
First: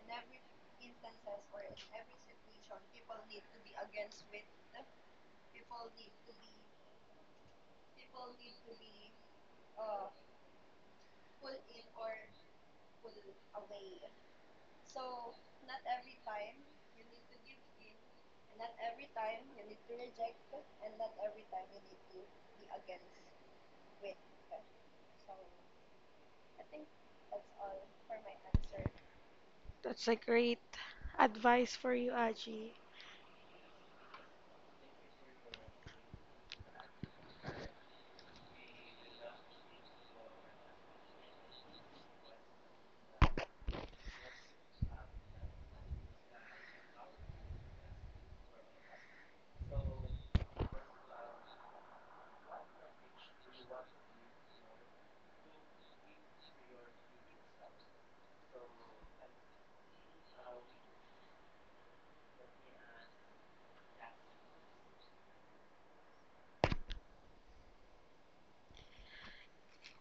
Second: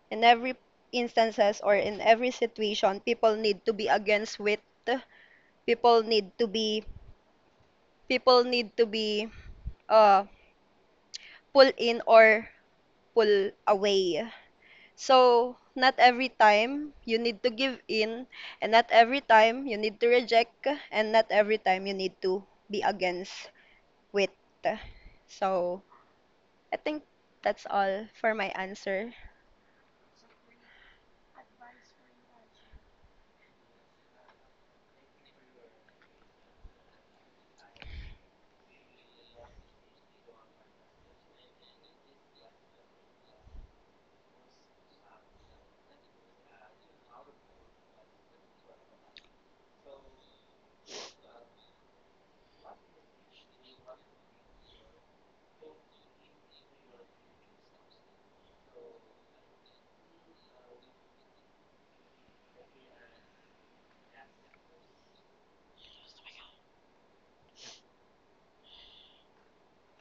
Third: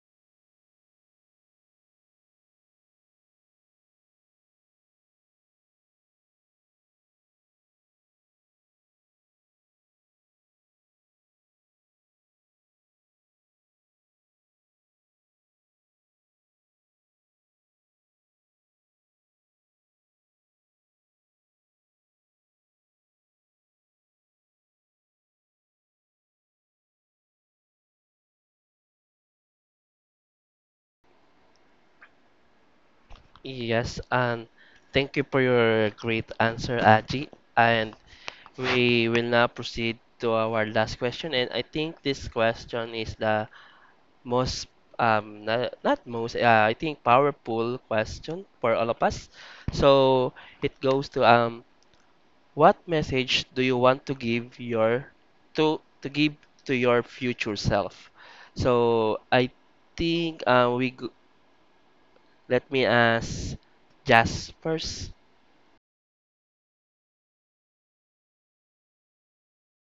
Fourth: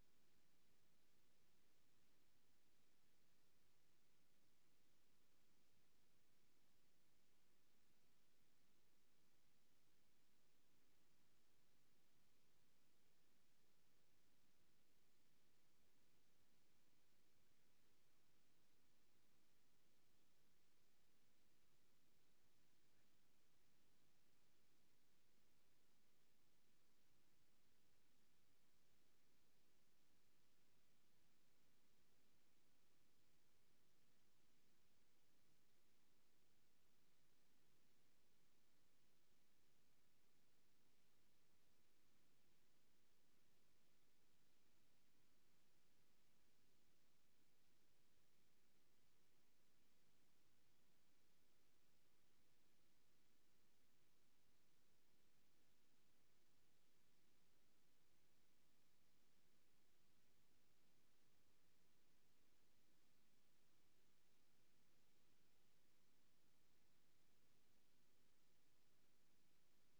S3: in every instances or in every situation, people need to be against with, people need to be, people need to be, uh, pull in or pull away. So, not every time you need to give in, and not every time you need to reject, and not every time you need to be against with. So, I think that's all for my answer.
S4: That's a great advice for you, Aji.
S1: Yes, and thank you for your great answer, Aji. And we will now proceed to our last question, and I think this question is the most, not most, I think powerful question for all of us. So it goes to, what message do you want to give your to give to your future self? So I think let me ask Jas first.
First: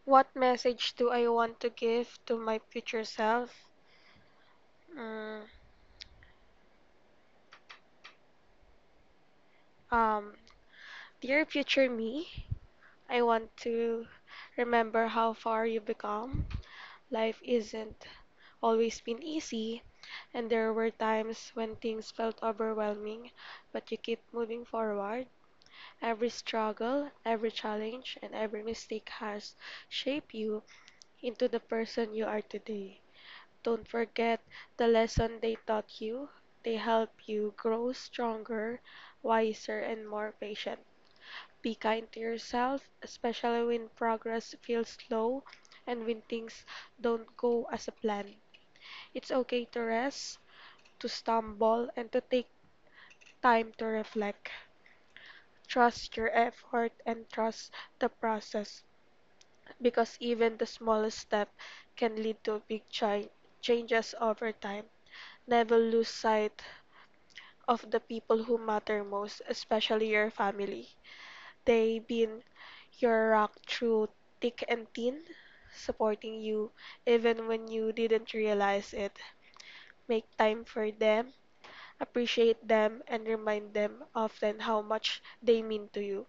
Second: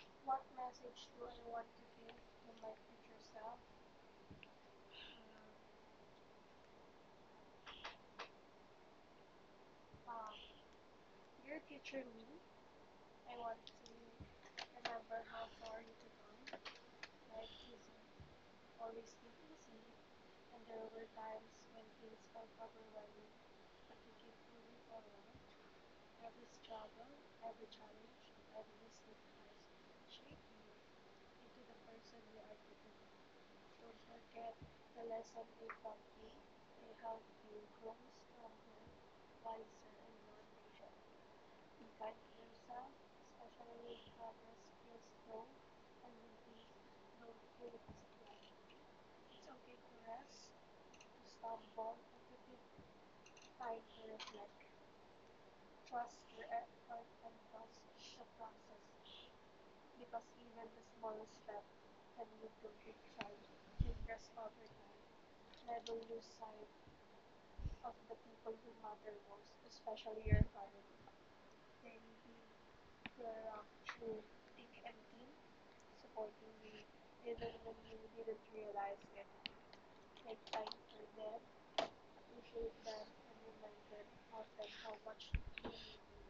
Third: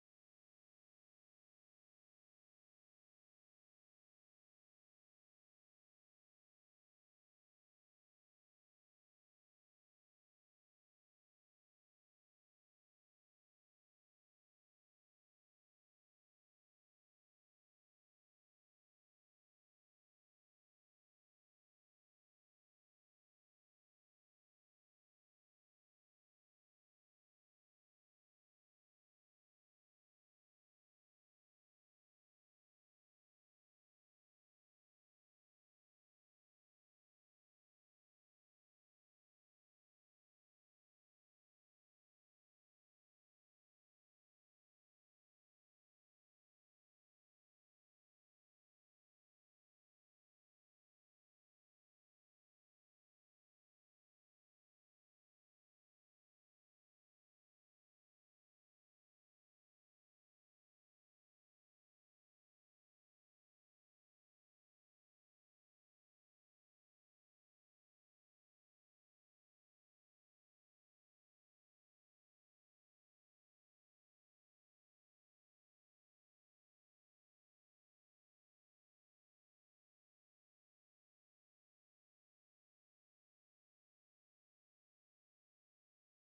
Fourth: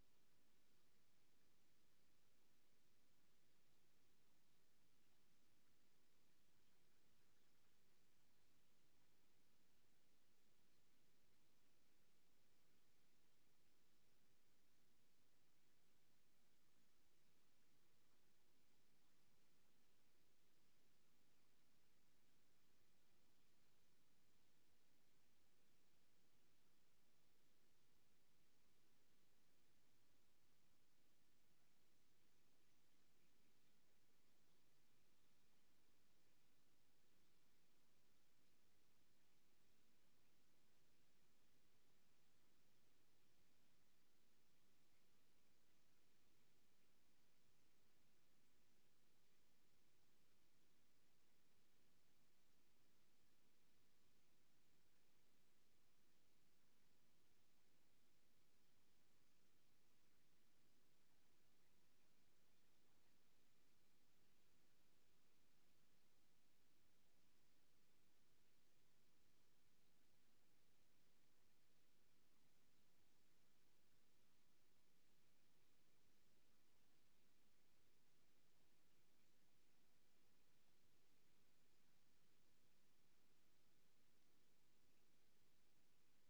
S4: What message do I want to give to my future self? Mm, um, Dear future me, I want to remember how far you become. Life isn't always been easy, and there were times when things felt overwhelming, but you keep moving forward. Every struggle, every challenge, and every mistake has shaped you into the person you are today. Don't forget the lesson they taught you. They help you grow stronger, wiser, and more patient. Be kind to yourself, especially when progress feels slow and when things don't go as a plan. It's okay to rest, to stumble, and to take time to reflect. Trust your effort and trust the process because even the smallest step can lead to big changes over time. Never lose sight of the people who matter most, especially your family. They been your rock through thick and thin, supporting you even when you didn't realize it. Make time for them, appreciate them, and remind them often how much they mean to you.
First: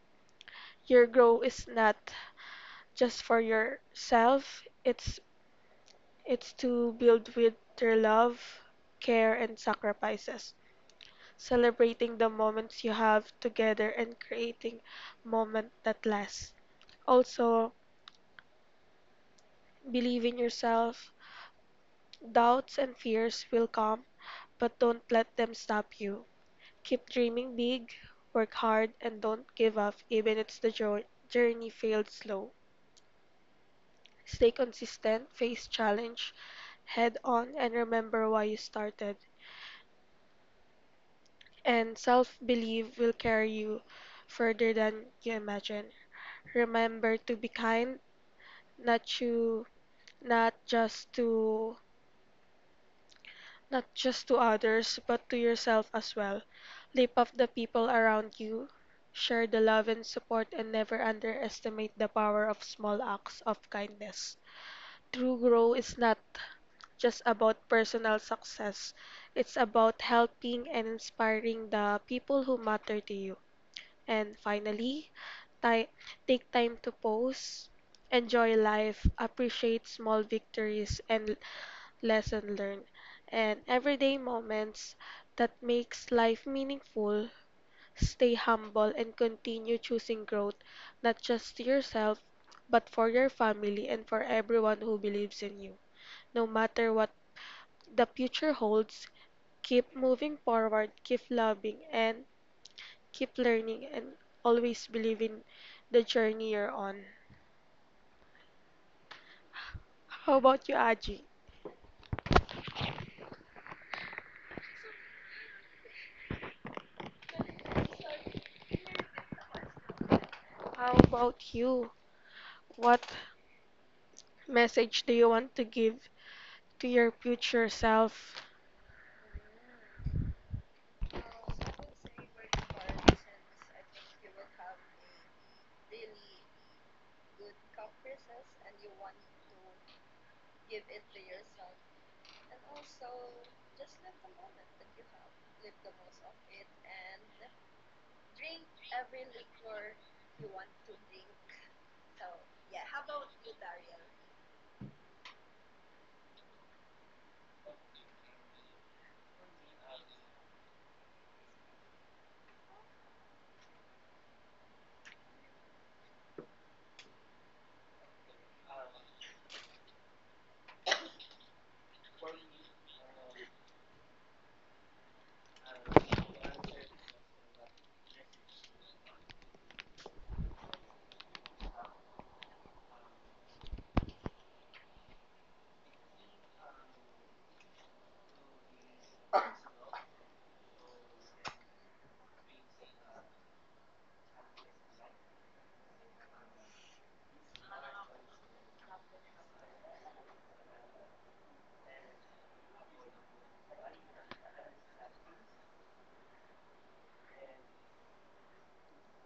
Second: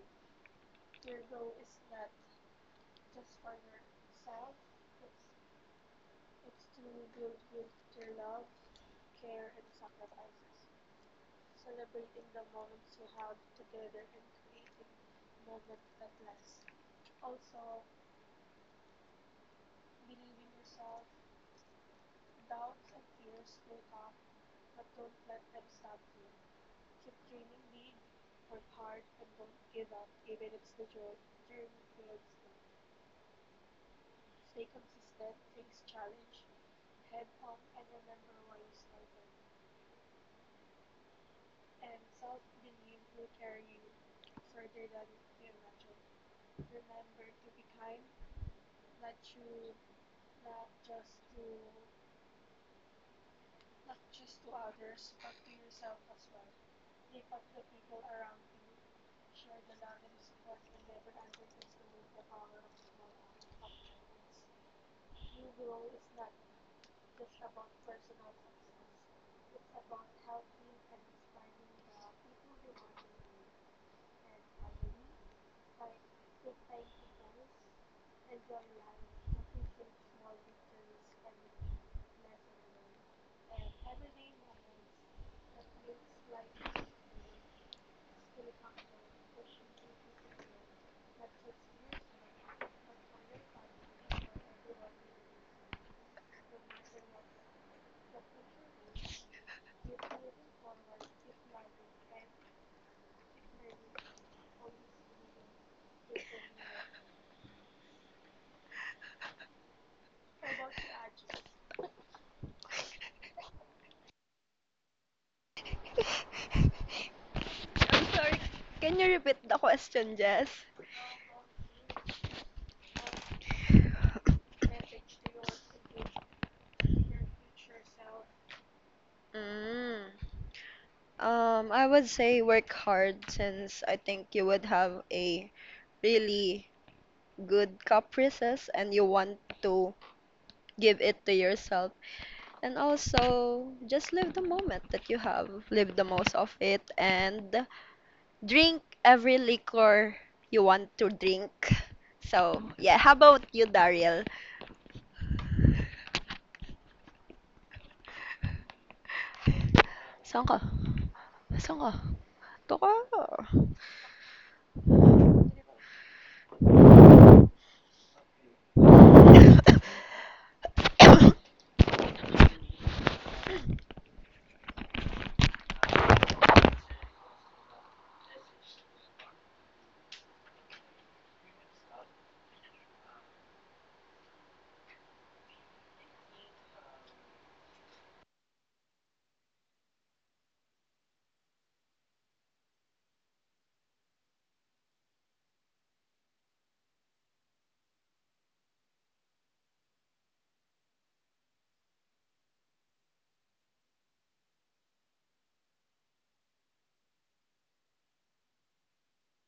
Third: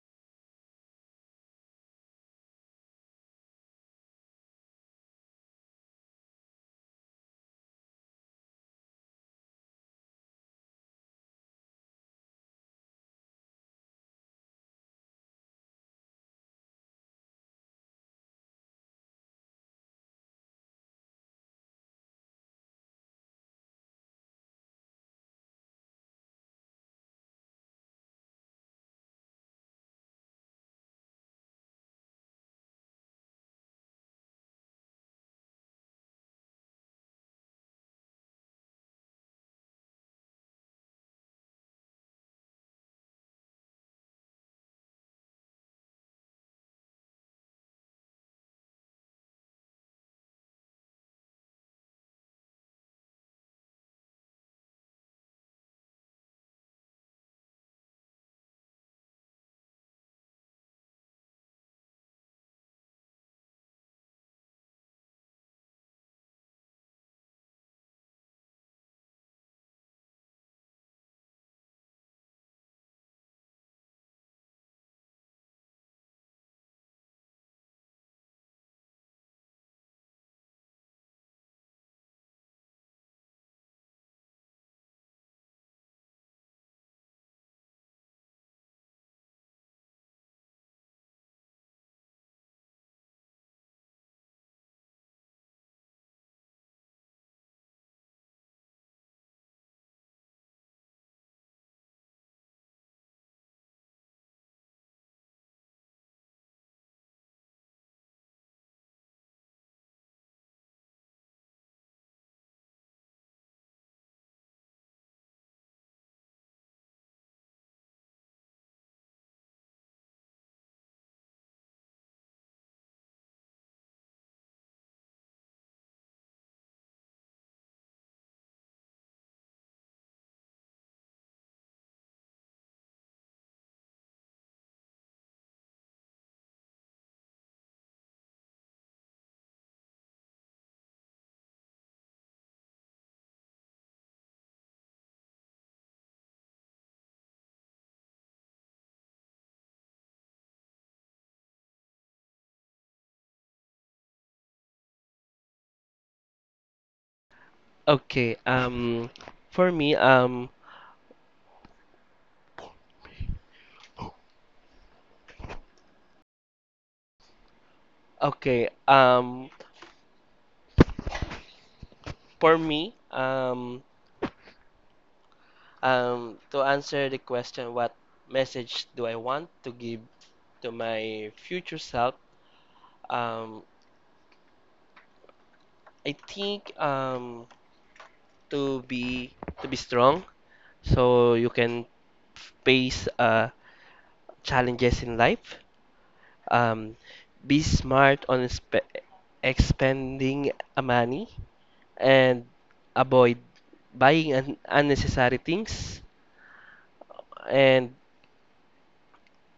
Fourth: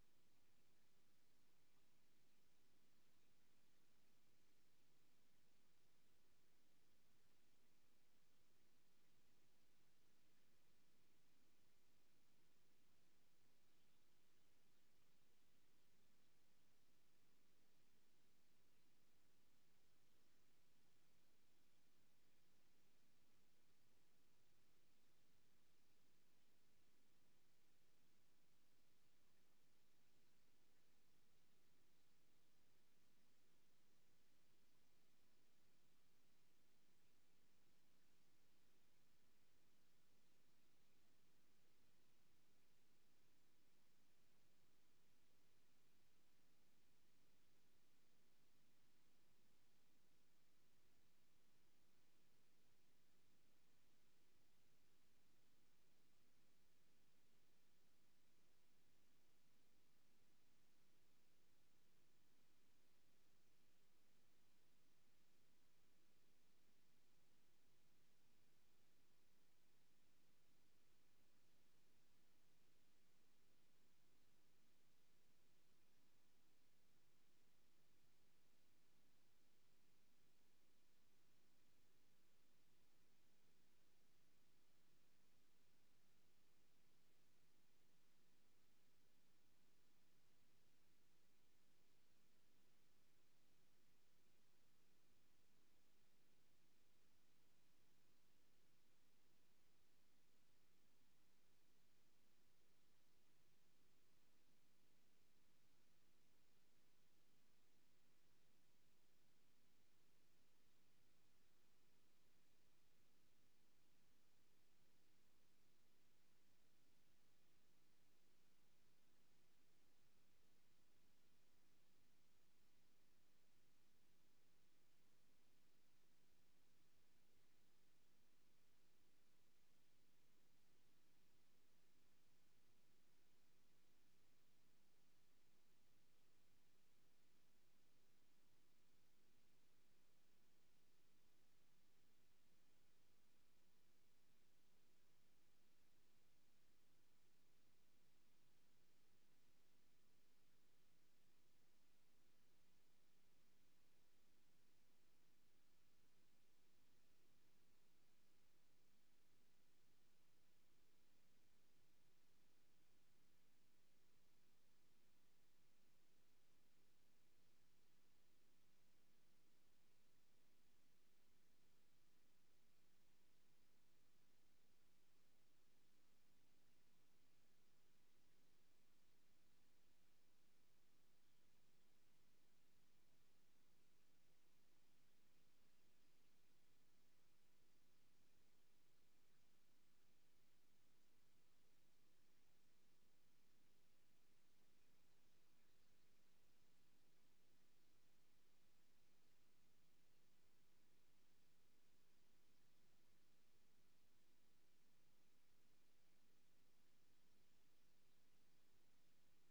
S4: Your growth is not just for yourself, it's to build with their love, care, and sacrifices. Celebrating the moments you have together and creating moment that lasts. Also, believe in yourself. Doubts and fears will come, but don't let them stop you. Keep dreaming big, work hard, and don't give up even if the journey failed slow. Stay consistent, face challenge head on, and remember why you started. And self belief will carry you further than you imagine. Remember to be kind, not you, not just to not just to others, but to yourself as well. Leap of the people around you, share the love and support, and never underestimate the power of small acts of kindness. True growth is not just about personal success, it's about helping and inspiring the people who matter to you. And finally, ti- take time to pause, enjoy life, appreciate small victories, and lesson learned, and everyday moments that makes life meaningful. Stay humble and continue choosing growth, not just to yourself, but for your family and for everyone who believes in you. No matter what the future holds, keep moving forward, keep loving, and keep learning, and always believe in the journey you're on. How about you, Aji?
S3: I'm sorry. Can you repeat the question, Jess?
S4: How about you? What message do you want to give to your future self?
S3: Mm. I would say work hard, since I think you would have a really good caprices and you want to give it to yourself. And also, just live the moment that you have, live the most of it, and drink every liquor you want to drink. So, yeah, how about you, Daryl?
S1: Okay, for me
S3: Saan ka? Saan ka? Ito ka.
S1: okay, for me to answer the question, what message do I want to give to my future self? Um, I think to be to be strong, so you can face challenges in life. Um, be smart on expending money and avoid buying unnecessary things. And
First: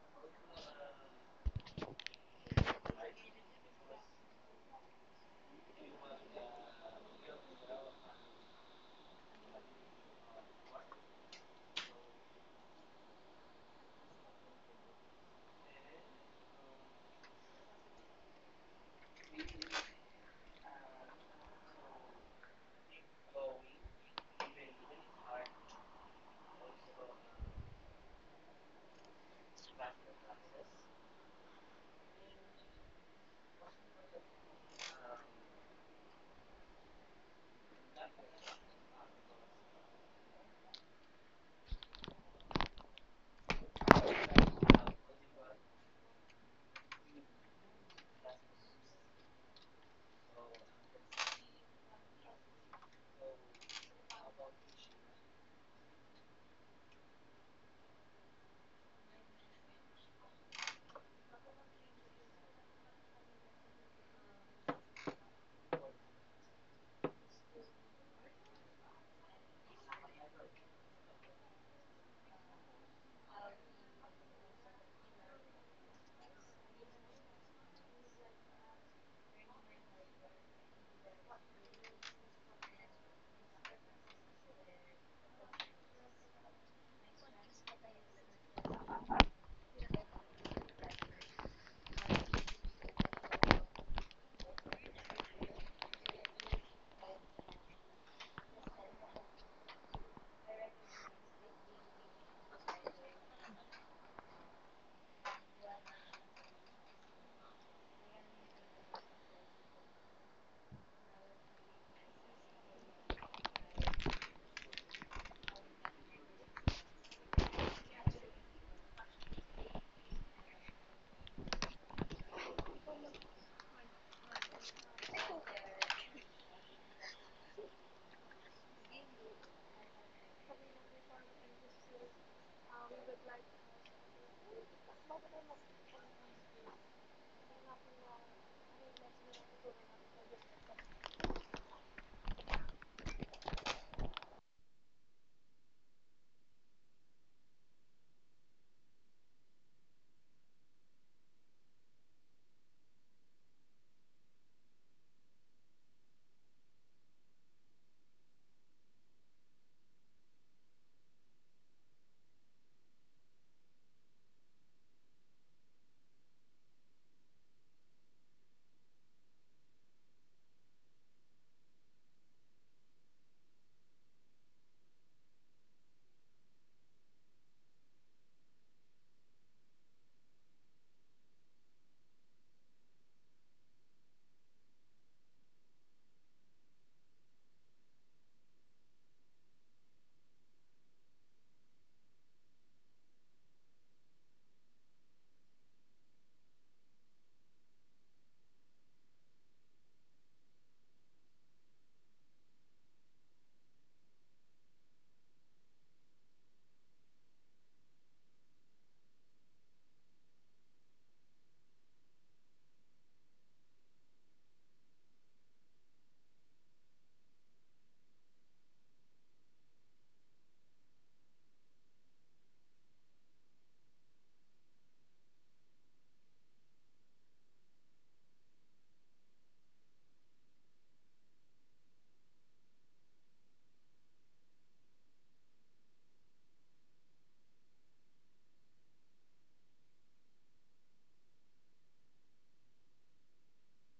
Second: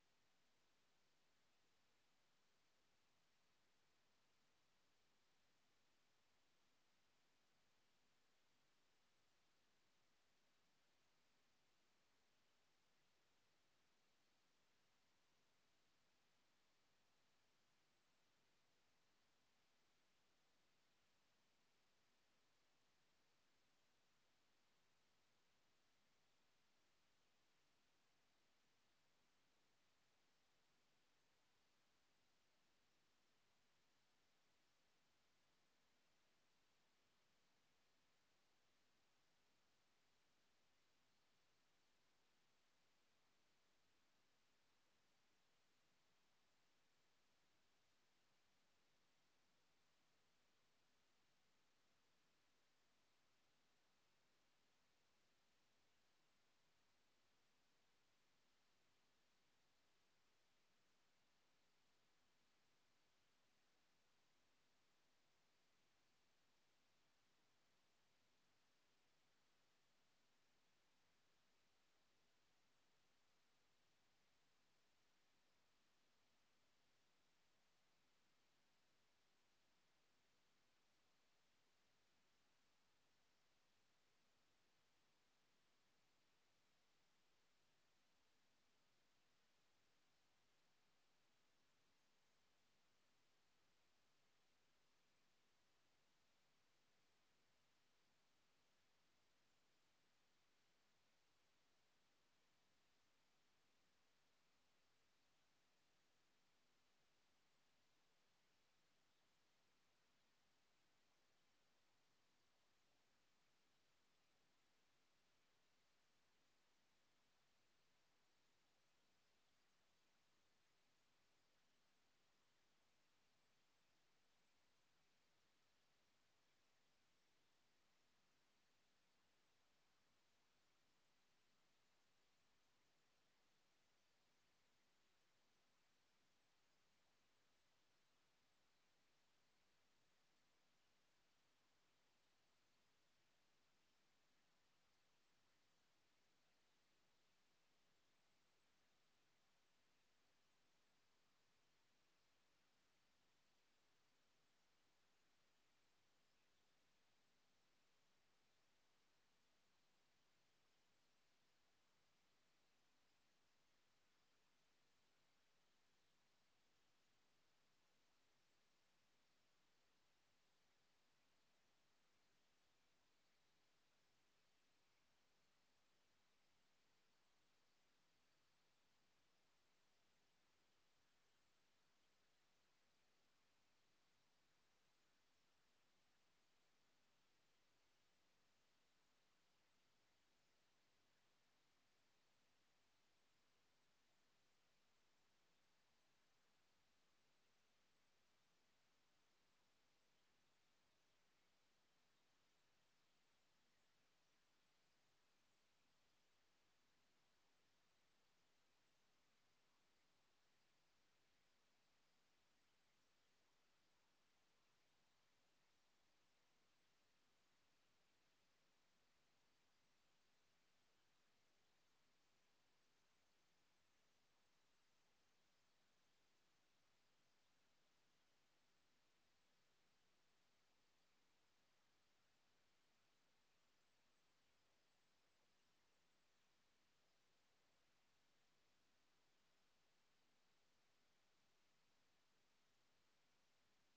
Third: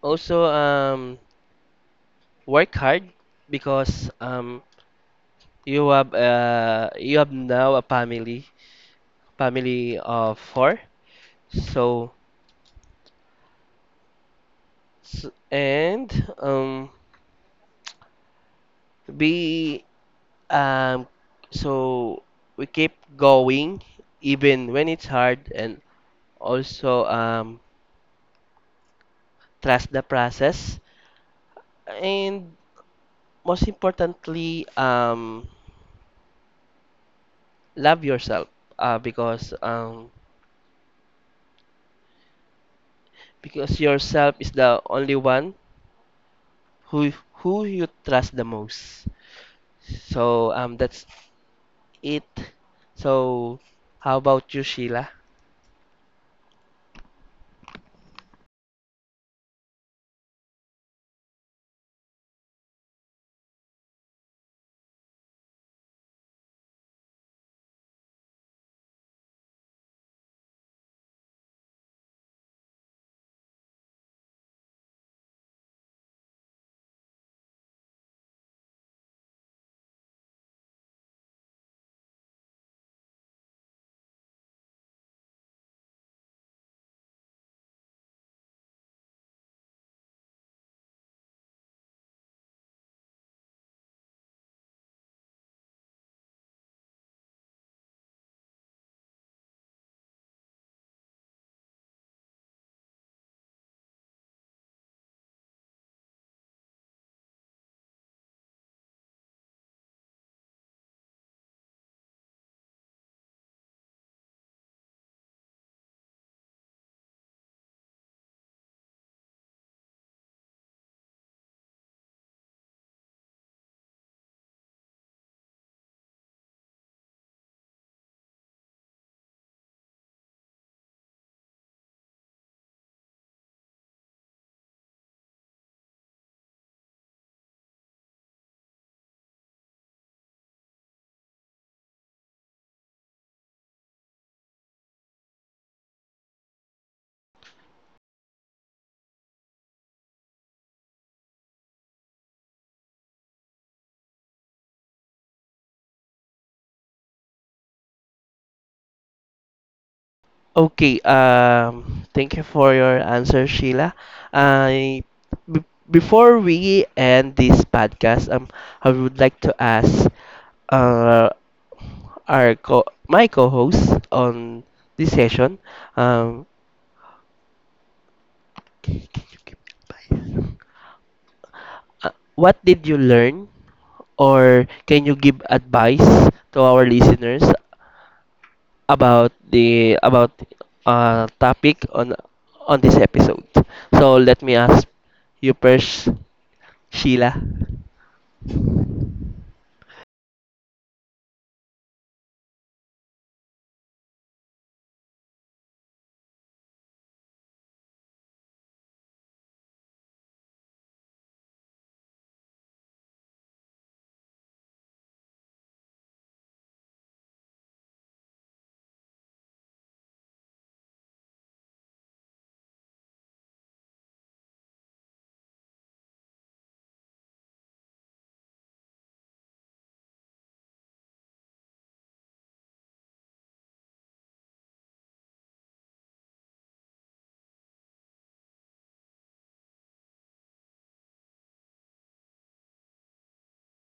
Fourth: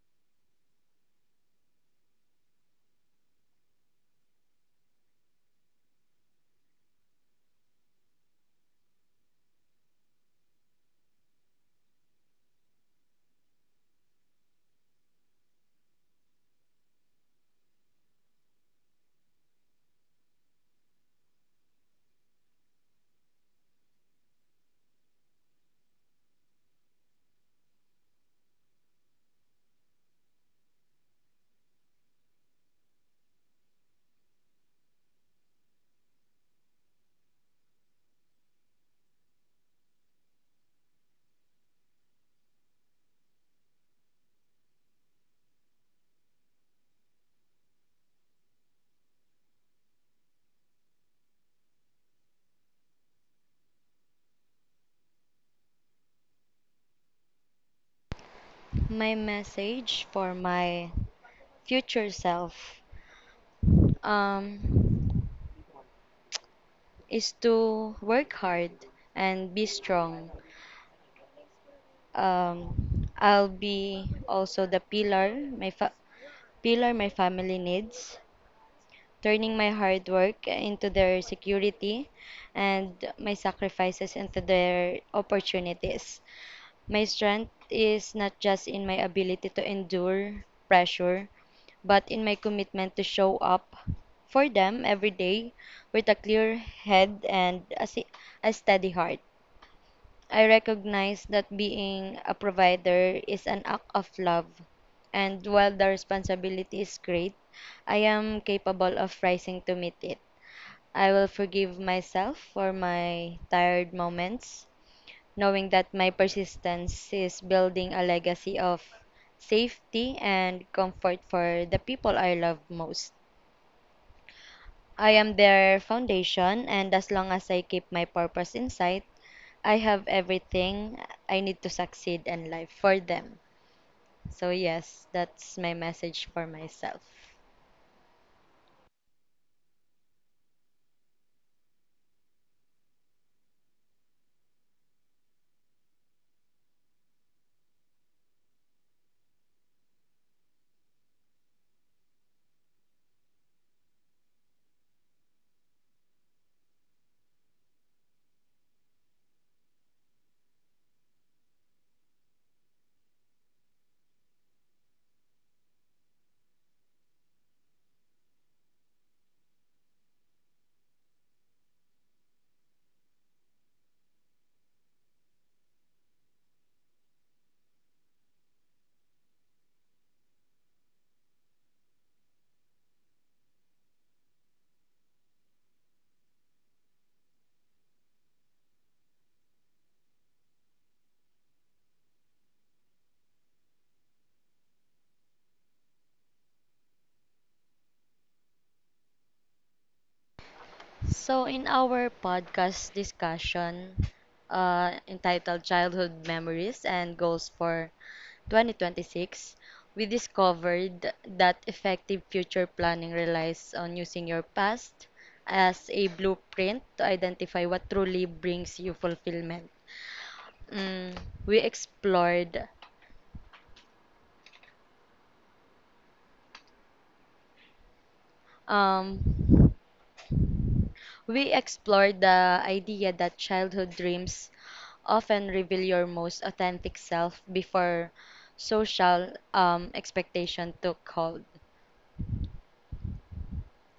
S1: also work hard because you have now a family of four. So, s and um, we um, so we keep going even when it's hard, and also trust the process, and most importantly, love yourself, uh, because um, because yourself is the only one who who you trust the most. So that's it. So, how about you, Sheila?
S2: My message for my future self um, is to work hard and be strong. I'll be also the pillar my family needs, turning my hard work into their security and my sacrifices into their opportunities. My strength is not just in my ability to endure pressure, but in my commitment to show up for them every day with a clear head and a steady heart. I recognize that being a provider is an act of love, and while the responsibility is great, I am capable of rising to meet it. I will forgive myself for my tired moments, knowing that my persistence is building a legacy of safety and comfort for the people I love most. I am their foundation, and as long as I keep my purpose in sight, I have everything I need to succeed in life for them. So, yes, that's my message for myself.
S1: Okay, thank you for your answer, Sheila. I b- Before we end this podcast, I would like to ask uh, our co my co-host on this session, um, what did you learn, or can you give advice to our listeners about the about topic on this episode. So let me ask you first, Sheila.
S2: So, in our podcast discussion entitled Childhood Memories and Goals for 2026, we discovered that effective future planning relies on using your past as a blueprint to identify what truly brings you fulfillment. Mm, we explored um, We explored the idea that childhood dreams often reveal your most authentic self before social expectation took hold,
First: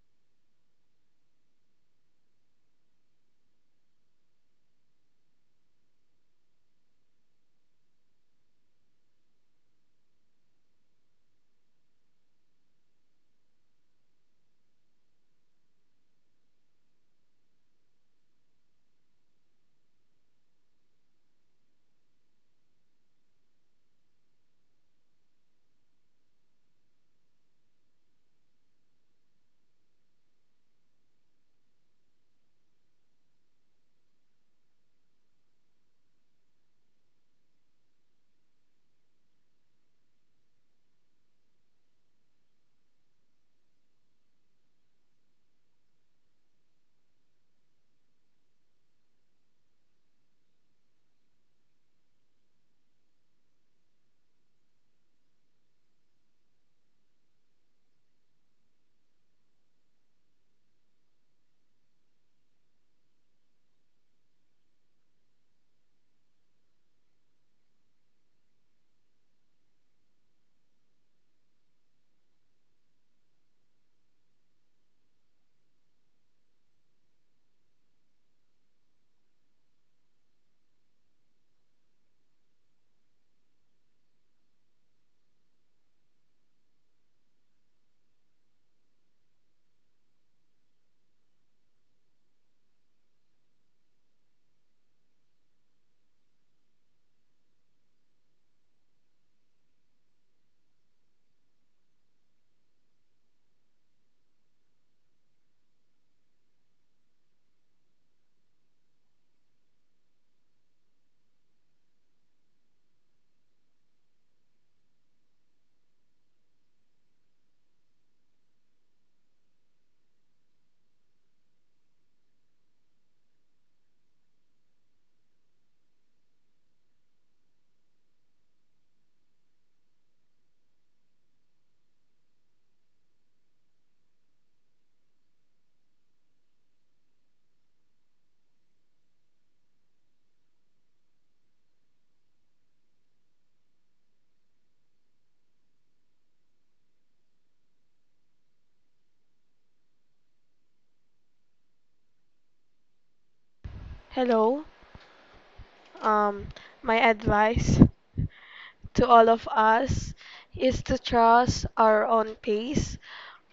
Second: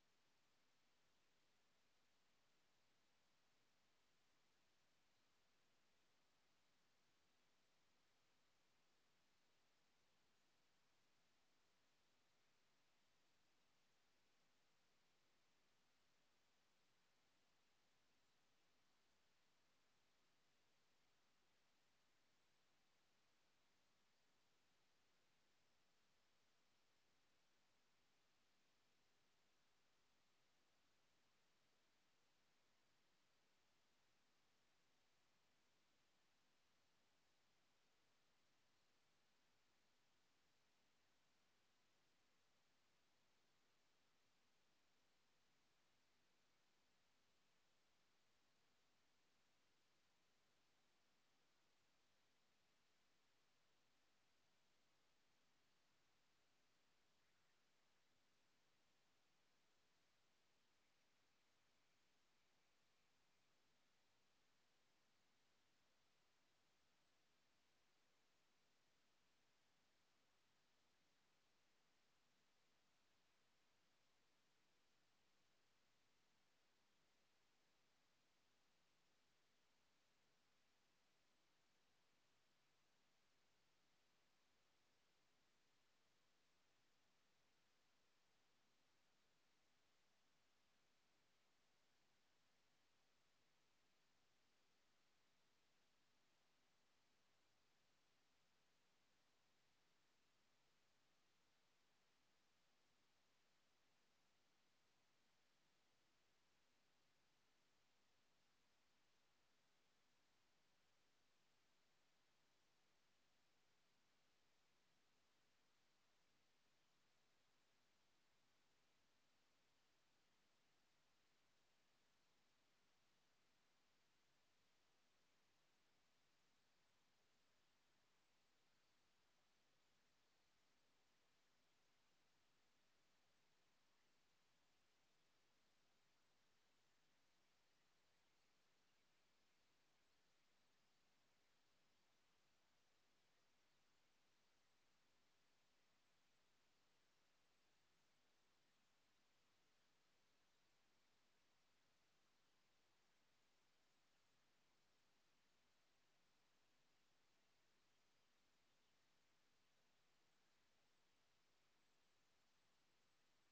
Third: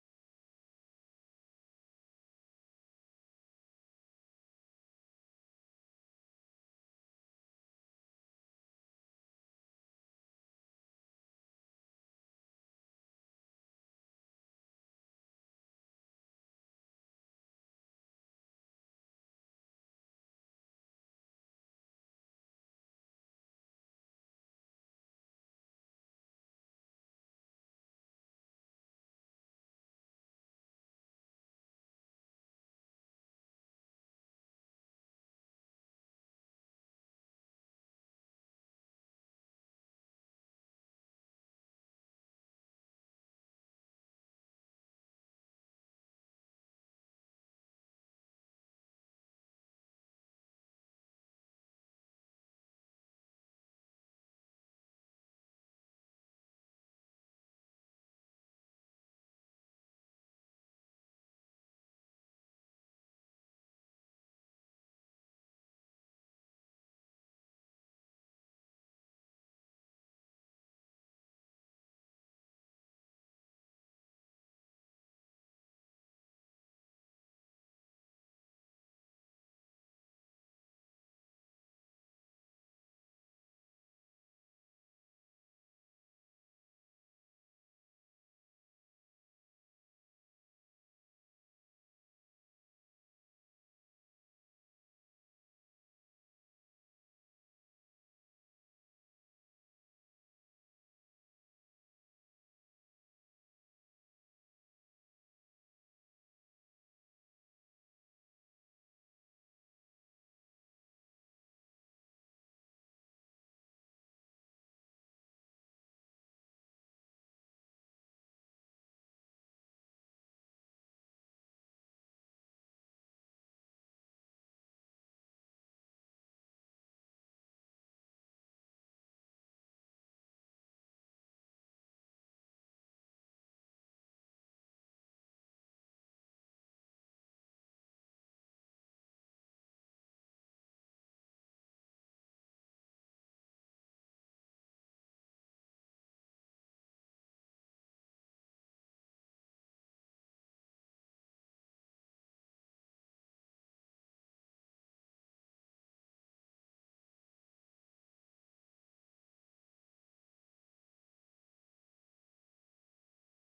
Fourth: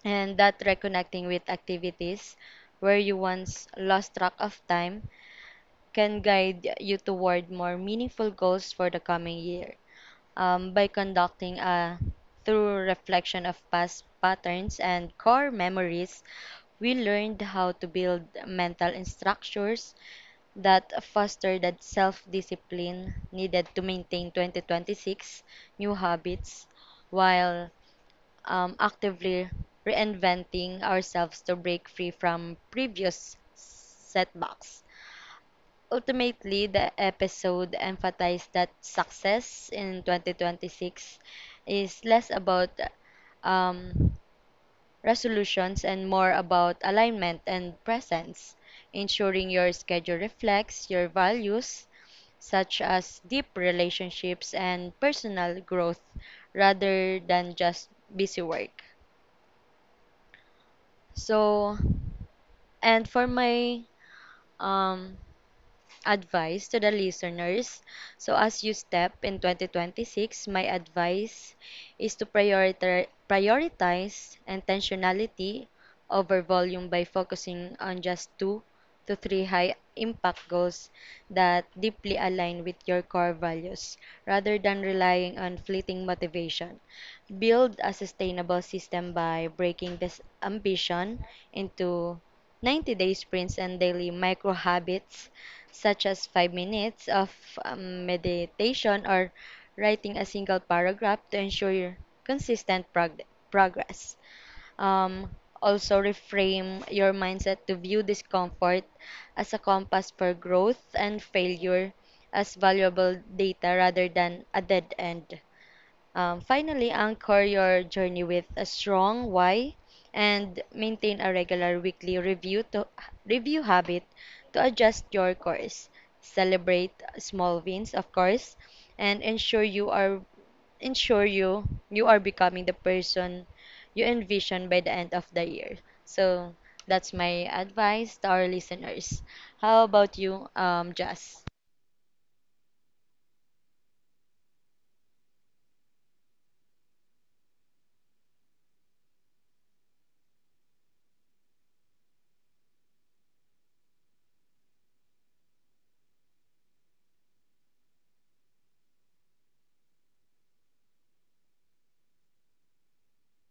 S2: and that reconnecting with activities where you once lost track of time can guide you toward more meaningful goals for the coming year. By conducting a through reflection of past patterns and core memories, we learned how to build mental structures that fostered that self-discipline needed to maintain 2026 new habits while actively reinventing ourselves to break free from previous setbacks. Ultimately, the episode emphasized that success in 2026 is less about um, resolutions and more about alignment and presence, ensuring your schedule reflects your values such as deep relationships and personal growth rather than just busy work. So, and for my um, advice to the listeners. So as you step in 2026, my advice is to prioritize intentionality over volume by focusing on just two to three high impact goals that deeply align with your core values rather than relying on fleeting motivation. Build a sustainable system by breaking this ambition into 90-day sprints and daily micro habits such as 5 minutes of meditation or writing a single paragraph to ensure your consistent progress. Um, Also, reframe your mindset to view discomfort as a compass for growth and failure as valuable data rather than a dead end. Finally, anchor your journey with a strong why and maintain a regular weekly review to review habit to adjust your course. Celebrate small wins, of course, and ensure you are becoming the person you envision by the end of the year. So that's my advice to our listeners. How about you, Jazz?
S4: Hello. Um, my advice to all of us is to trust our own pace.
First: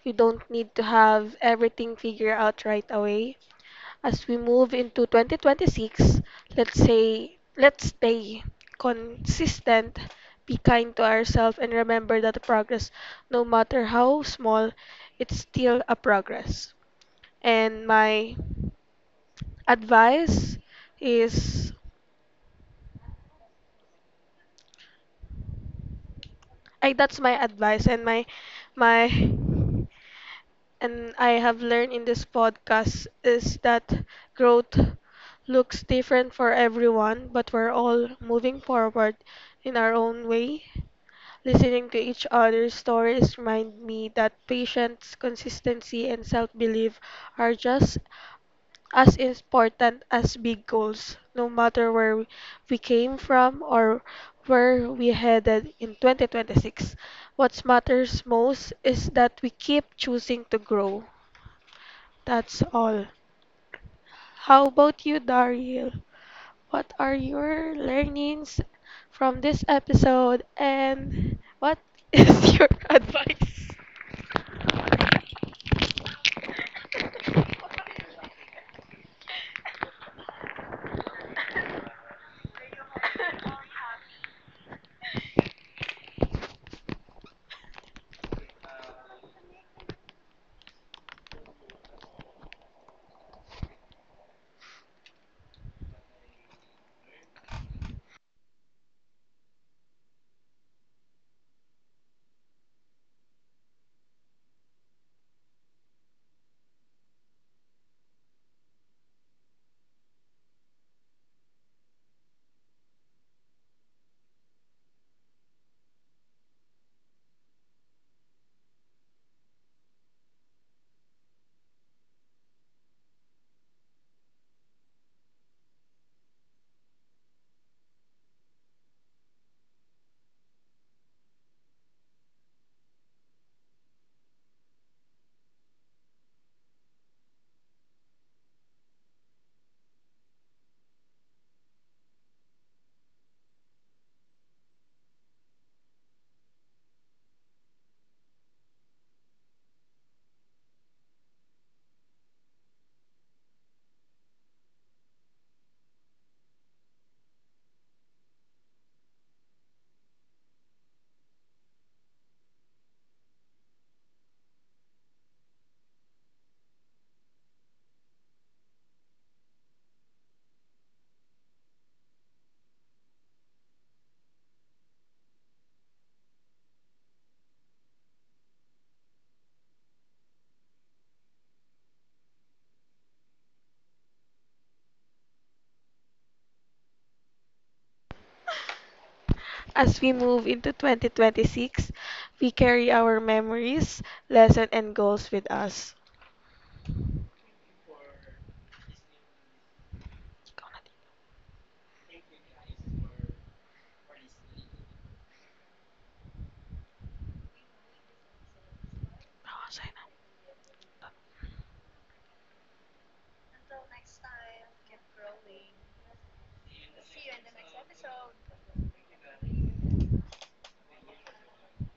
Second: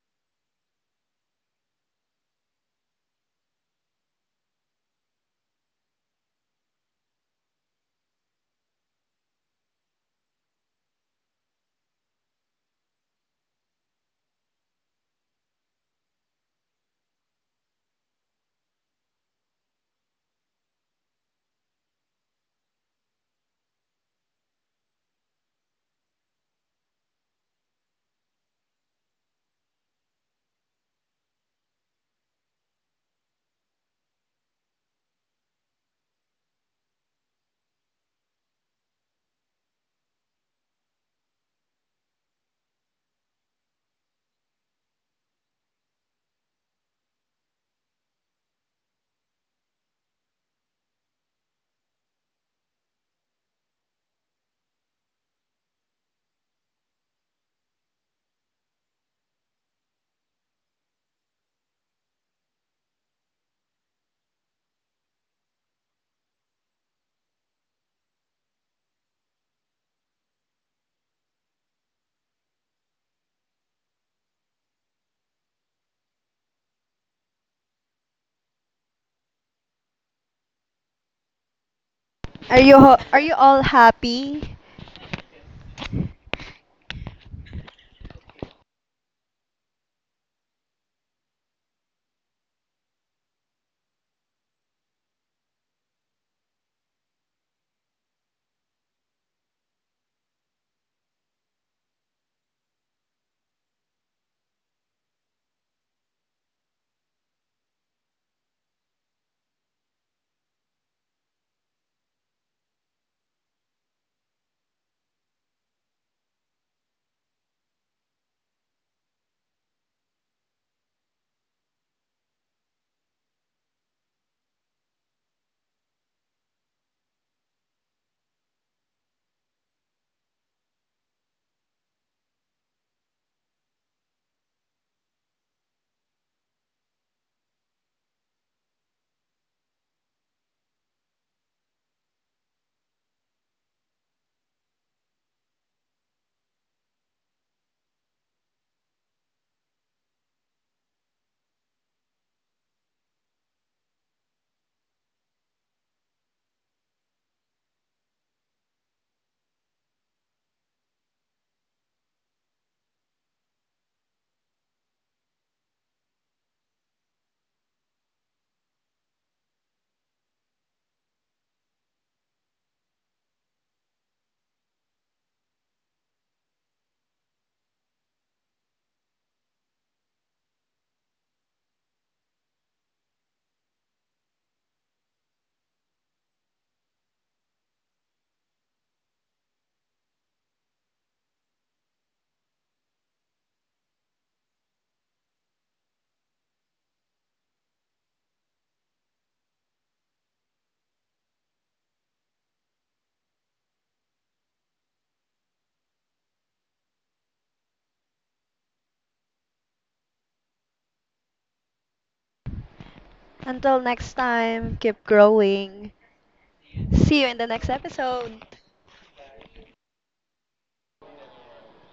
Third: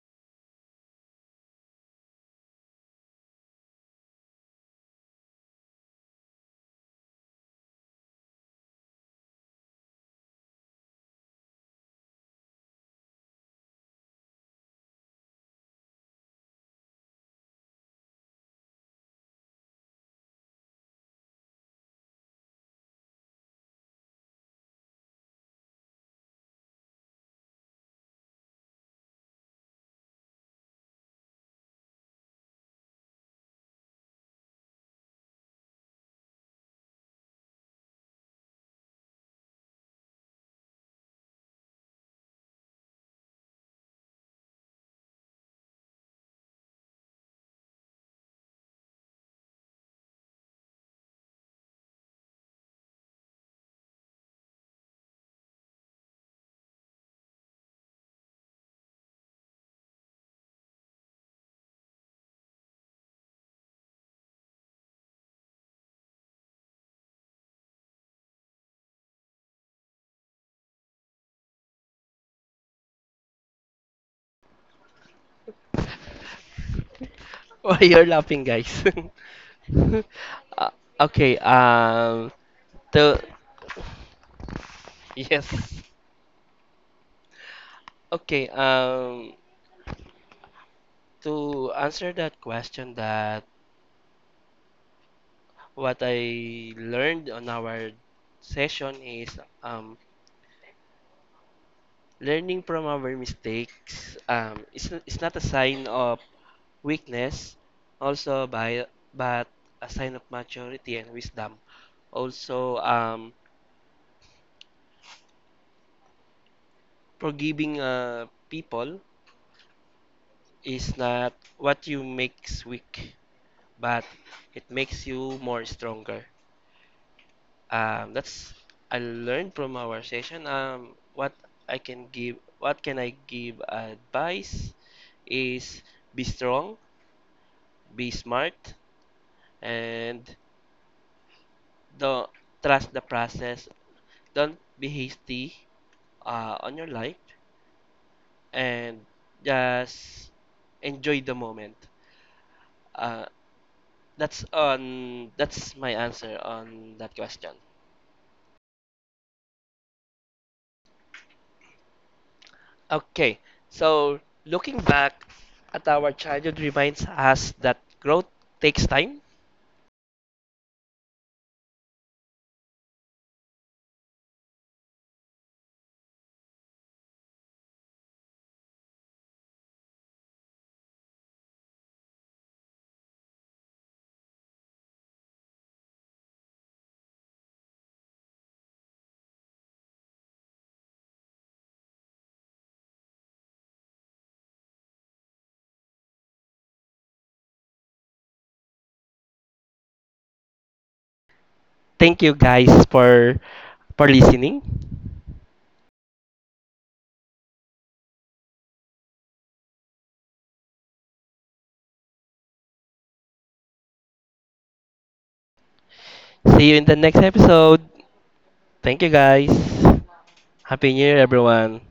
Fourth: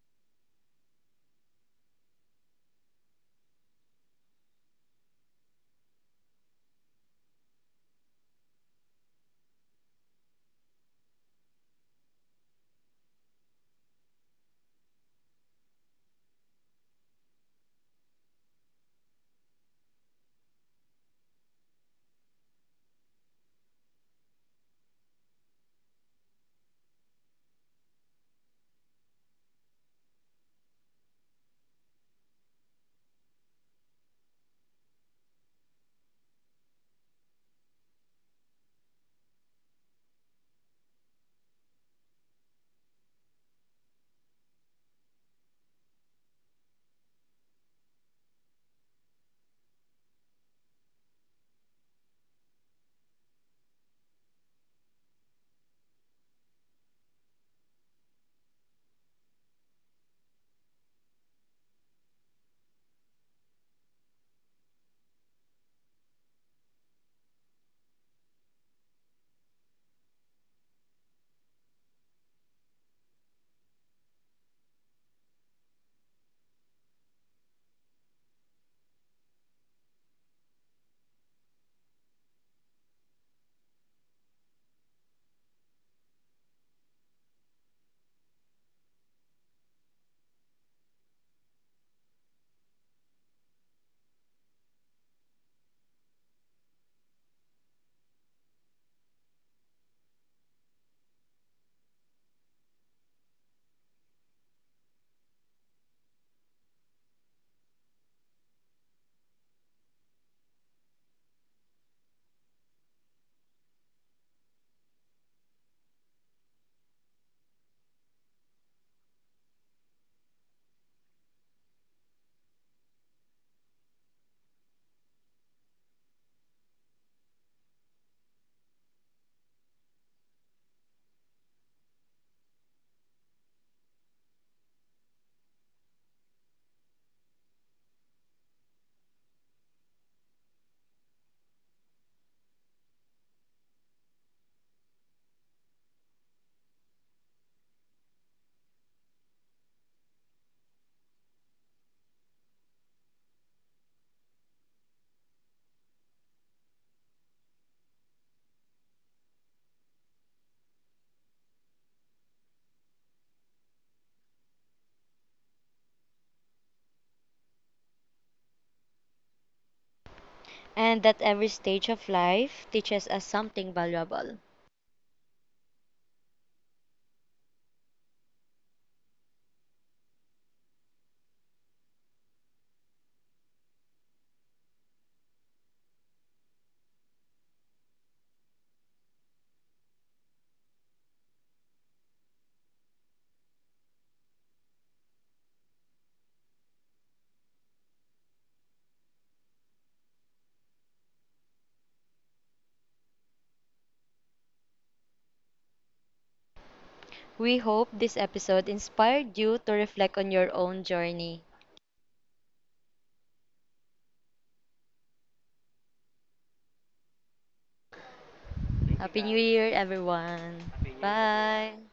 S4: We don't need to have everything figured out right away. As we move into 2026, let's stay consistent, be kind to ourselves, and remember that the progress, no matter how small, it's still a progress. And my advice is I That's my advice, and my and I have learned in this podcast is that growth looks different for everyone, but we're all moving forward in our own way. Listening to each other's stories remind me that patience, consistency, and self-belief are just as important as big goals, no matter where we came from or where we headed in 2026. What matters most is that we keep choosing to grow. That's all. How about you, Daryl? What are your learnings from this episode and what is your advice?
S1: Why you're laughing, guys? uh, okay.
S3: Are you are
S1: To
S3: you all happy?
S1: yes. Okay. To answer that question, that what I learned on our session is um learning from our mistakes, it's not a sign of weakness, also by but a sign of maturity and wisdom. Also, forgiving people is not what you makes weak, but it makes you more stronger. That's I learned from our session. What what can I give advice is be strong, be smart, and Don't trust the process. Don't be hasty on your life and just enjoy the moment. Uh, that's my answer on that question. Okay, so looking back at our childhood reminds us that growth takes time.
S2: And that every stage of life teaches us something valuable.
S4: As we move into 2026, we carry our memories, lessons, and goals with us.
S1: Thank you guys for listening.
S2: We hope this episode inspired you to reflect on your own journey.
S3: Until next time, keep growing.
S1: See you in the next
S3: See you in the next
S1: episode.
S3: episode.
S1: Thank you
S2: Happy New
S1: guys.
S2: Year, everyone.
S1: Happy New Year,
S2: Bye.
S1: everyone.